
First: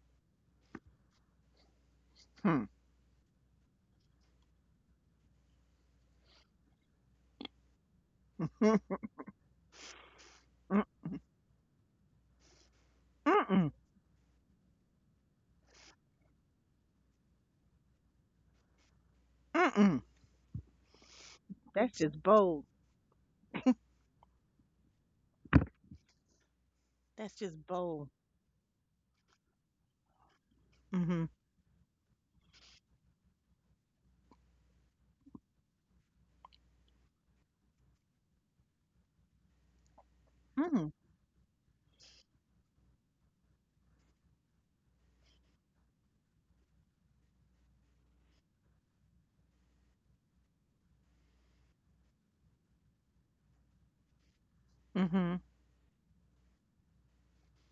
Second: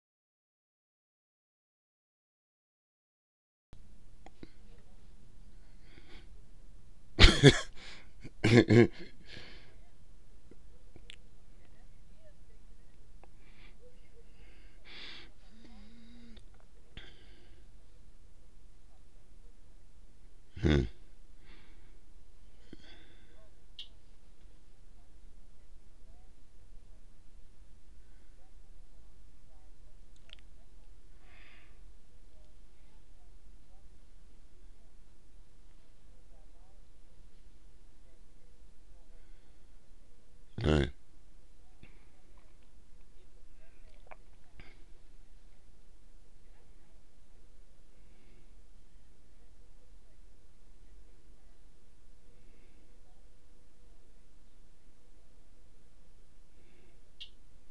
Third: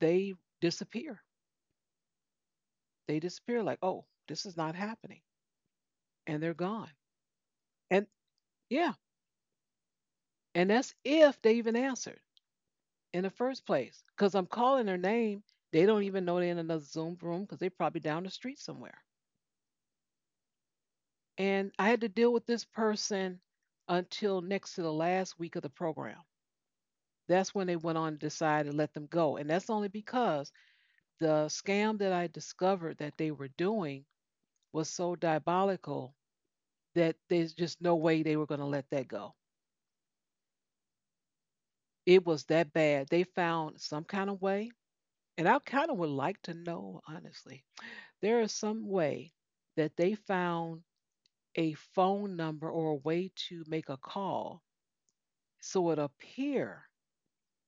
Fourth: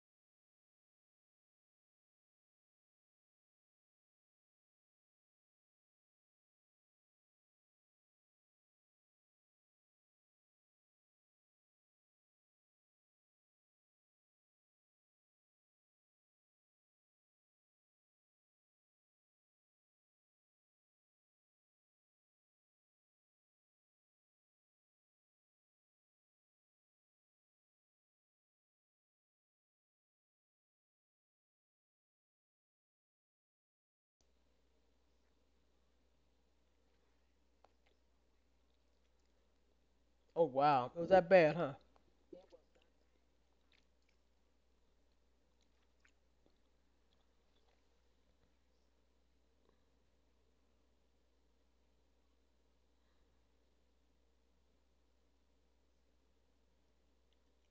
they disappear.
Hmm.
They disappear like, oh, this is not happening. And they're gone. And yeah,
Mm.
and
Mm.
that's if they even answered in the first
Mm-mm.
place. Because I'm calling their name. They don't even know they're in another Zoom room because they're probably down the street somewhere.
Mm-mm.
And I
That's
had to
just
deal with
bold.
this person until next to the last week of the program.
That's
That's
just
when they went
bold.
on to decide to let them go. And that's only because
Mm-hmm.
the scam that I discovered that they were doing was so diabolical that there's just no way they were going to let that go.
Oh
Mm-hmm.
Right.
wow. It was that bad, huh?
It was that bad. They found some kind of way. And I kind of would like to know, honestly, there is some way that they found a phone number or a way to make a call
Mm-hmm.
so it appear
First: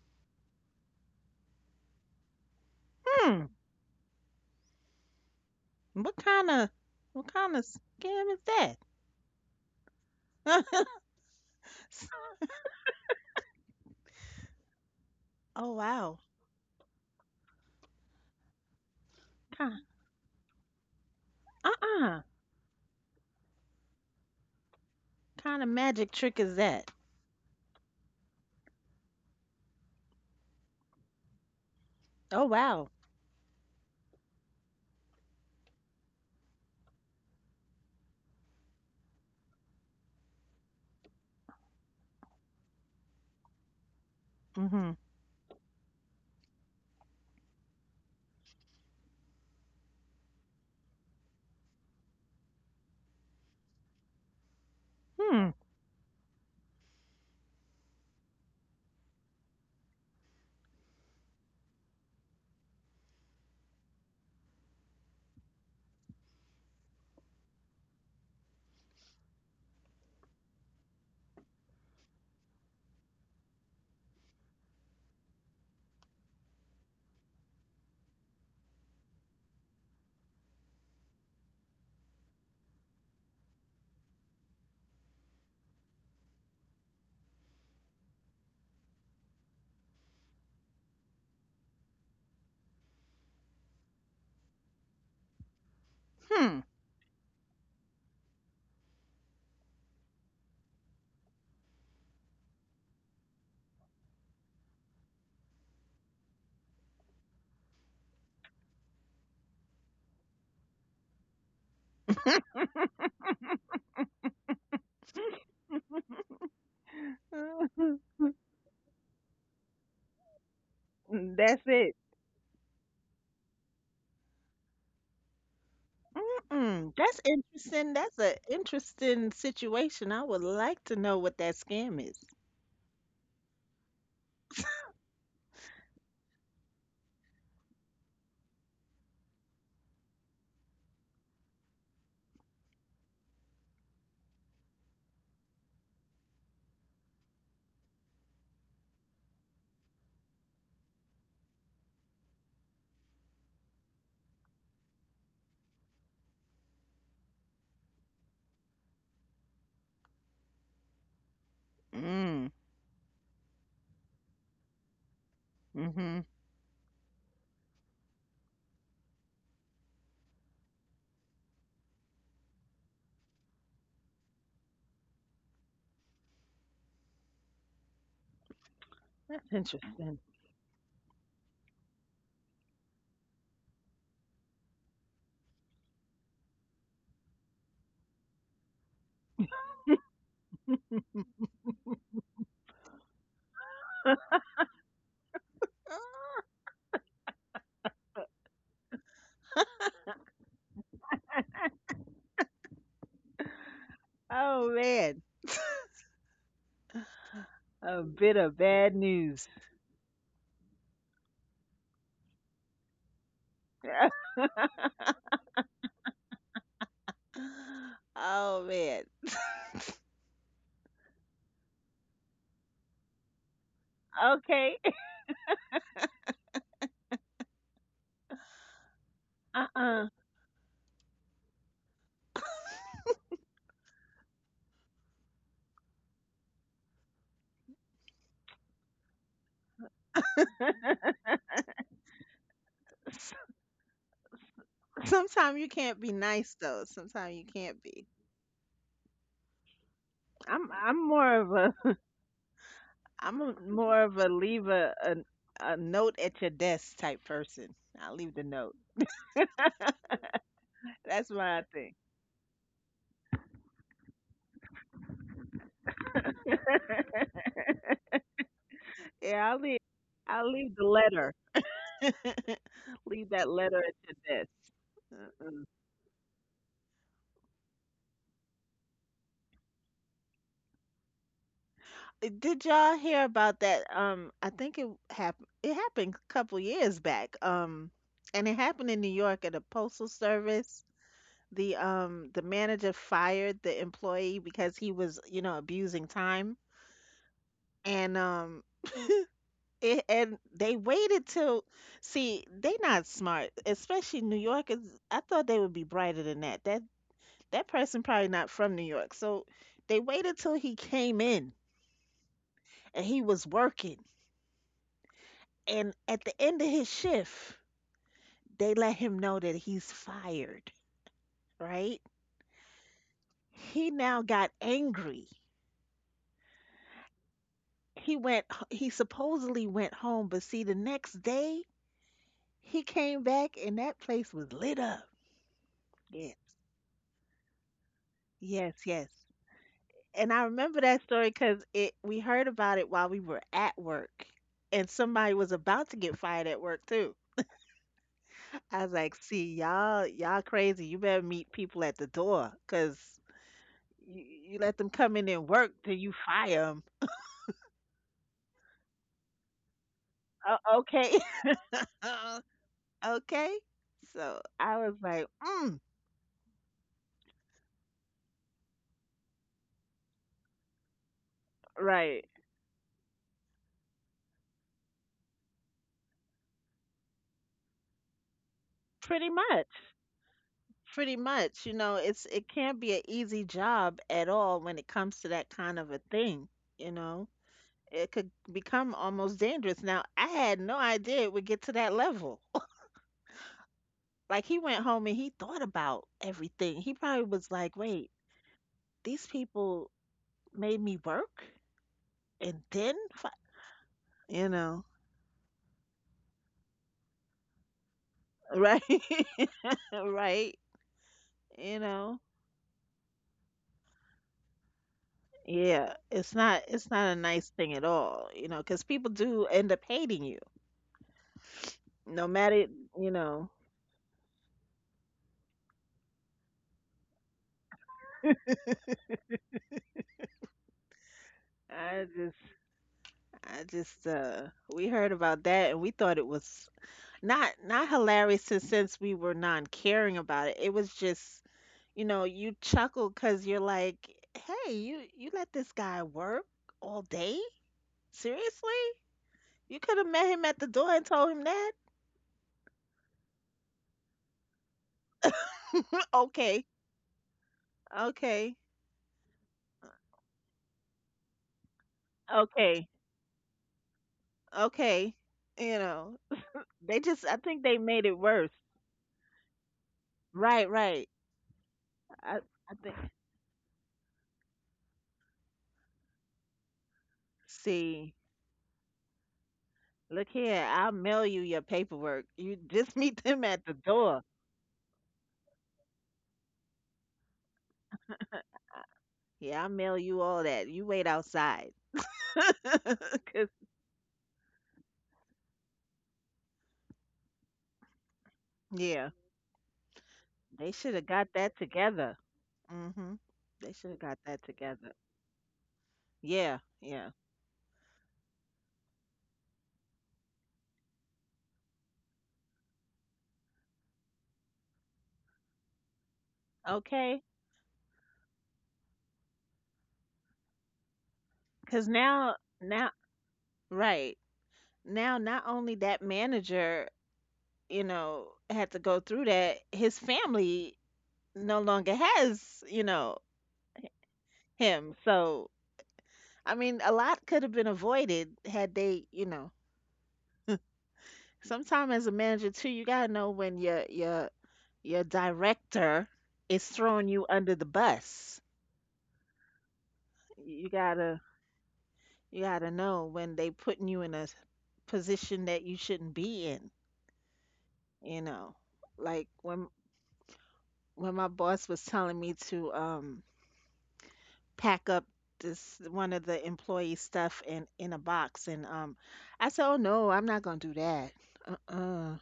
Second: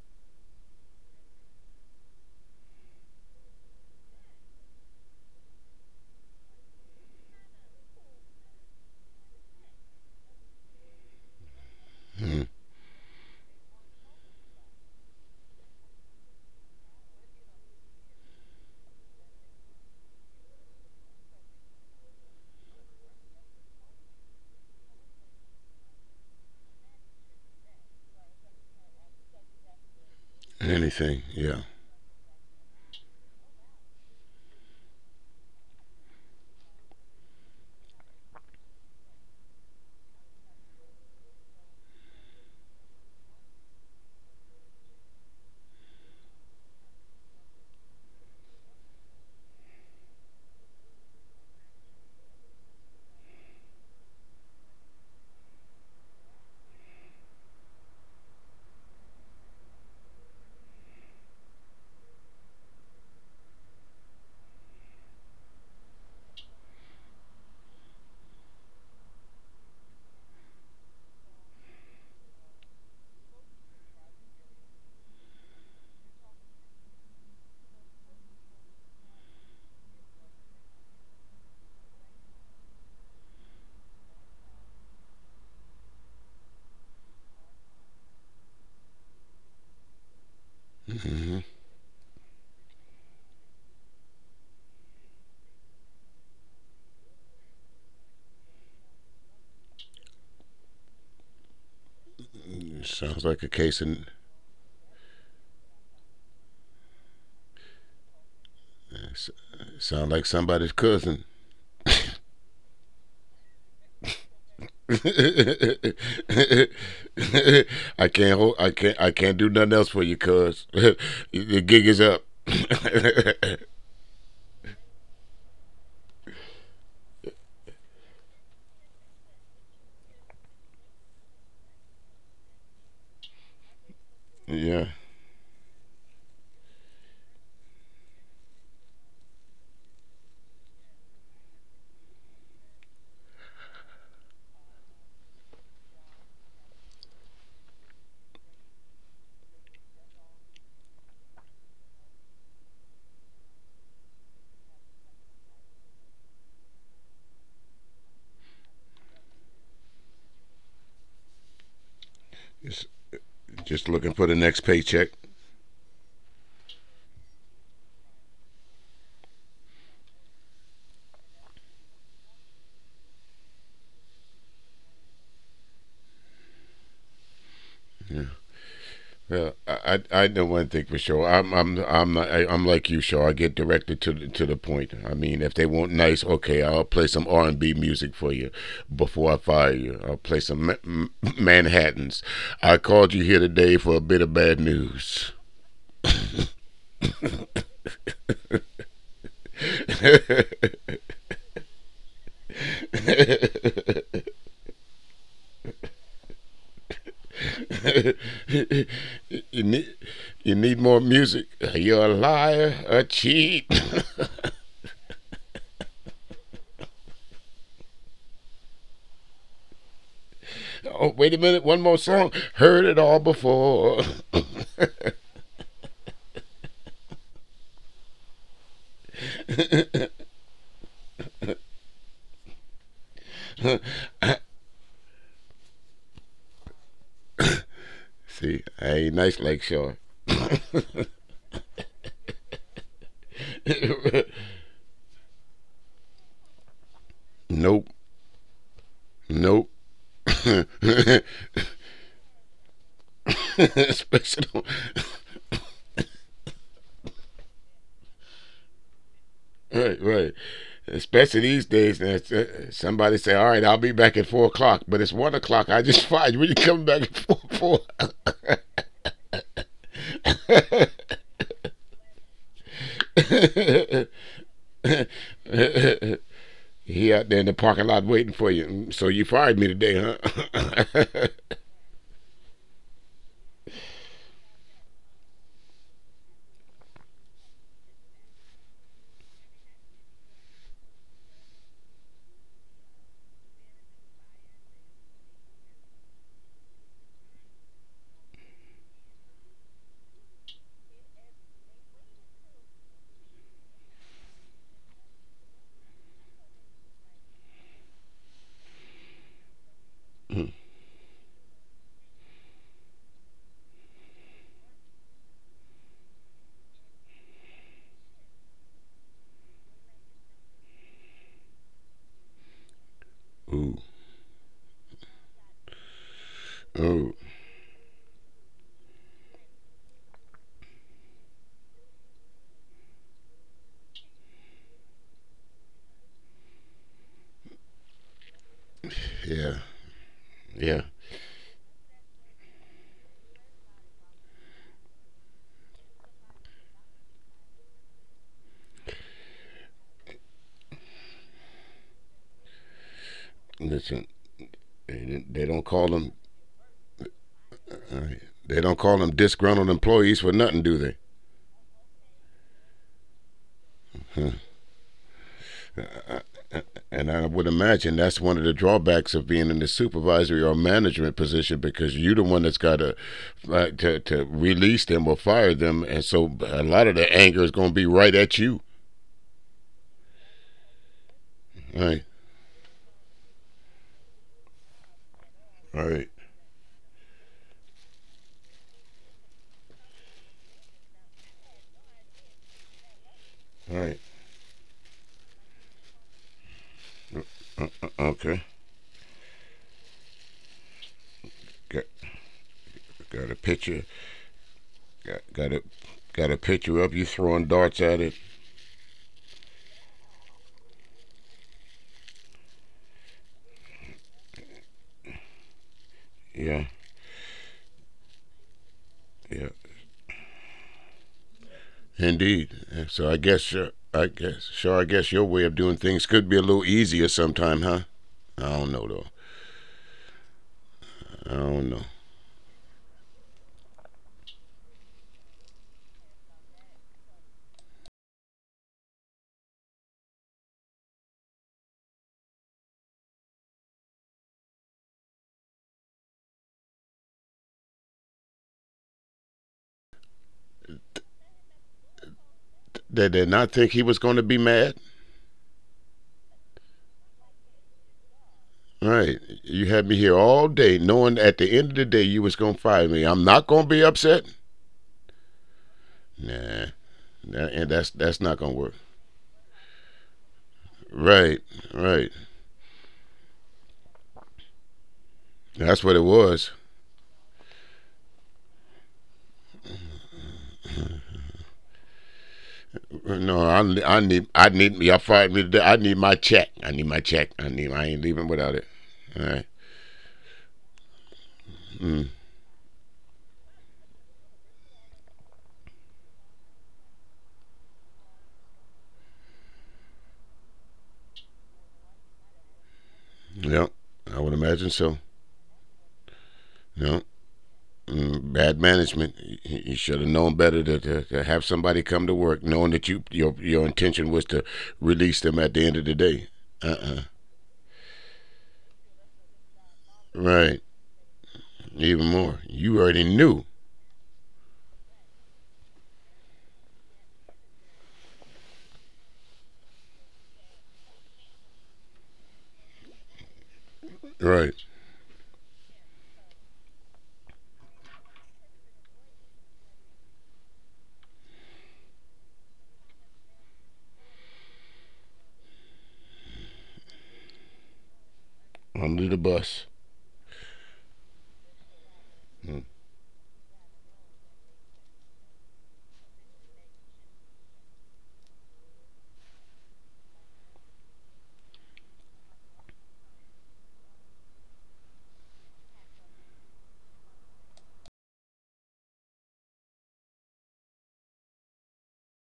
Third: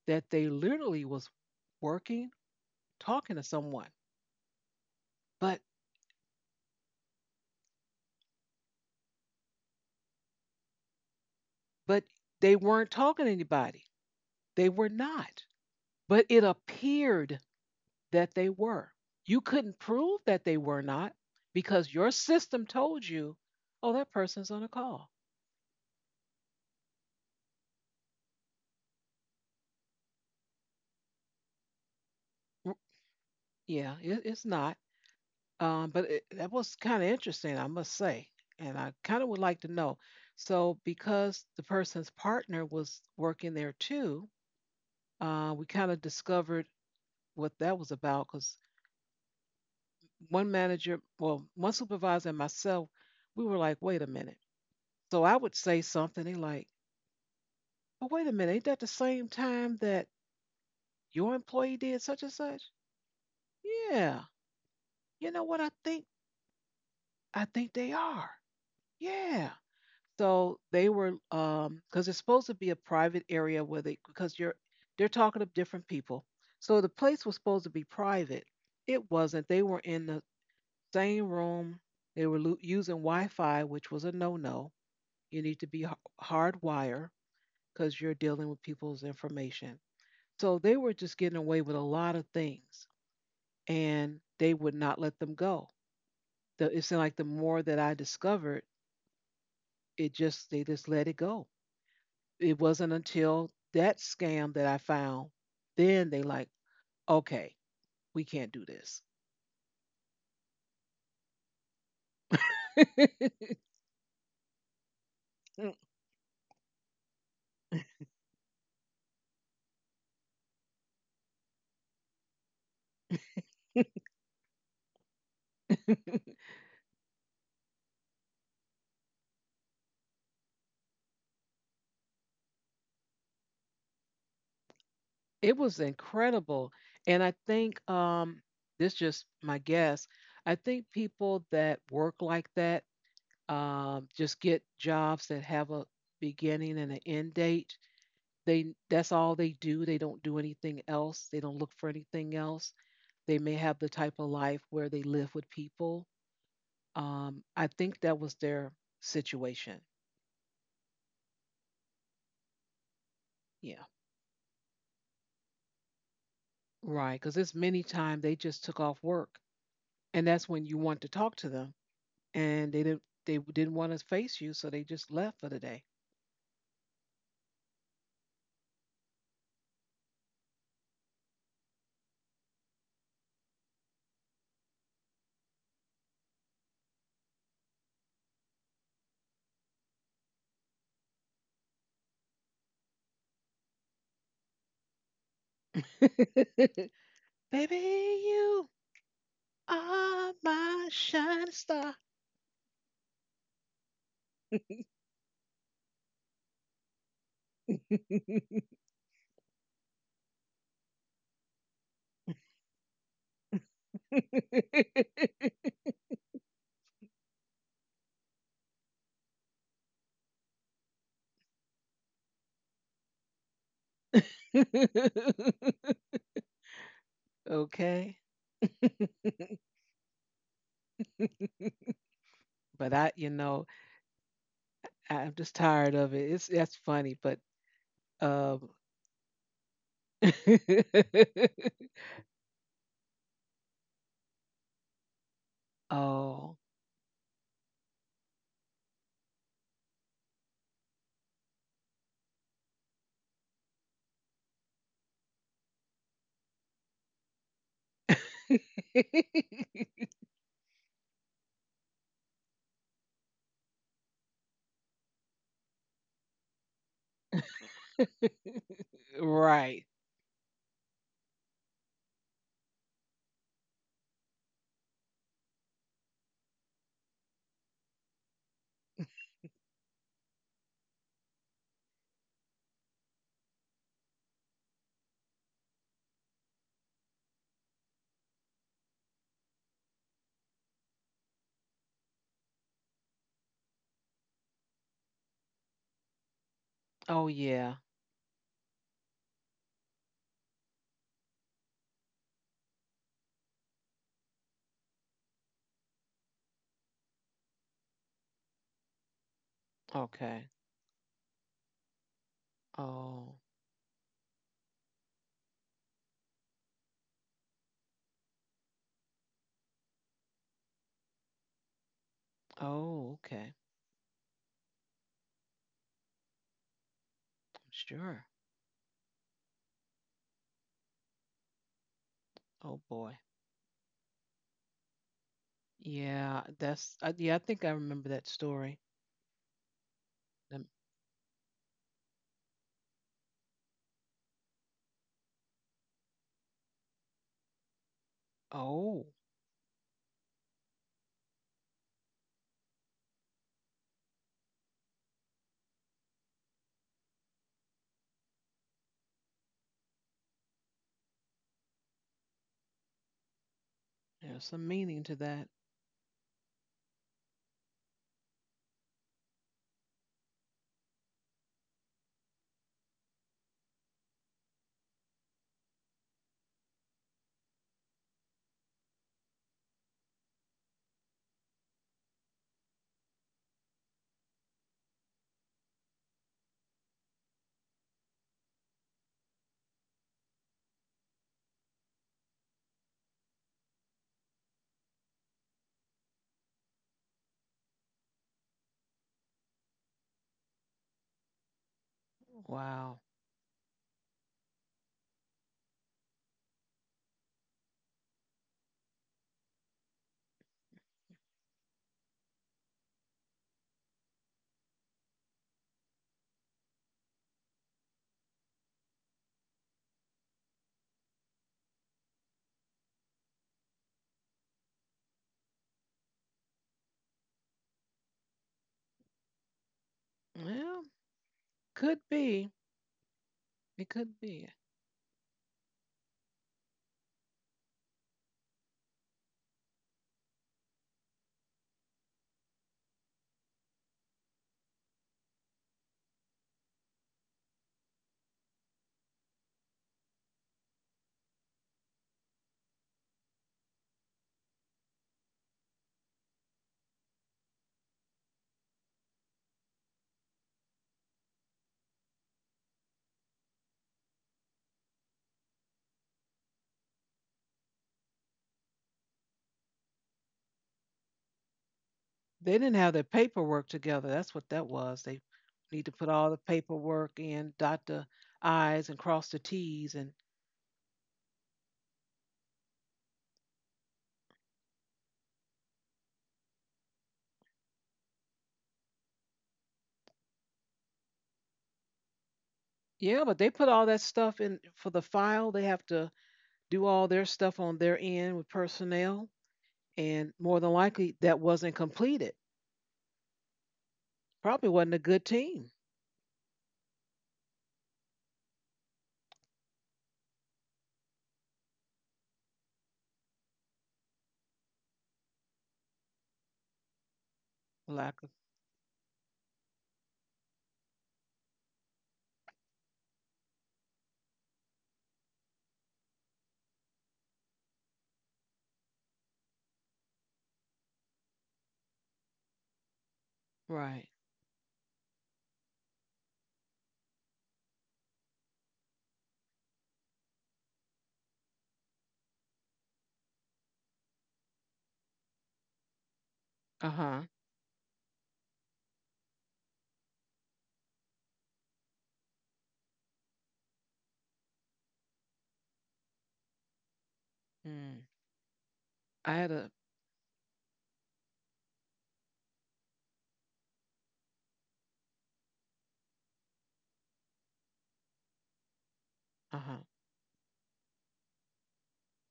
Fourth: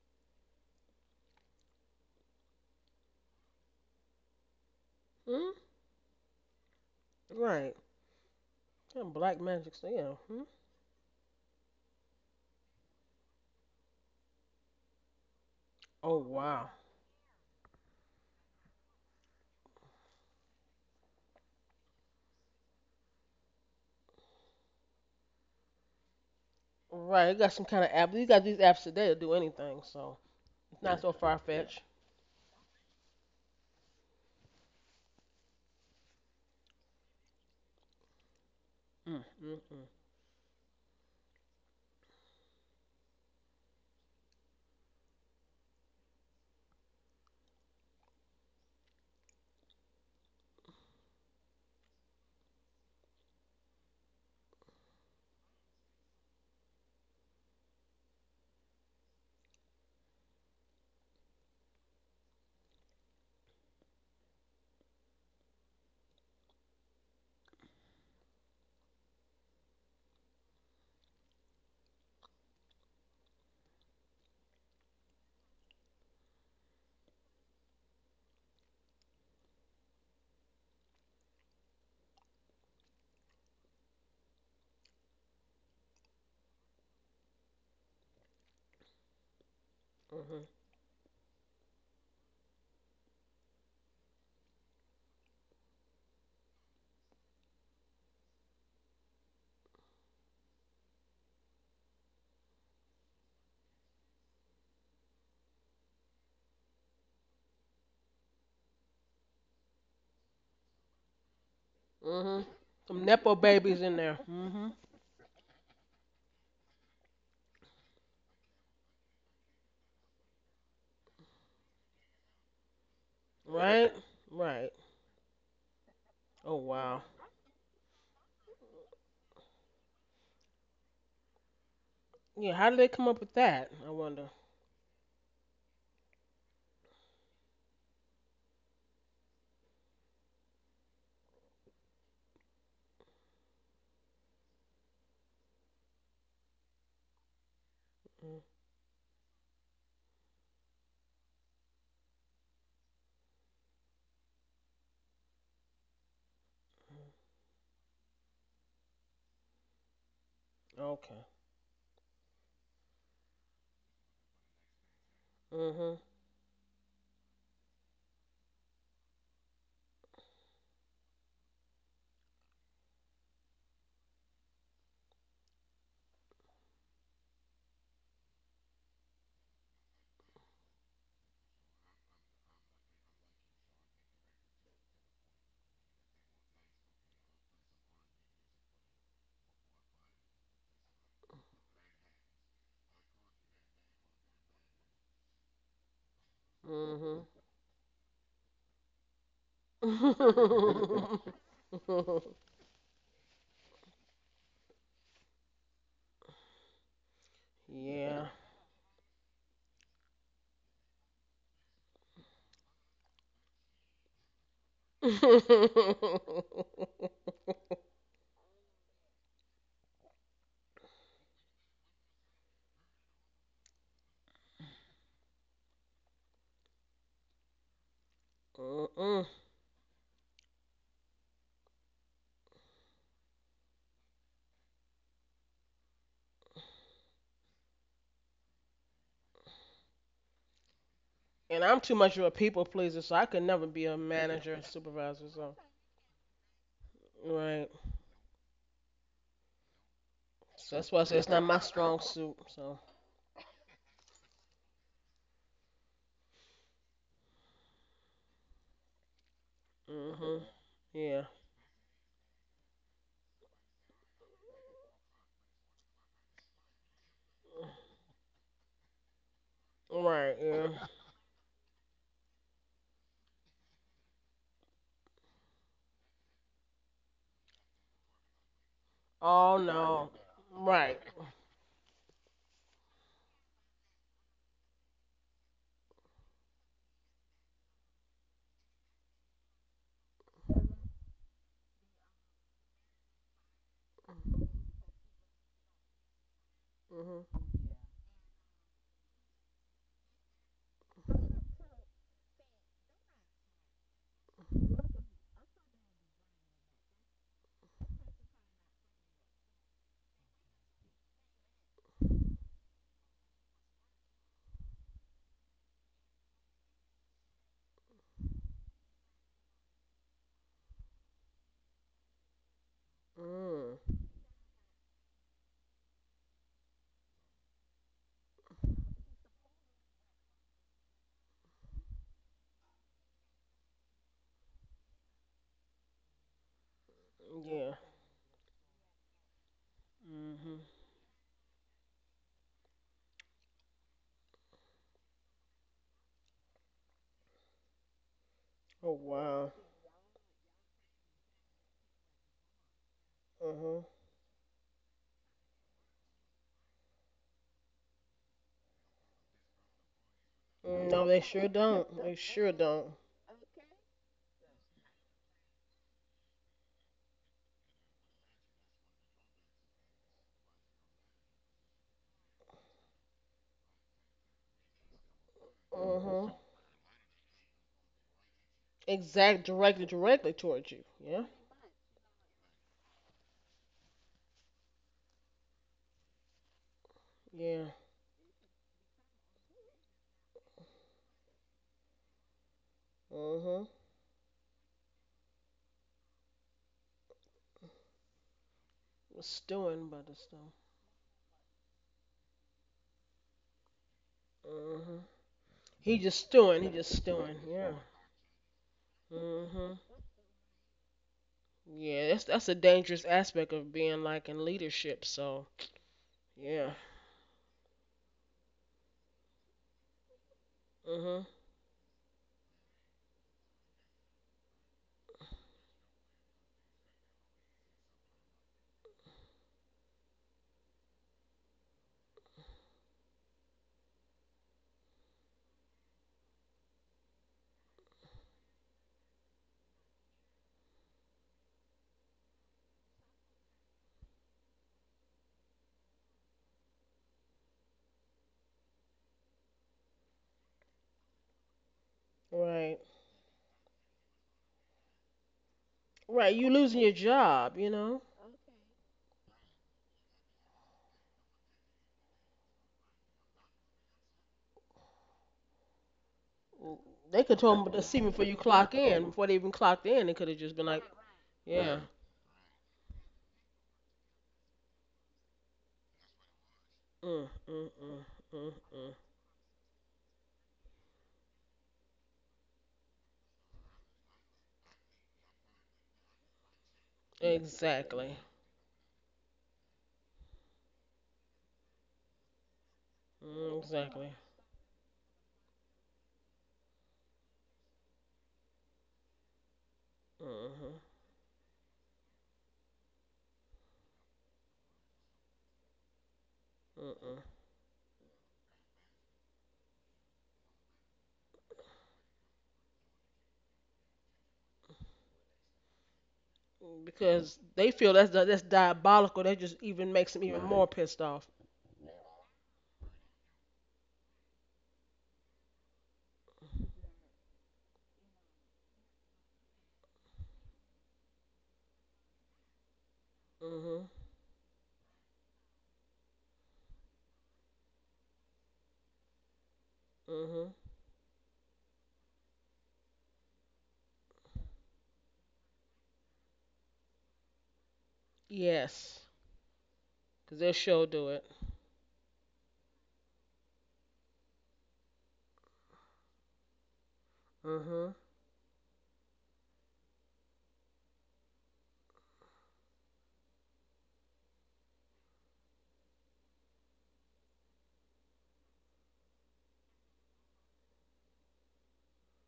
that they literally was working, talking to
Mm.
someone,
Hmm?
but
What kind of what kind of
Right.
scam is that?
Yeah, black magic. So yeah. Hmm?
but
S-
Mm.
they weren't talking to anybody, they were not,
oh
Oh
wow.
but it
wow.
appeared that they were. You couldn't
Kind
prove that they were not, because your
Uh-uh.
system told you, oh, that person's on a call.
Kind of magic trick is that?
Right. You got some kind of app. You got these apps today to do anything. So it's not so
Anything?
far
Yeah.
fetched.
Oh
Mm,
wow.
yeah it, it's not. But it, that was kind of interesting, I must say. And I kind
Mm.
of would
Mm.
like to
Mm.
know. So, because the person's partner was working there too,
Mm-hmm.
we kind of discovered what that was about, because one manager, well, one supervisor and myself, we were like, wait a minute. So I
Hmm.
would say something, they like, but wait a minute, ain't that the same time that your employee did such and such? Yeah. You know what? I think they are. Yeah. So they were, because it's supposed to be a private area where they, because they're talking to different people. So the place was supposed to be private. It wasn't. They were in the same room. They were using Wi-Fi, which was a no-no. You need to be hardwired because you're dealing with people's information. So they were just
Mm-hmm.
getting away with a lot of things, and they would not let them go.
Hmm.
The, it seemed like the more that I discovered, it just they just let it go. It wasn't
Sounds like
until
a case
that
of.
scam that I found, then they like, okay, we can't do this.
s- Sound like somebody's cousin.
Mhm. Mhm. Some nepo babies in there. Mhm.
I can't hold. I can't. I can't do nothing else for you, cuz the
That's
gig
it.
is up.
Right. Right. Oh
Mm-mm.
wow.
That's interesting. That's an interesting situation. I would like to know what that scam is.
Yeah. How did they come up with that? I wonder.
Yeah,
It was incredible. And I think this just my guess. I think people that work like that just get jobs that have a beginning and an end date.
Mhm.
They that's all they do. They don't do anything else. They don't look for anything else. They may have the type of life where they live with people. I think that was their situation.
Okay.
Mm.
just,
Yeah,
just looking for the next paycheck.
Mhm.
Mm-hmm.
right. Because it's many times they just took off work, and that's when you want to talk to them, and they didn't. They didn't want to face you, so they just left for the day.
Yeah.
That's
Yeah,
interesting.
I know one thing for sure. I'm not, I'm like you, Shaw. I get directed to the point. I mean, if they want nice, okay, I'll play some R&B music for you before I fire you. I'll play some Manhattan's. I called you here today for a bit of bad news.
Mhm.
Baby, you are my shining star.
Oh man. A
Yeah.
bit of bad news.
you need you need more music. You're a liar, a cheat.
Oh man.
Oh, wait a minute, one more song. Heard it all before.
Okay.
Okay.
Mm-mm.
Uh-uh.
But I, you know, I'm just tired of it. It's that's funny, but
See,
um
I ain't nice like Shaw.
And I'm too much of a people pleaser, so I could never be a manager or supervisor. So,
Sometimes you can't be nice
oh.
though. Sometimes you
right.
can't
Nope.
be.
Nope.
I'm
So that's why I
I'm
say it's
more
not
of
my
a.
strong suit. So,
I'm more of a
Especially
leave a note at your desk type person. I'll leave the note.
right, right.
mhm. Yeah.
That's
Especially
my
these
thing.
days, somebody say, "All right, I'll be back at 4 o'clock," but it's 1 o'clock. I just fired you. When you come back at four,
Yeah,
Right.
Right.
I'll
Yeah.
leave the letter. Leave that letter at your desk. Mm-mm.
he out there in the parking lot waiting for you. Mm, so you
Oh
fired me today,
no. Right.
huh?
Did y'all hear about that? I think it happened. It happened a couple years back. And it happened in New York at a postal service. The manager fired the employee because he was, you know, abusing time.
Oh
Mhm.
yeah.
And it, and they waited till, see, they not smart, especially New Yorkers. I thought they would be brighter than that. That that person probably not from New York. So they waited
Okay.
till he came in and he
Oh.
was working. And at the end of his shift, they let him know that he's fired, right?
Oh, okay.
Ooh,
He
Mm.
now got angry,
ooh,
he
Sure.
went he supposedly went home, but see, the next day
Oh
he
boy.
came back and that place was lit up. Yeah,
Yeah, that's yeah, I think I
Yeah.
remember that story.
yes, yes.
yeah,
And I
Mhm.
Um,
yeah.
remember that story because it, we heard about it while we were at work, and somebody was about to get fired at work too. I
Oh
was
oh,
like,
wow.
see, y'all crazy, you better meet people at the door, because
Mhm.
Listen,
you, you let them
they
come in
they
and
don't call
work
them.
till you fire them.
Uh, they don't call them disgruntled employees for nothing,
Oh,
do they?
No, they
okay.
sure don't. They
Uh,
sure don't.
okay,
Huh?
there's
so
some
I was
meaning to
like,
that.
mm,
And I would imagine that's one of the drawbacks of being in the supervisory or management position because you're the
right.
one that's got to release them or fire them, and so
Mhm.
a lot of the anger is going to be right at you.
Pretty
Exact
much.
directly, directly towards you.
Pretty
Yeah.
much, you
All
know,
right,
it's, it can't be an easy job at all when it comes to that kind
all
of a
right,
thing, you know.
Yeah.
It could become almost dangerous. Now, I had no idea it would get to that level.
Mhm.
all right.
Like he went home and he thought about everything. He probably was like, "Wait,
Okay,
Was
these
stewing,
people
but it's still.
made me work
got
and
Wow.
then fi-"
got a picture,
you know,
Mhm.
got got a
He just
got
stewing.
a
He just
picture of you
stewing. Yeah.
throwing darts at it.
right?
hmm.
right? You
Yeah, that's
know.
that's a dangerous aspect of being like in leadership. So
Yeah, it's not,
yeah.
it's
Yeah,
not a nice thing at all, you know, 'cause people do end up
yeah,
hating you
hmm.
no matter,
indeed.
you
And
know.
so I guess your way of doing things could be a little easier sometime, huh? I don't know though.
Well,
I
could
I
don't know.
just,
be.
I
It
just,
could be.
we heard about that and we thought it was not, not hilarious, since we were non-caring about it. It was just, you know, you chuckle because you're like, hey, you let this guy work all day? Seriously? You could have met him at the door and told him that?
Right.
They did not think he was going to be mad.
Right. You
Okay,
losing your job. You know.
okay,
Right. You had me here all day knowing at the end of the day you was going to
okay,
fire me. I'm not going to be upset.
okay. You know,
Nah.
they
They
just,
could
I
told
think
them to
That,
they
and
see me
made
that's
before
it
you
that's
worse.
not
clock
going to work.
in. Before they even clocked in, they could have just been
Right,
like,
right.
Right.
yeah.
Right.
I,
They didn't
I
have
think.
their paperwork together. That's what that was. They need to put
That's what it
all the
was.
paperwork
Mm,
in,
mm,
dot
mm,
the
See.
mm,
I's
mm.
and cross the T's. And
Look here, I'll mail you your paperwork. You just meet them
No,
at the
I, I
door.
need I need y'all fired me today. I need my check. I need my check. I
Exactly.
ain't leaving without it.
Uh,
All right.
Yeah, I'll mail you all that. You wait outside.
Mm,
yeah, but they
'Cause,
put all that
Exactly.
stuff in for the file. They have to do all their stuff on their end with
yeah,
personnel. And more than
Mm-hmm.
they should have
likely,
got
that
that
wasn't
together.
completed.
Hmm. They
yeah.
should have got
I
that
would
Probably
imagine
wasn't a
together.
so.
good team.
Yeah,
Mm-mm.
No.
yeah.
Mm, bad management. You should have known better to have somebody come to work knowing that your intention was to release them at the end of the day. Uh uh
Okay.
Because they feel
Lack of,
that's diabolical. That just even makes them even
Right.
more pissed off.
Even
Because
more. You already
now,
knew.
right. Now, not only that manager, you know, had to go through that, his family no longer has, you know,
Mhm.
right.
Right.
him. So I mean, a lot could have been avoided had they, you know.
Mhm.
Sometime as a manager too, you gotta know when your your director is
Uh
throwing
huh.
you under the bus.
Under
Yes.
the bus.
Cause they'll
You
sure do it.
gotta you gotta know when they putting you in a position that you shouldn't be in.
Mhm.
Mm.
You know,
I
like
had a,
when my boss was telling me to pack up this one of the employee stuff in a box, and
uh
I said,
huh.
oh no, I'm not gonna do that. Uh uh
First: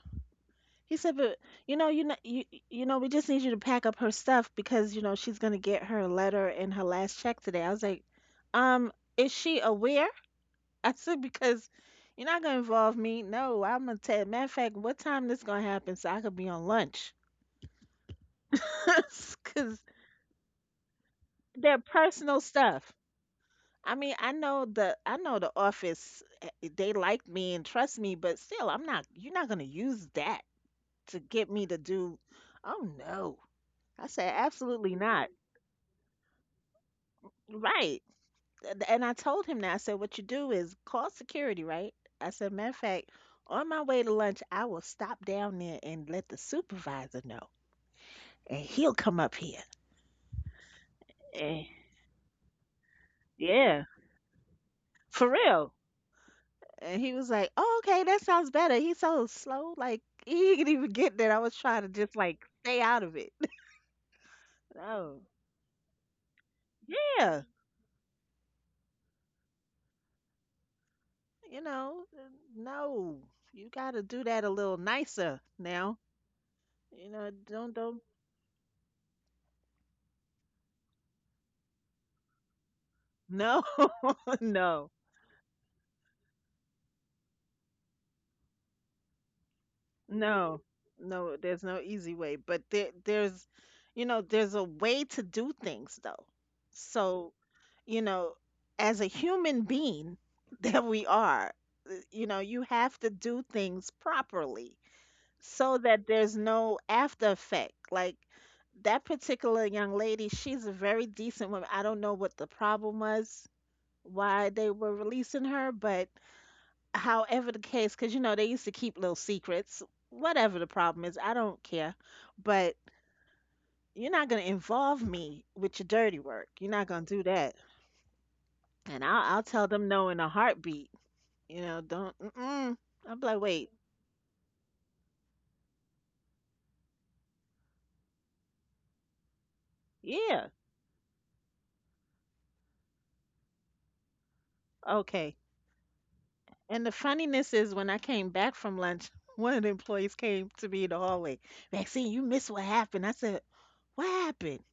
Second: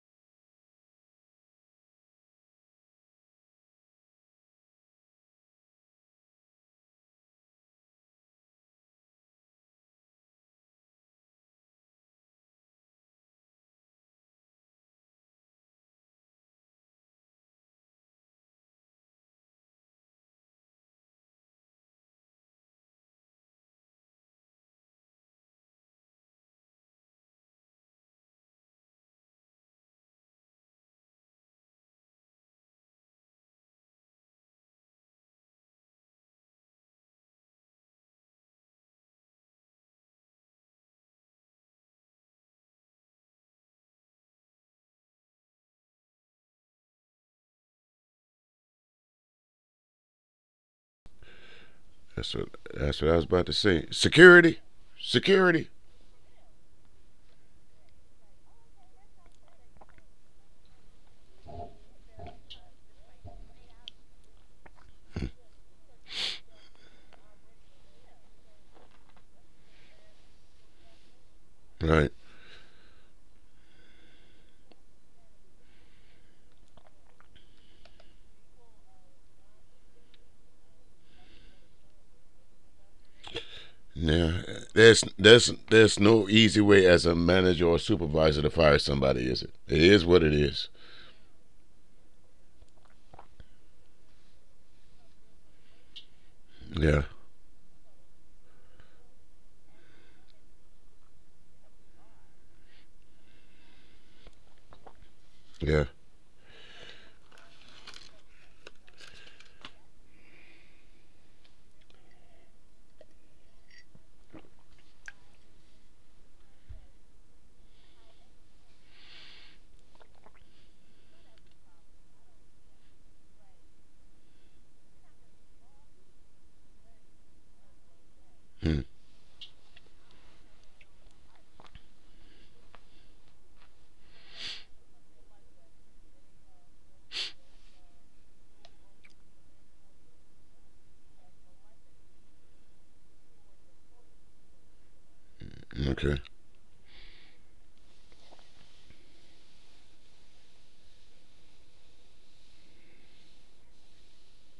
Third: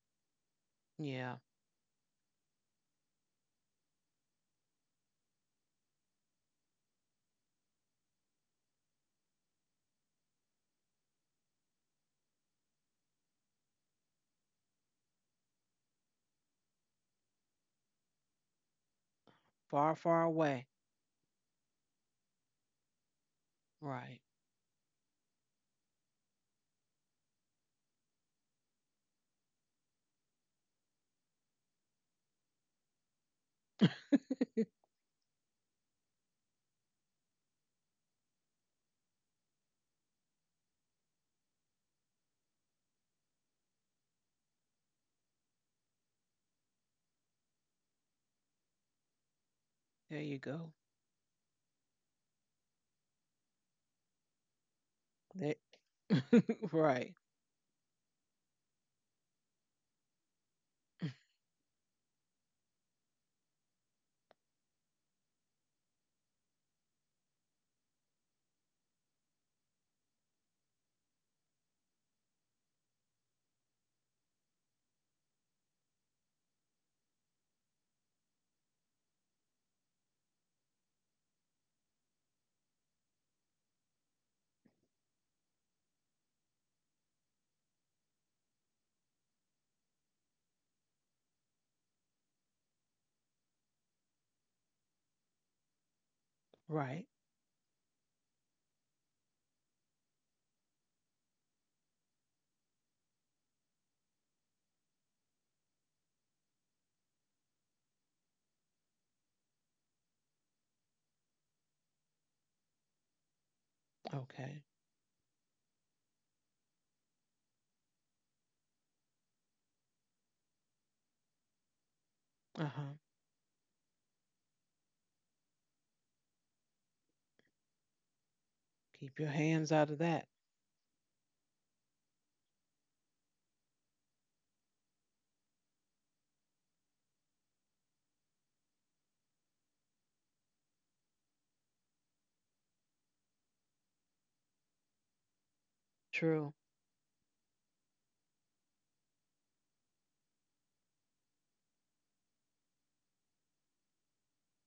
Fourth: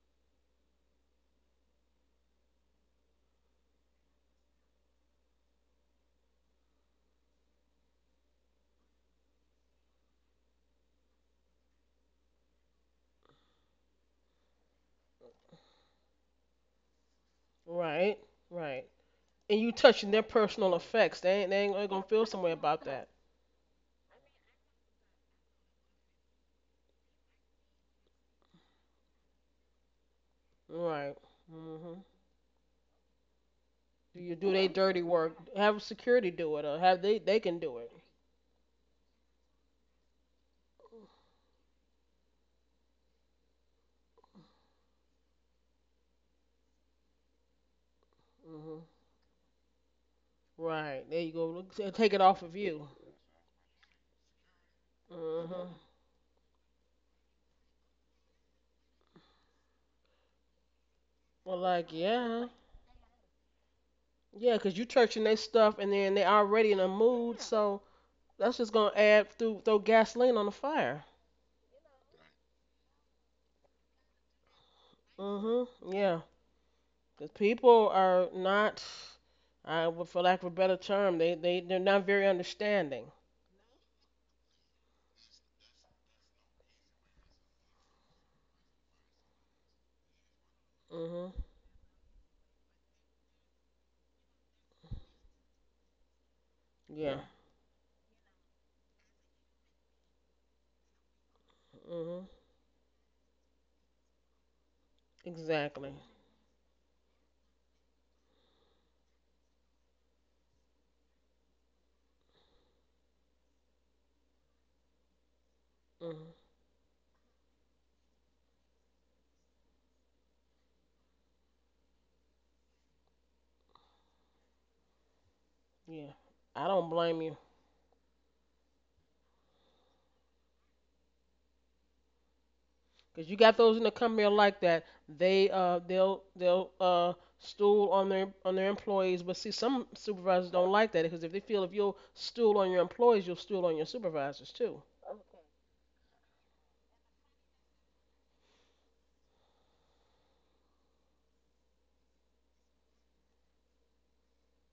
He said,
Yeah.
"But you know, you know, you you know, we just need you to pack up her stuff because you know she's gonna get her letter and her last check today." I was like, "Um, is she aware?" I said, "Because you're not gonna involve me. No, I'm gonna tell. Matter of fact, what time this gonna happen so I could be on lunch?
Right. Right. And you
Because
Far,
touching
far
their
away.
personal effects. They ain't they
they're
ain't they gonna feel
personal
some way about
stuff.
that.
I mean,
Right.
I know the office. They like me and trust me, but still, I'm not. You're not gonna use that
Right.
to get me to
Mhm.
do. Oh no." I
Do
said,
you do they
absolutely
dirty
not.
work? Have security do it, or have they can do it.
Right. And I told him that. I said, what you do is call security, right? I said, matter of fact, on my way to lunch, I will stop down there and let the supervisor know, and
Mhm.
he'll come up here.
There you go.
Right. There you go.
And
Look, take it
That's
off
what
of you.
that's what I was about to
yeah,
say. Security.
for
That-
real.
Security.
Mhm.
And he
right.
was like, oh, okay, that sounds better. He's so slow. Like, he didn't even get that. I was
Well,
trying to
like
just, like,
yeah,
stay out of it.
yeah, 'cause you
Oh,
touching their stuff, and then they already in a mood,
yeah.
so that's just gonna add through throw gasoline on the fire.
You know,
Right.
uh, no, you got to do that a little nicer
Mhm.
now.
Yeah.
You know,
Because
don't
people
don't
are not, for lack of a better term, they're not very understanding.
No,
Now,
no,
there's no easy way as a manager or supervisor to fire somebody, is it? It is what it
no,
is.
Mhm.
no. There's no easy way, but there's a way to do things though.
Right.
Yeah.
Yeah.
So, you know, as a human being that we are,
Yeah.
you
Mhm.
know, you have to do things properly so
Exactly.
Yeah.
that there's no after effect. Like that particular young lady, she's a very decent woman. I don't know what the problem was, why
Okay.
they were releasing her, but
Mhm.
however the case, because you know they used to keep little secrets. Whatever the problem is, I don't care. But
Uh-huh.
you're not gonna involve me with your
Yeah.
dirty work.
I
You're
don't
not gonna
blame
do
you, cause
that.
Hmm.
And
Keep your
I'll tell
hands
them
out of
no in a
that.
heartbeat. You know, don't. Mm-mm. I'm
you
like,
got
wait,
those in the company like that. They'll stool on their employees. But see, some
yeah,
supervisors don't like that because if they feel if you'll stool on your employees, you'll stool on your supervisors too.
okay.
Okay.
True.
And the funniness is when I came back from lunch, one of the employees came to me in the hallway. Maxine, you missed what happened. I said, what happened?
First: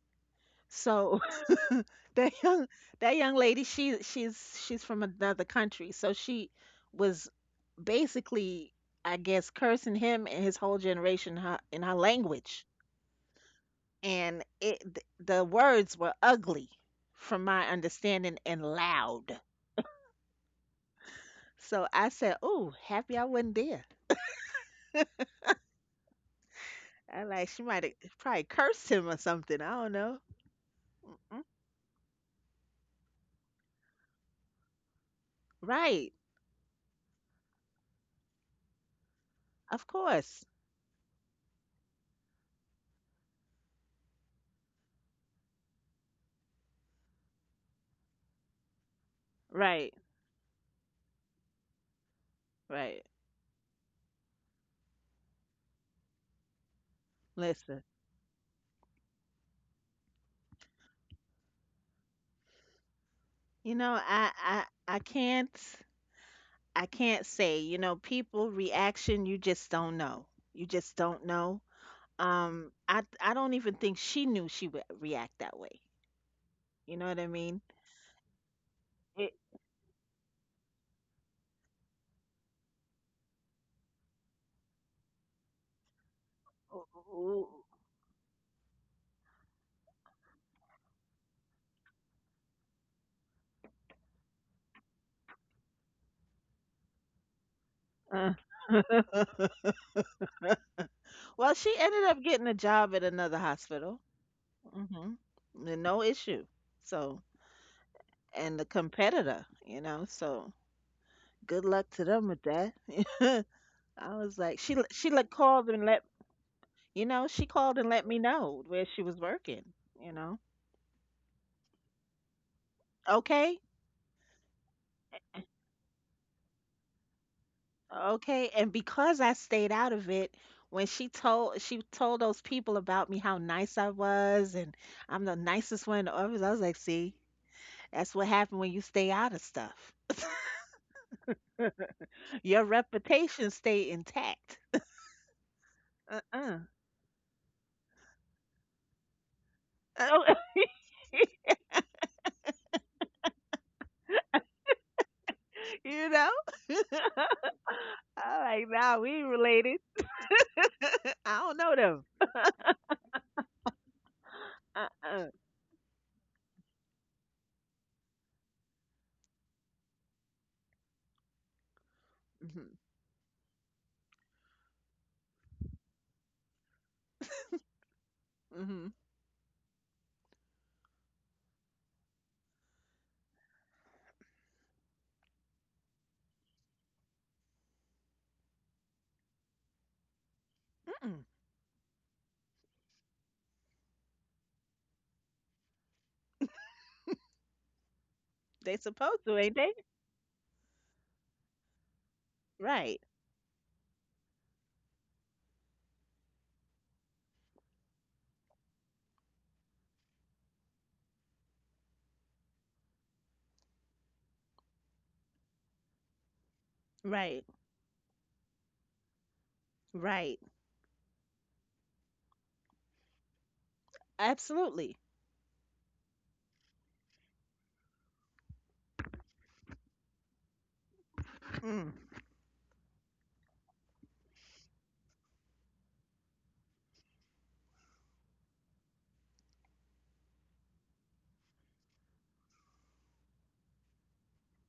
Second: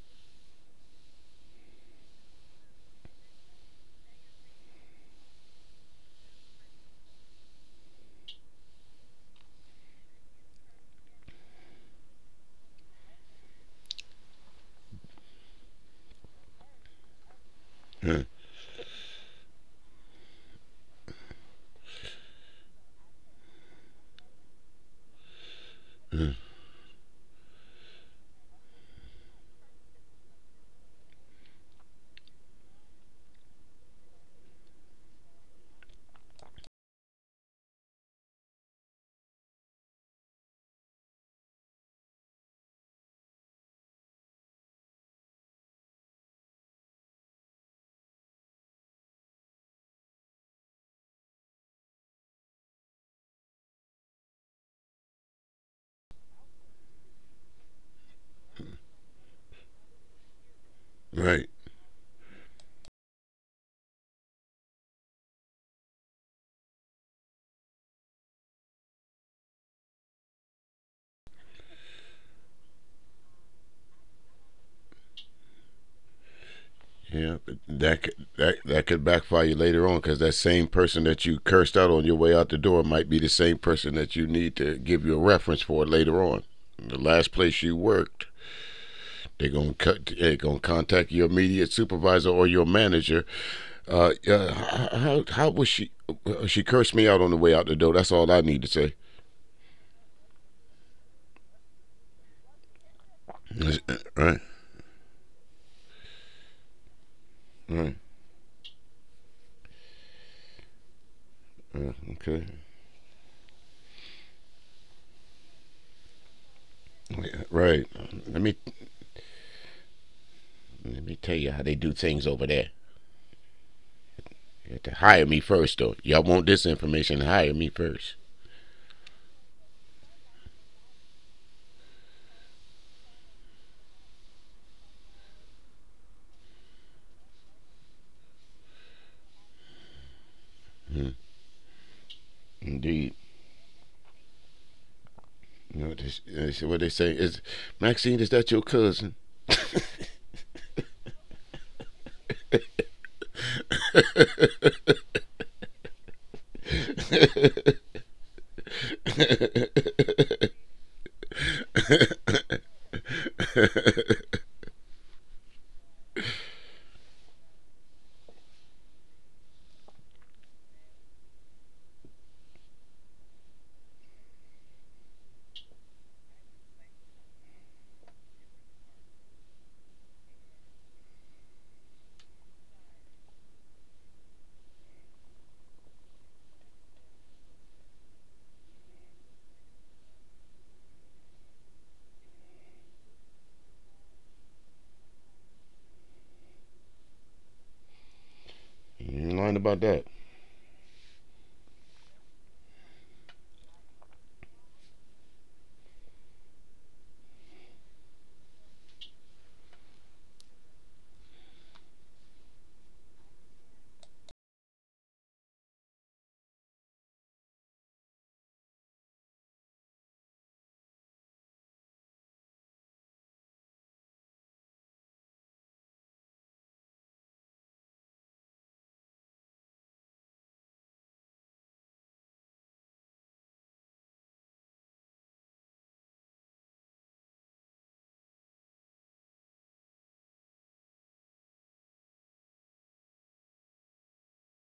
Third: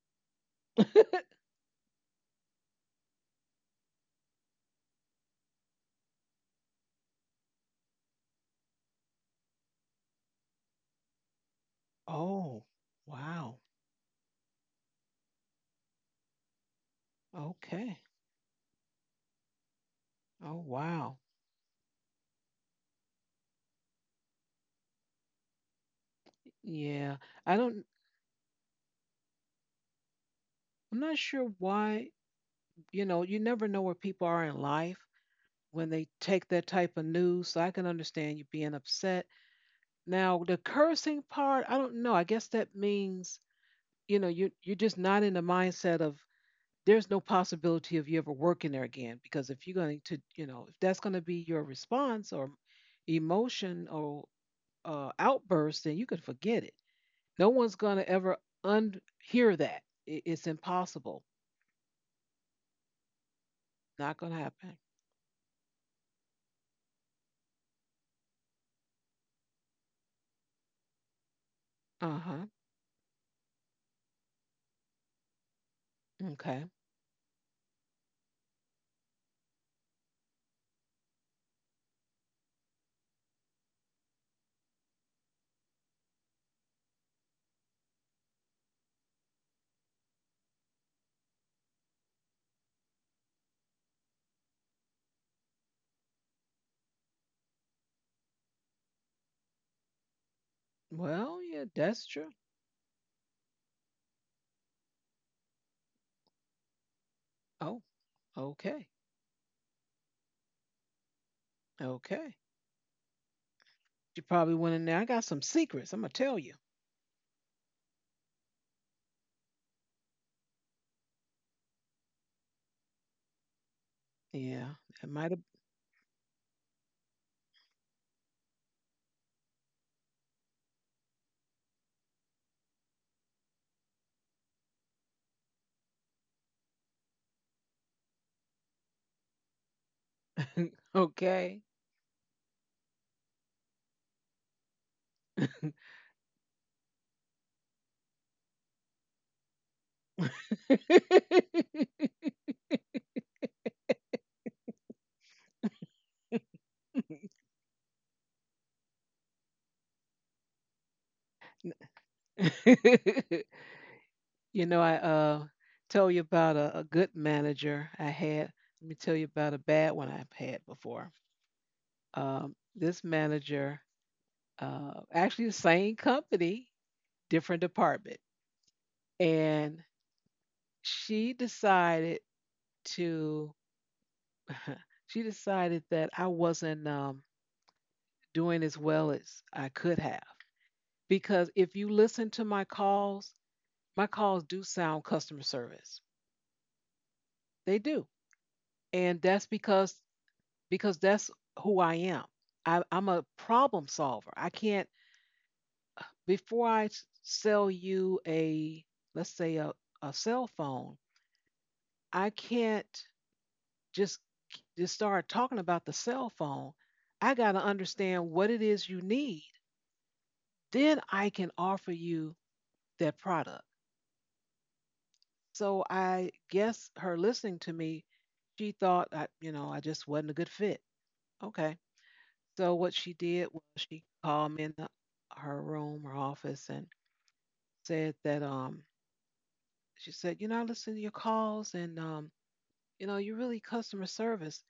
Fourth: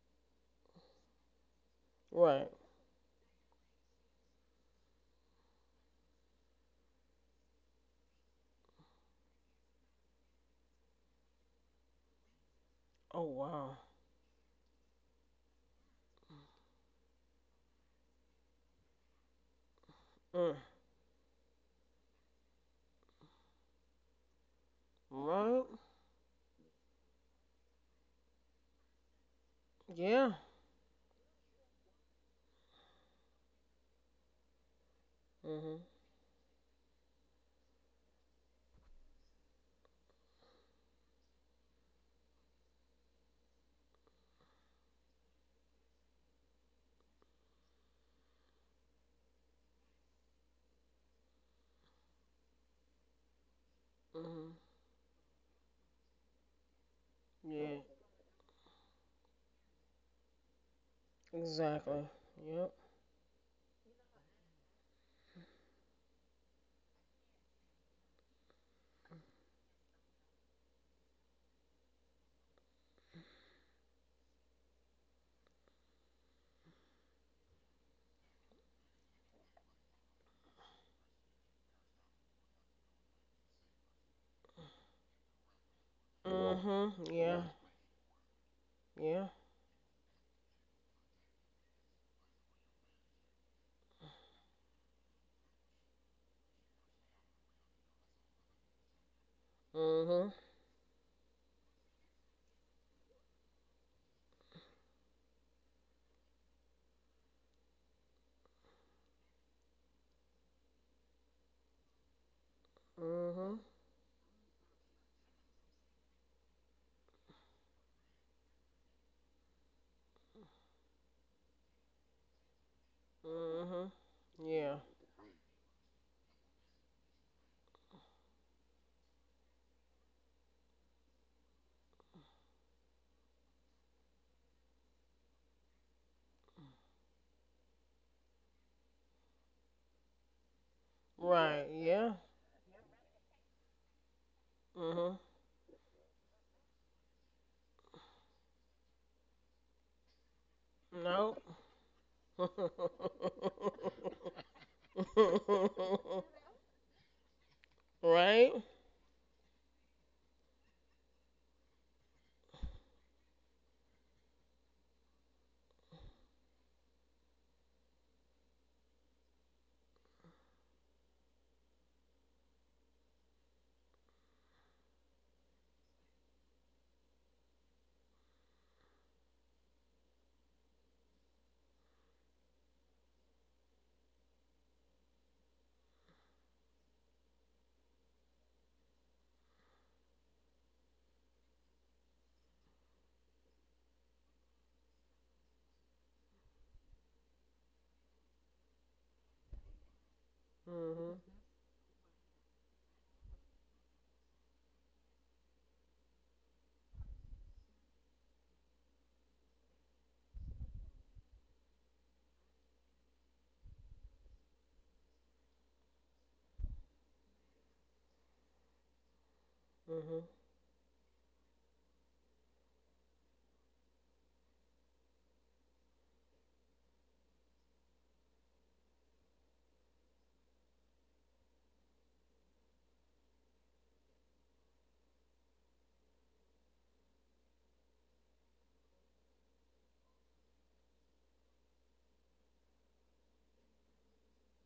So that
Right.
young that young lady she's from another country so she was basically I guess cursing him and his whole generation in her
Oh,
language
Oh
wow.
wow.
and the words were ugly from my
Okay.
Hmm.
understanding and loud
Mm.
Oh, wow.
so I said oh happy I wasn't there
Right.
Yeah.
I like
I
she might
don't,
have probably cursed him or something I don't know.
Yeah.
I'm not
Mm-mm.
sure why, you know, you never know where people are in life
Mhm.
when they
Right.
take that type of news. So I can understand you being upset.
Of
Now,
course.
the cursing part, I don't know. I guess that means, you know, you're just not in the mindset of there's no possibility of you ever working there again, because if you're
Right.
going to, you know, if that's going to be your response or
Right.
emotion or
Mhm.
outburst, then you can forget it. No one's
Yeah.
Listen.
going to ever unhear that. It's impossible.
Right.
Exactly. Yep.
You know
Not going to happen.
I can't. I can't say, you know, people reaction, you just don't know. You just don't know.
Uh-huh.
I don't even think she knew she would react that way.
Okay.
You know what I
Yeah, but
mean?
that could
It,
backfire you later on because that same person that you cursed out on your way out the door might be the same person that you need to give you a reference for later on.
Mm-hmm.
The last
Yeah.
place you worked,
Yeah. Yeah.
they're gonna cut. They're gonna contact your immediate supervisor or your manager. How was she? She cursed me out on the way out the door. That's all I
uh,
need to say.
Mm-hmm.
Well,
well,
yeah,
she ended
that's
up
true.
getting a job at another hospital.
Right.
Hmm. No issue. So,
Oh,
Right.
and the
okay.
competitor, you know, so good luck to them
Okay.
Okay,
with that.
Mm-hmm.
I
you
was
probably
like,
went in there, I
she
got
like
some
called and
secrets, I'm
let
going to tell you.
you know,
Yeah,
she
right.
called and let me
Let me
know where she was working, you know.
let me tell you how they do things over there.
Okay.
Mm-hmm.
Yeah,
You
Yeah.
to
it
hire
might
me
have.
first, though. Y'all want this information? Hire me first.
Okay. And because I stayed out of it, when she told those people about me how nice I was and I'm the nicest one in the office, I was like, see, that's what happened when you stay out of stuff.
Mhm.
Okay.
Right. Yeah.
Your
Indeed.
reputation stay intact.
Mm-hmm.
You know this,
Uh-uh.
what they say is, Maxine, is that your cousin?
Oh,
No.
you know? I'm
Right?
like, nah, we ain't related. I don't know them.
You know, I
Uh-uh.
told you about a good manager I had. Let me tell you about a bad one I've had before.
Mm-hmm.
This manager, actually the same company, different department,
Mm-hmm.
and she decided to, she decided that I wasn't doing as well as I could have,
Mm-mm.
because if you listen to my calls do sound customer service. They do.
They
You
And
supposed
ain't
to,
that's
lying
ain't they?
about
because
that.
because that's
Mm-hmm.
who I am. I,
Right.
I'm a problem solver. I can't, before I sell you a, let's say, a cell phone, I can't just just start talking about the cell phone. I
Right.
got to understand what it is you need.
Mm-hmm.
Right.
Then I can offer you that product.
Absolutely.
So I guess her listening to me, she thought I just wasn't a good fit. Okay.
Mm.
So what she did was she called me in her room or office and said that she said, you know, I listen to your calls, and you know you're really customer service,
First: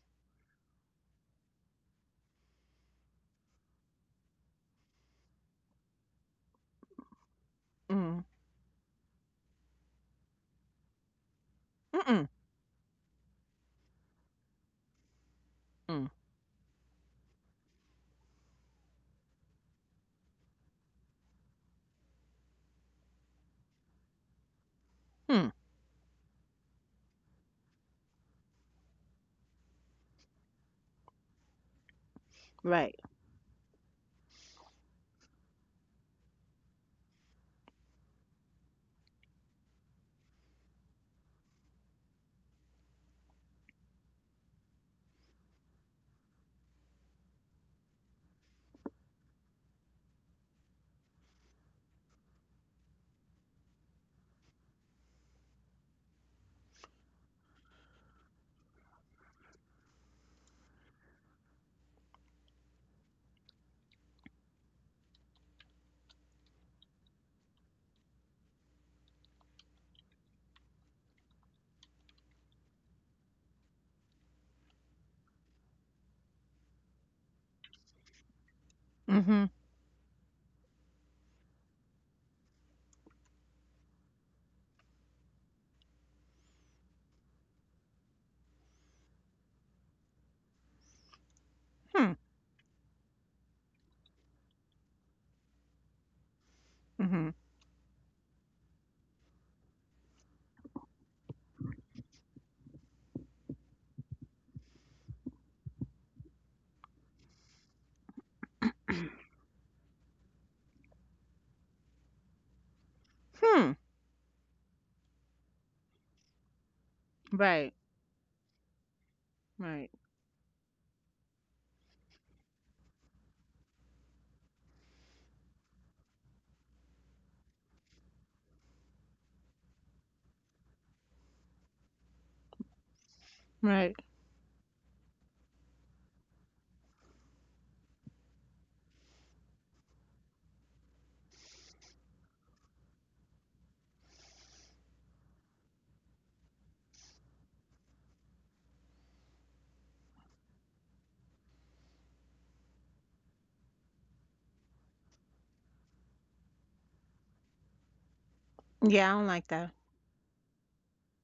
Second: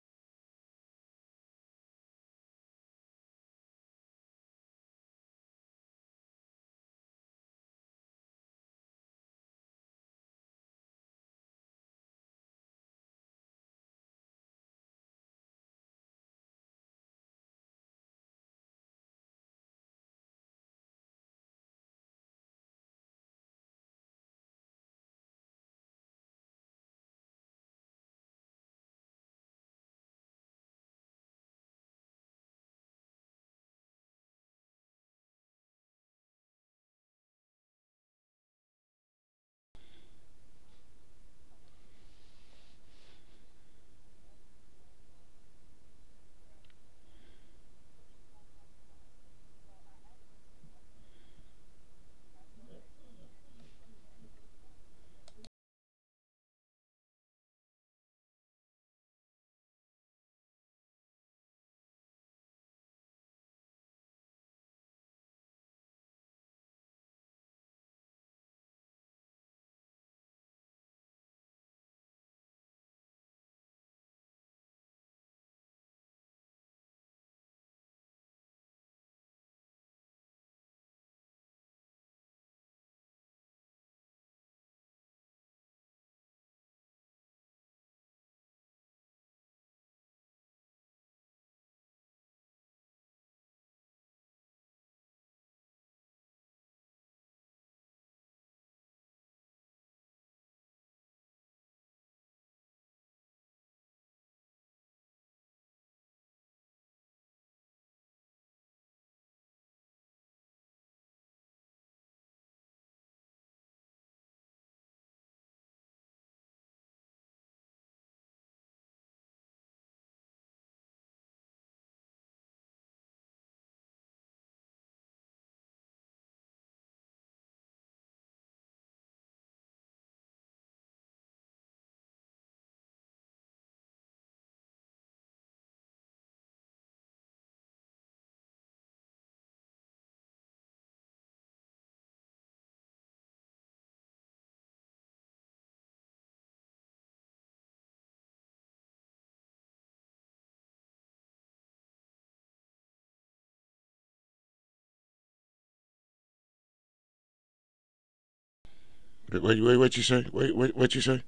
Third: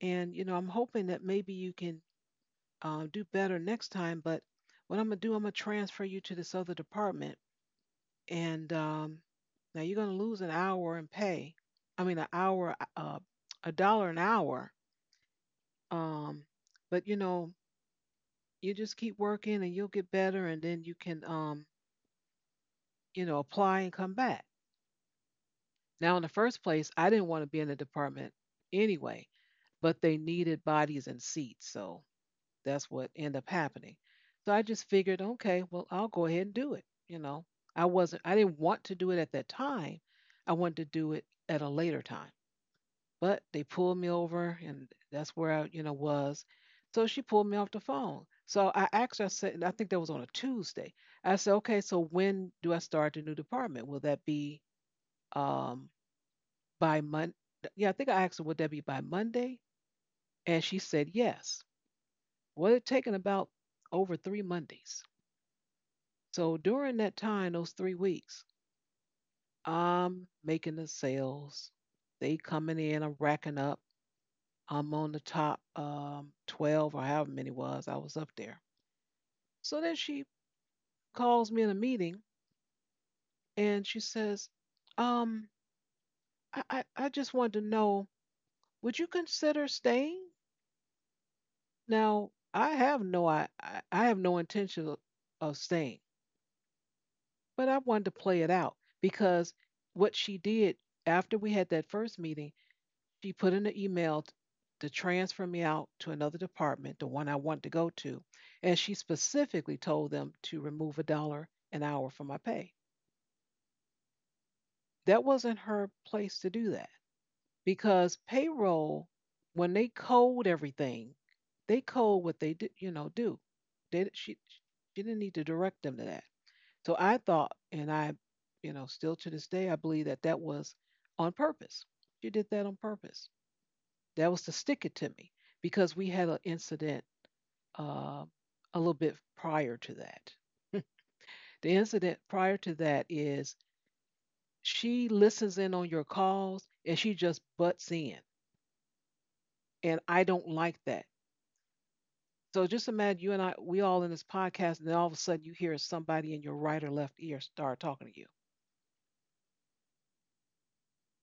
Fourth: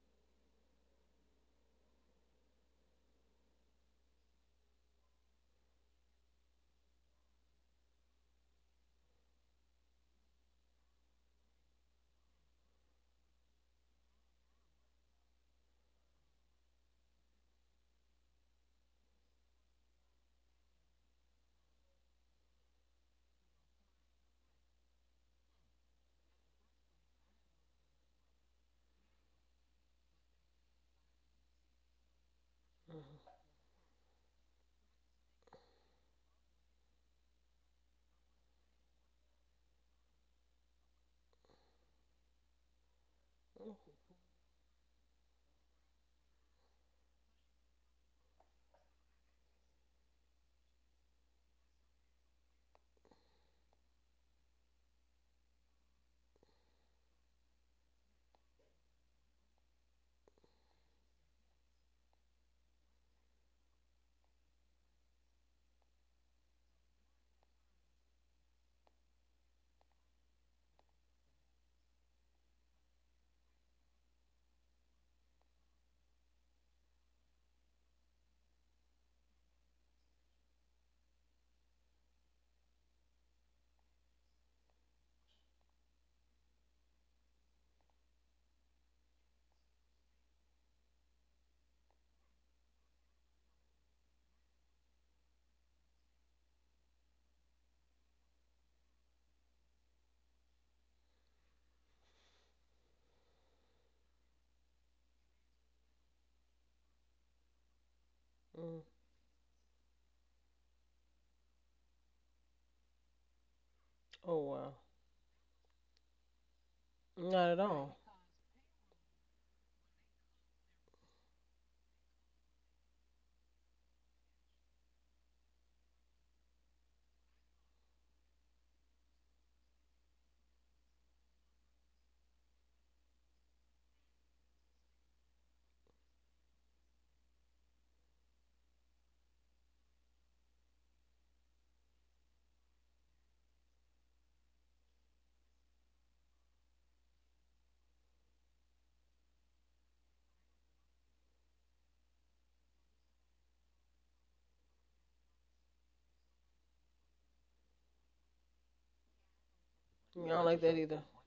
and you know I'm hoping that maybe you can do better next time. But what I'm gonna do, I'm gonna transfer you to this other department,
Mm.
and now you're gonna lose an hour in pay. I mean,
Mm-mm,
an hour, a dollar an hour.
mm,
Um, but you know, you just keep working and you'll get better, and then you can you know, apply and come back.
hmm,
Now, in the first place, I didn't want to be in the department anyway, but they needed bodies and seats. So that's
right.
what ended
Mm-hmm.
up happening. So I just figured, okay, well, I'll go ahead and do it. You know, I didn't want to do it at that time. I wanted to do it at a later time, but they pulled me over and that's where I, you know, was. So she pulled me off the phone. So I asked her, I said, and I think that was on a Tuesday. I said, okay, so when do I start the new department? Will that be um, by Mon. Yeah, I think I asked her, would that be by Monday? And she said yes. Well, it taken about over three Mondays. So during that time, those 3 weeks, I'm making the sales. They coming in, I'm racking up. I'm on the top 12 or however many was. I was up there.
Mhm,
So then she calls me in a meeting and she says, um, I just wanted to know, would you consider staying?
mm hmm,
Now, I have no intention of staying,
mhm,
but I wanted to play it out because what she did after we had that first meeting, she put in an email to transfer me out to another department, the one I wanted to go to, and
Mm-hmm.
she specifically told them to remove a dollar an hour from my pay.
hmm,
Oh, wow.
That wasn't her place to do that,
Not at
right,
all.
because payroll, when they
right,
code everything, they code what they do, you know, do they? She didn't need to direct them to that. So I thought, and I, you know, still to this day I believe that was on purpose. She did that on purpose.
right.
That was to stick it to me, because we had an incident, uh, a little bit prior to that. The incident prior to that is, she listens in on your calls, and she just butts in, and I don't like that. So just imagine you and I, we all in this podcast, and then all of a sudden you hear somebody in your right or left ear start talking to you.
Yeah, I don't
Wait,
like
wait,
that.
wait, what you
I
say?
don't
Wait,
like that
wait, what you
either.
say?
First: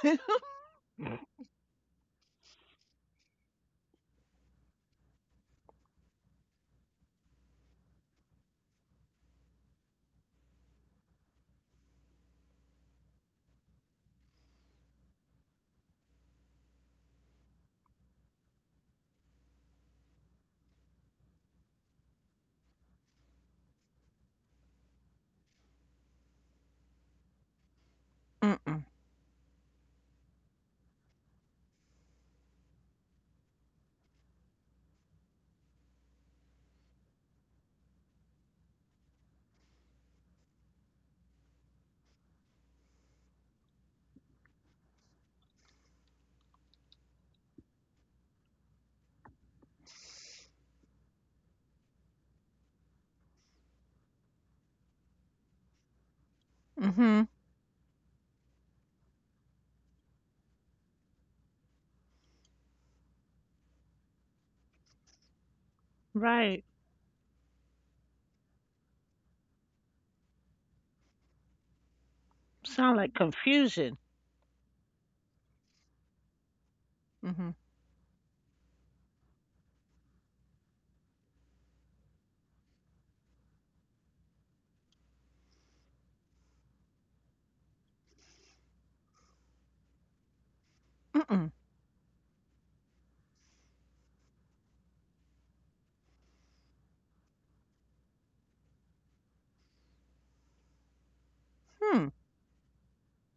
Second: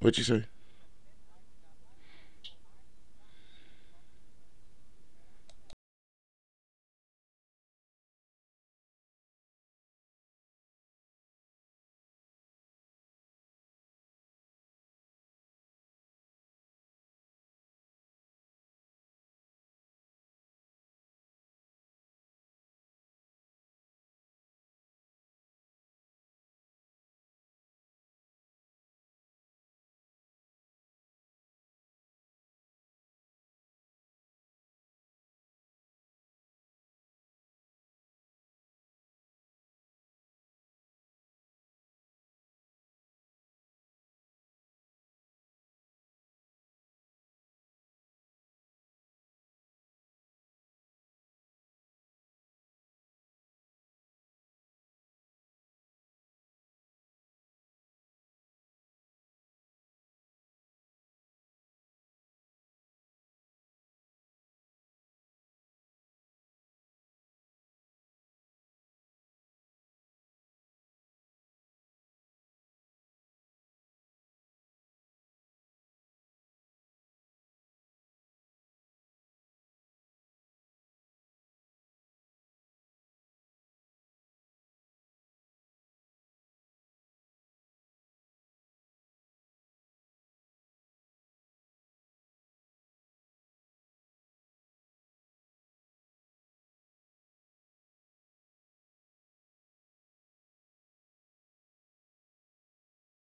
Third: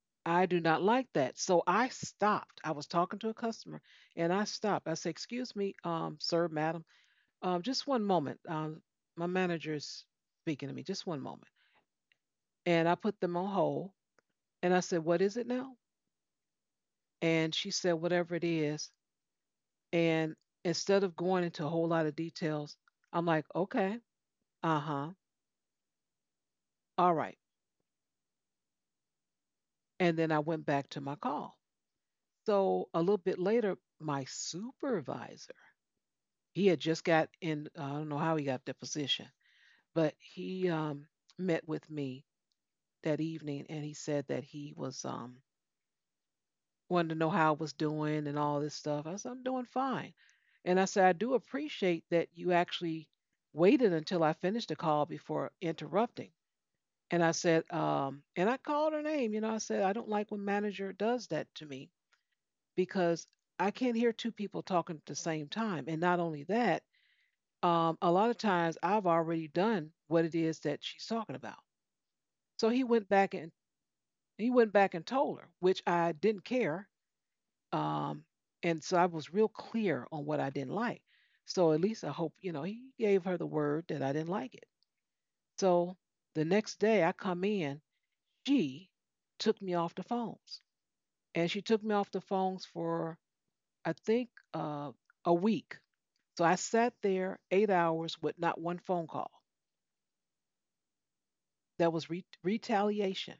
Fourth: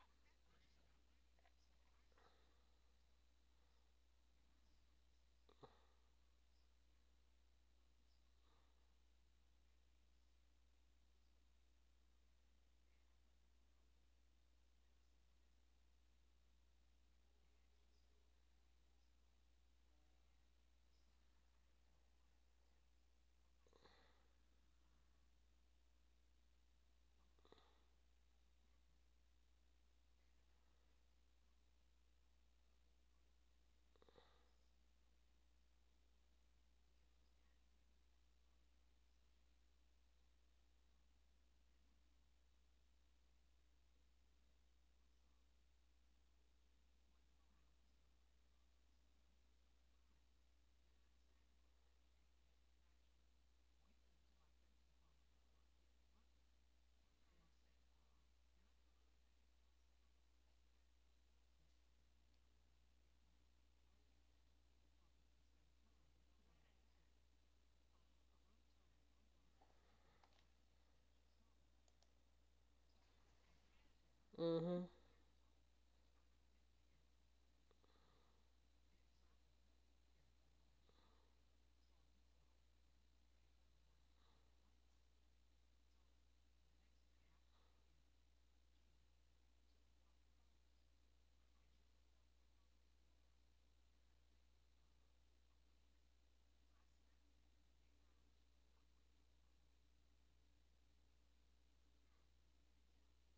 What you say?
I do not like that. So I stopped. I was talking to a customer, and I stopped. I said, excuse me, sir, madam, just one moment. My manager is speaking to me, just one moment. And I put them on hold and I said, what is it now? And she said, whatever it is. And instead of going into a whole lot of details, I'm like, okay, uh huh, all right.
Mm-mm, mm,
And then I went back to my call. So a little bit later, my supervisor, he had just got in, I don't know how he got the position, but he met with me that evening and he said that he was wanted to know how I was doing and all this stuff. I said, I'm doing fine. And I said, I do appreciate that you actually waited until I finished the call before interrupting. And
mhm,
I said, and I called her name. You know, I said, I don't like when manager does that to me, because I can't hear two people talking at the same time. And not only
right.
that, a lot of times I've already done what it is that she's talking about. So he
Sound like
went back and
confusion.
he went
Mm-hmm.
back and told her, which I didn't care.
Mhm,
Um, and so I was real clear on what I didn't like. So at least I hope, you know, he gave her the word that I didn't like it. So the next day I come in, she took me off the phones. And
mm-mm,
she took me off the phones for, I think, a week. So I sat there 8 hours with not one phone call. That
hmm.
was retaliation.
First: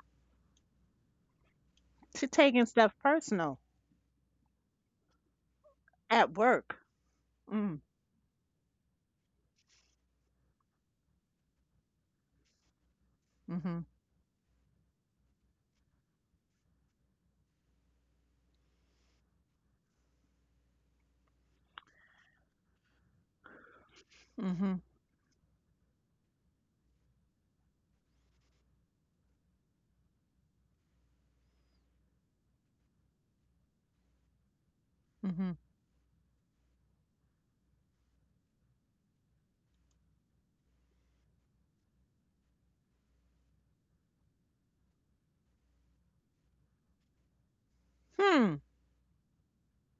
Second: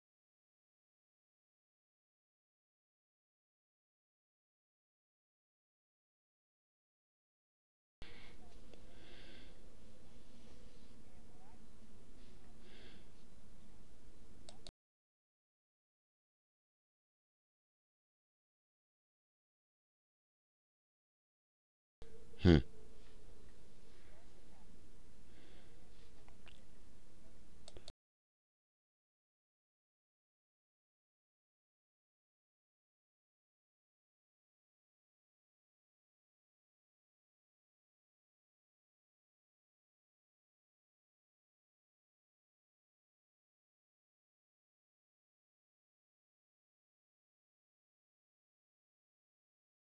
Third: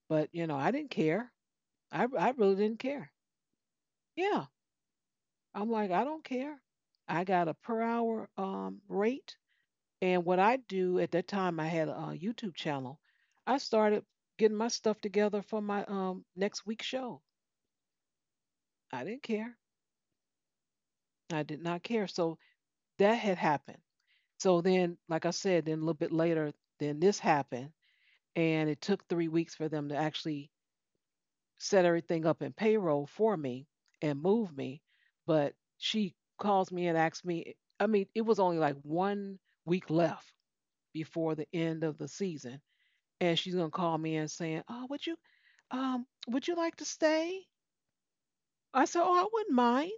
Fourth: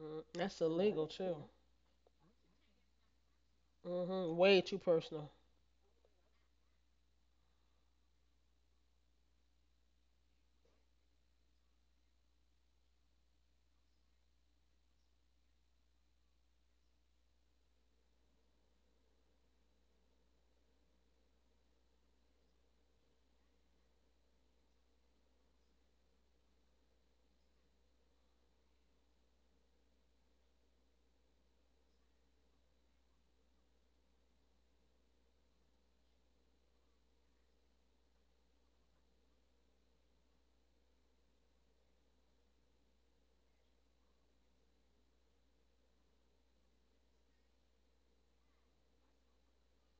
Mm.
But, you know,
That's
I didn't
illegal,
care.
too.
I,
She
I really
taking
didn't
stuff
care.
personal
Mm-hmm.
Yeah.
Way too personal.
I'm like, I don't
at
care.
work.
I got a
Mm,
per hour rate. And what I do at that time, I had a YouTube channel. I
mhm,
started getting my stuff together for my next week's show. I didn't care. I did not care. So
Hmm.
that had happened. So
mhm,
then, like I said, then a little bit later, then this happened. And it took 3 weeks for them to actually set everything up in payroll for me and move me.
mhm,
But she calls me and asks me, I mean, it was only like one week left before the end of the season. And she's gonna call me and saying, oh, would you like to stay?
hmm,
I said, oh, I wouldn't mind,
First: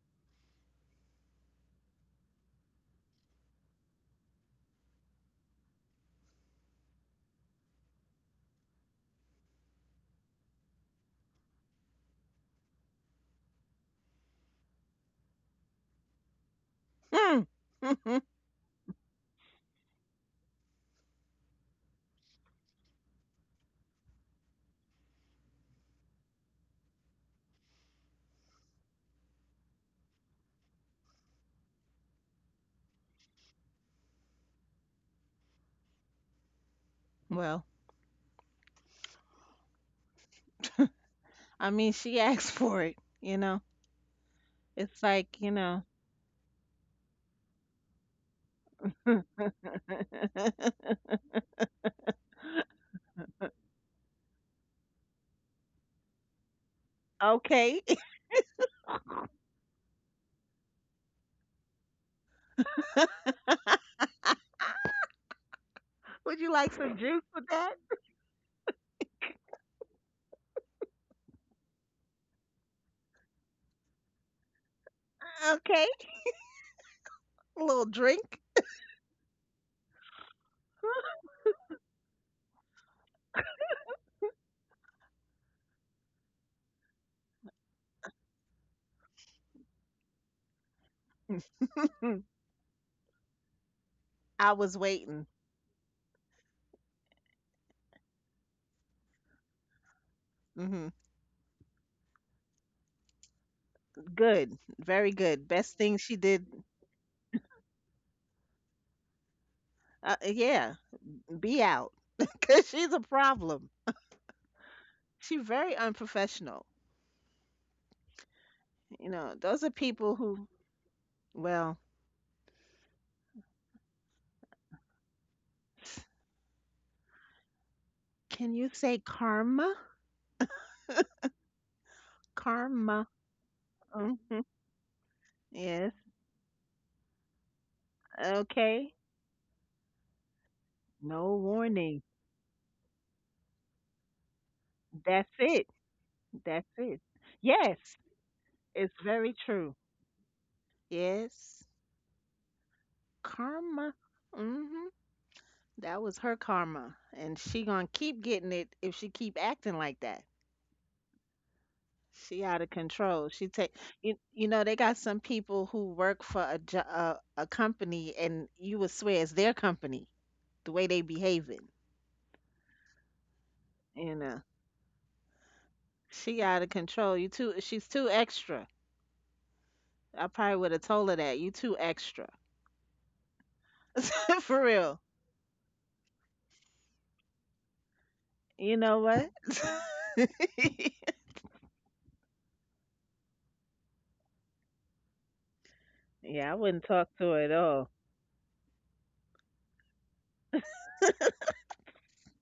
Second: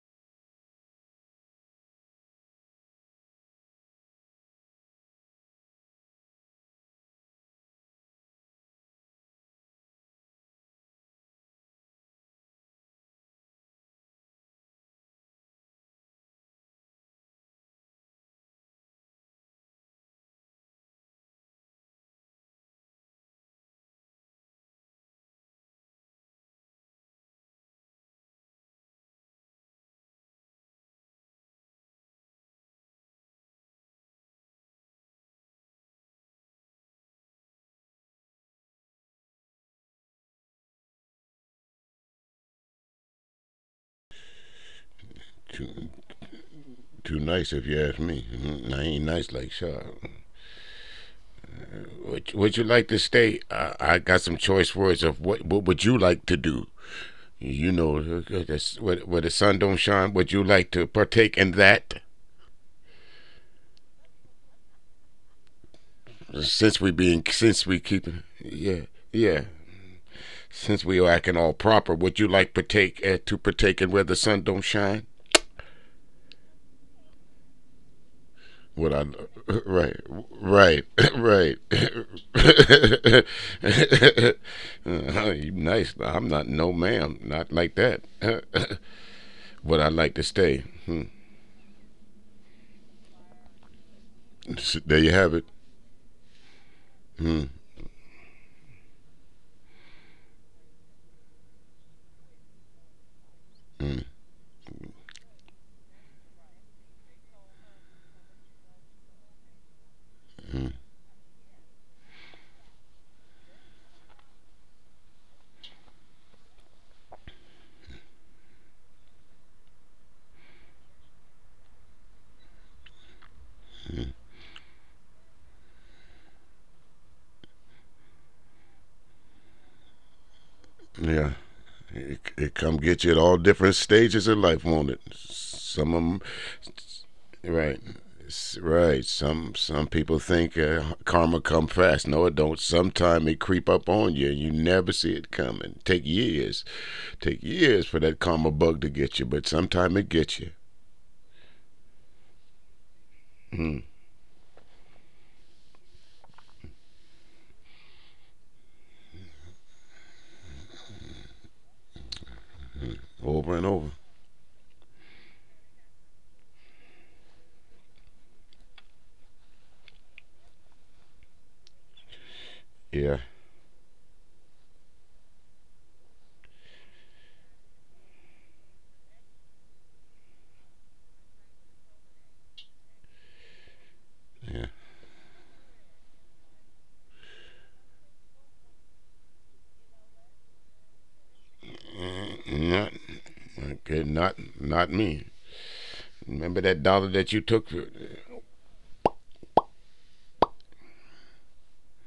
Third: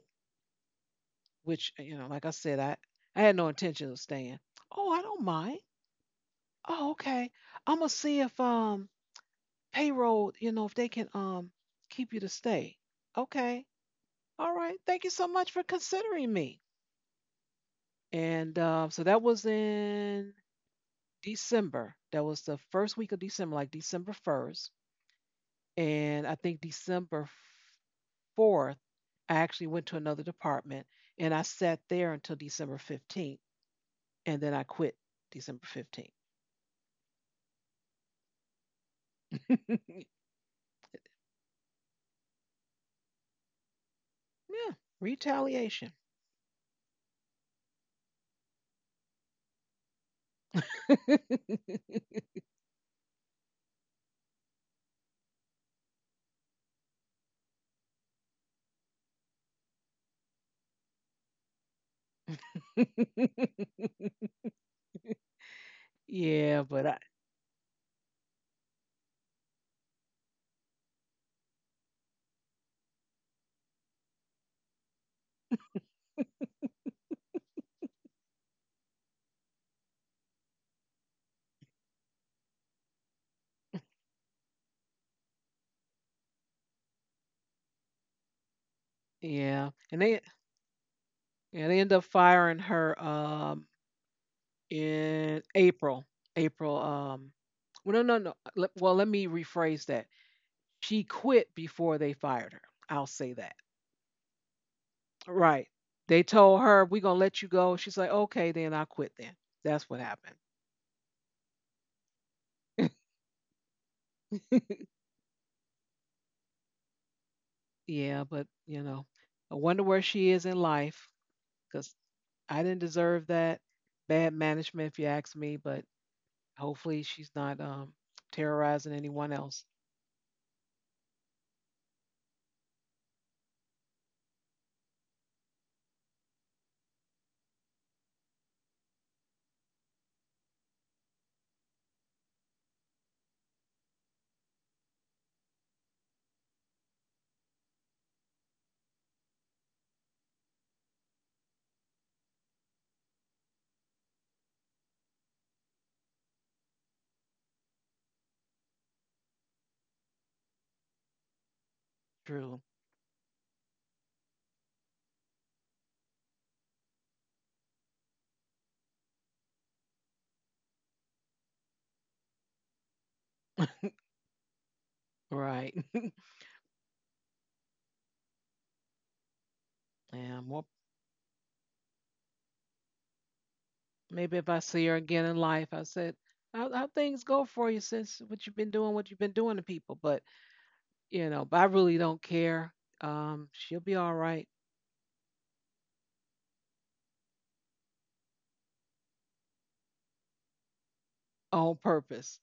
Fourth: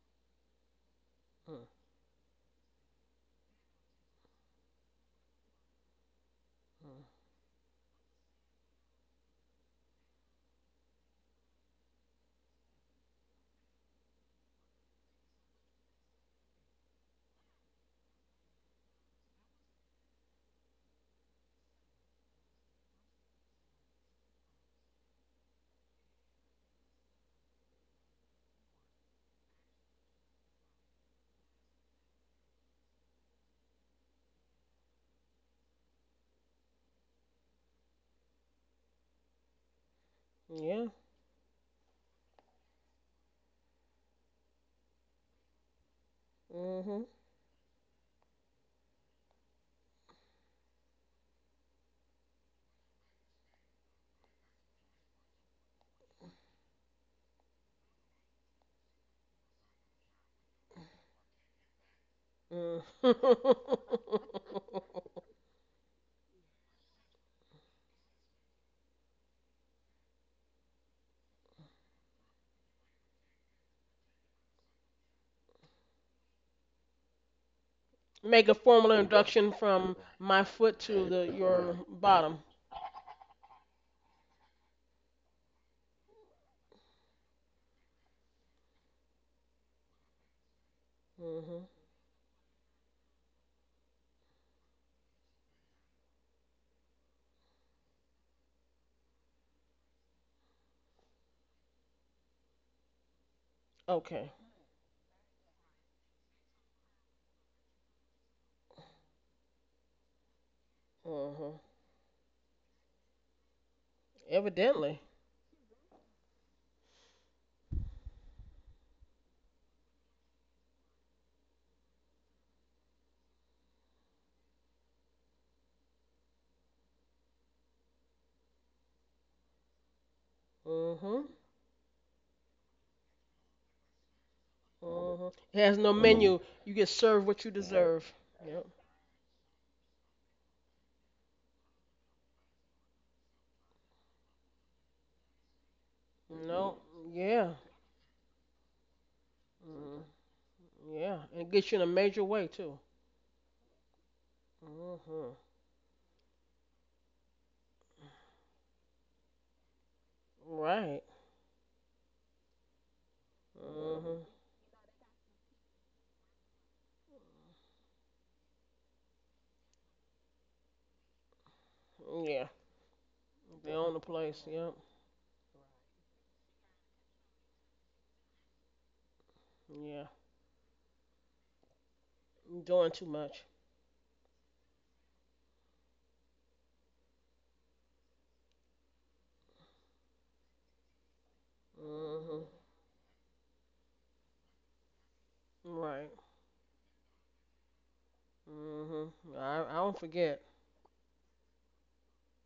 which, you know, like I said, I had no intention of staying. Oh, I don't mind. Oh,
Mm-hmm.
okay. I'm gonna see if payroll, you know, if they can keep you to stay. Okay. All right. Thank you so much for considering me.
hmm. Mhm.
And so that was in December. That was the first week of December, like December 1st. And I think December 4th, I actually went to another department and I sat there until December 15th. And then I quit December 15th.
Well,
Yeah.
Yeah.
I mean, she asked for it, you know. It's like, you
Too,
Retaliation.
know,
too nice, if you ask me. Mhm. I ain't nice like Shaw. Would you like to stay? I got some choice words of what. What would you like to do? You know,
okay,
where, the sun don't shine. Would you like to partake in that?
Mm-hmm. Mm.
would
Yeah.
you
Since
like
we
some
being
juice with
since we
that?
keeping yeah yeah since we are acting all proper, would you like partake to partake in where the sun don't shine?
Okay. A little
Make
drink.
a formal
What I
induction from
right,
my foot
right,
to the your
right.
bottom.
You nice. I'm not no ma'am. Not like that.
Yeah.
Would I like to stay? Hmm.
Mhm.
Yeah, they end up
Mhm.
firing her.
I was
There you
waiting.
In
have it.
April. April.
Hmm.
Well, no, no, no. Well, let me rephrase that.
Mhm.
She quit before they fired her. I'll say that.
Hmm.
Okay.
Good. Very good.
Right.
Best thing she
They
did.
told her we're gonna let you go. She's like, okay, then I quit. Then that's what happened.
Yeah,
Hmm.
Mhm.
be out because she's a problem.
Evidently.
She's very unprofessional.
Yeah, but you know,
You know,
I
those are
wonder where
people
she is
who,
in life,
well,
because I didn't deserve that, bad management, if you ask me. But hopefully, she's not
can you
terrorizing
say
anyone else.
karma?
Mhm.
Yeah. It come get
Karma.
you at all different stages of
Hmm.
life, won't it?
Mhm. It has no
Yes.
Some of them,
menu. You get served what you
right,
deserve. Yep.
Okay.
right. Some people think
No
karma
warning.
come fast. No, it don't. Sometime it creep up on you, and you never
That's
see
it.
it coming. Take
That's
No.
it.
years,
Yeah.
Yes,
take years for that karma
it's
bug to
very
get you,
true.
but
Mm.
sometime it gets you.
Yeah. And it
Yes.
gets you in a major way too.
Karma.
Mm.
Hmm.
Mhm.
That was her karma, and she gonna keep getting it if she keep acting like that.
Right.
She out
True.
of control. She take
Over and
you,
Mhm.
over.
you know they got some people who work for a a company, and you would swear it's their company the way they behaving.
Yeah.
Yeah,
They own the
You
place.
know
Yep.
Right.
she out of control. You too. She's too extra.
Yeah.
I
Yeah.
probably
More
would have told her that you too extra
Doing too much.
Maybe if I
for
see her
yeah.
real.
again in life, I said, how things go for you since what you've been
You
doing,
know
what you've been
what?
doing to people. But, you know, but I really don't
Mhm.
care.
Mm, not
She'll be all
okay.
right
Not me.
Right.
Yeah, I wouldn't
Remember
talk
that
to her
dollar
at
that you
all.
took? For,
Mhm. I don't forget.
on purpose.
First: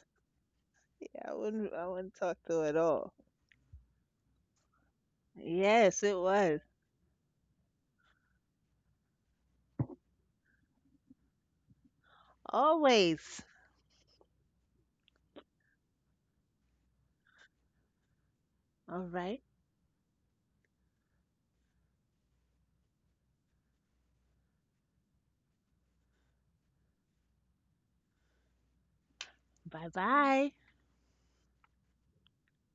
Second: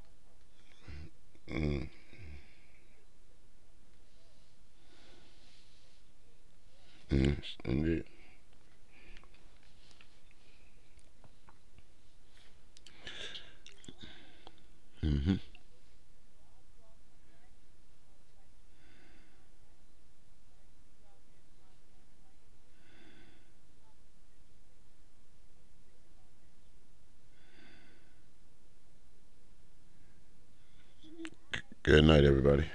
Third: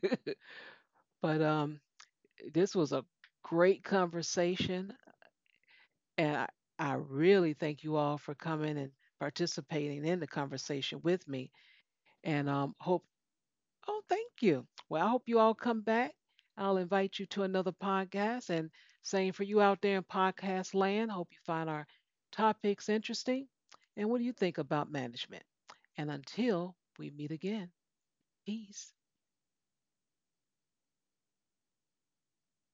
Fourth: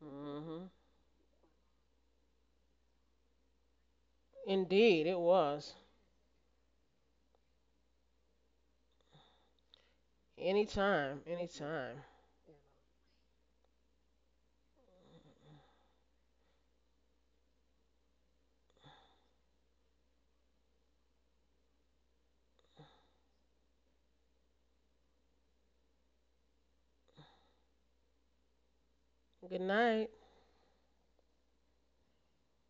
Mhm.
Yeah, I
But
wouldn't. I
mm,
wouldn't talk to her
this
at
was a
all.
great conversation.
Indeed, it was.
Yes, it
And I,
was.
I
mm,
really thank you
indeed.
all for coming and participating in the conversation
Anytime,
with me.
anytime.
And hope
Always.
Oh, thank you. Well, I hope
Mhm.
you all come back. I'll invite you to another podcast. And
All
same
right.
for you out there in podcast land. Hope you find our topics interesting. And what do you think about management? And until we meet again, peace.
Good
Bye
night.
bye.
Good night, everybody.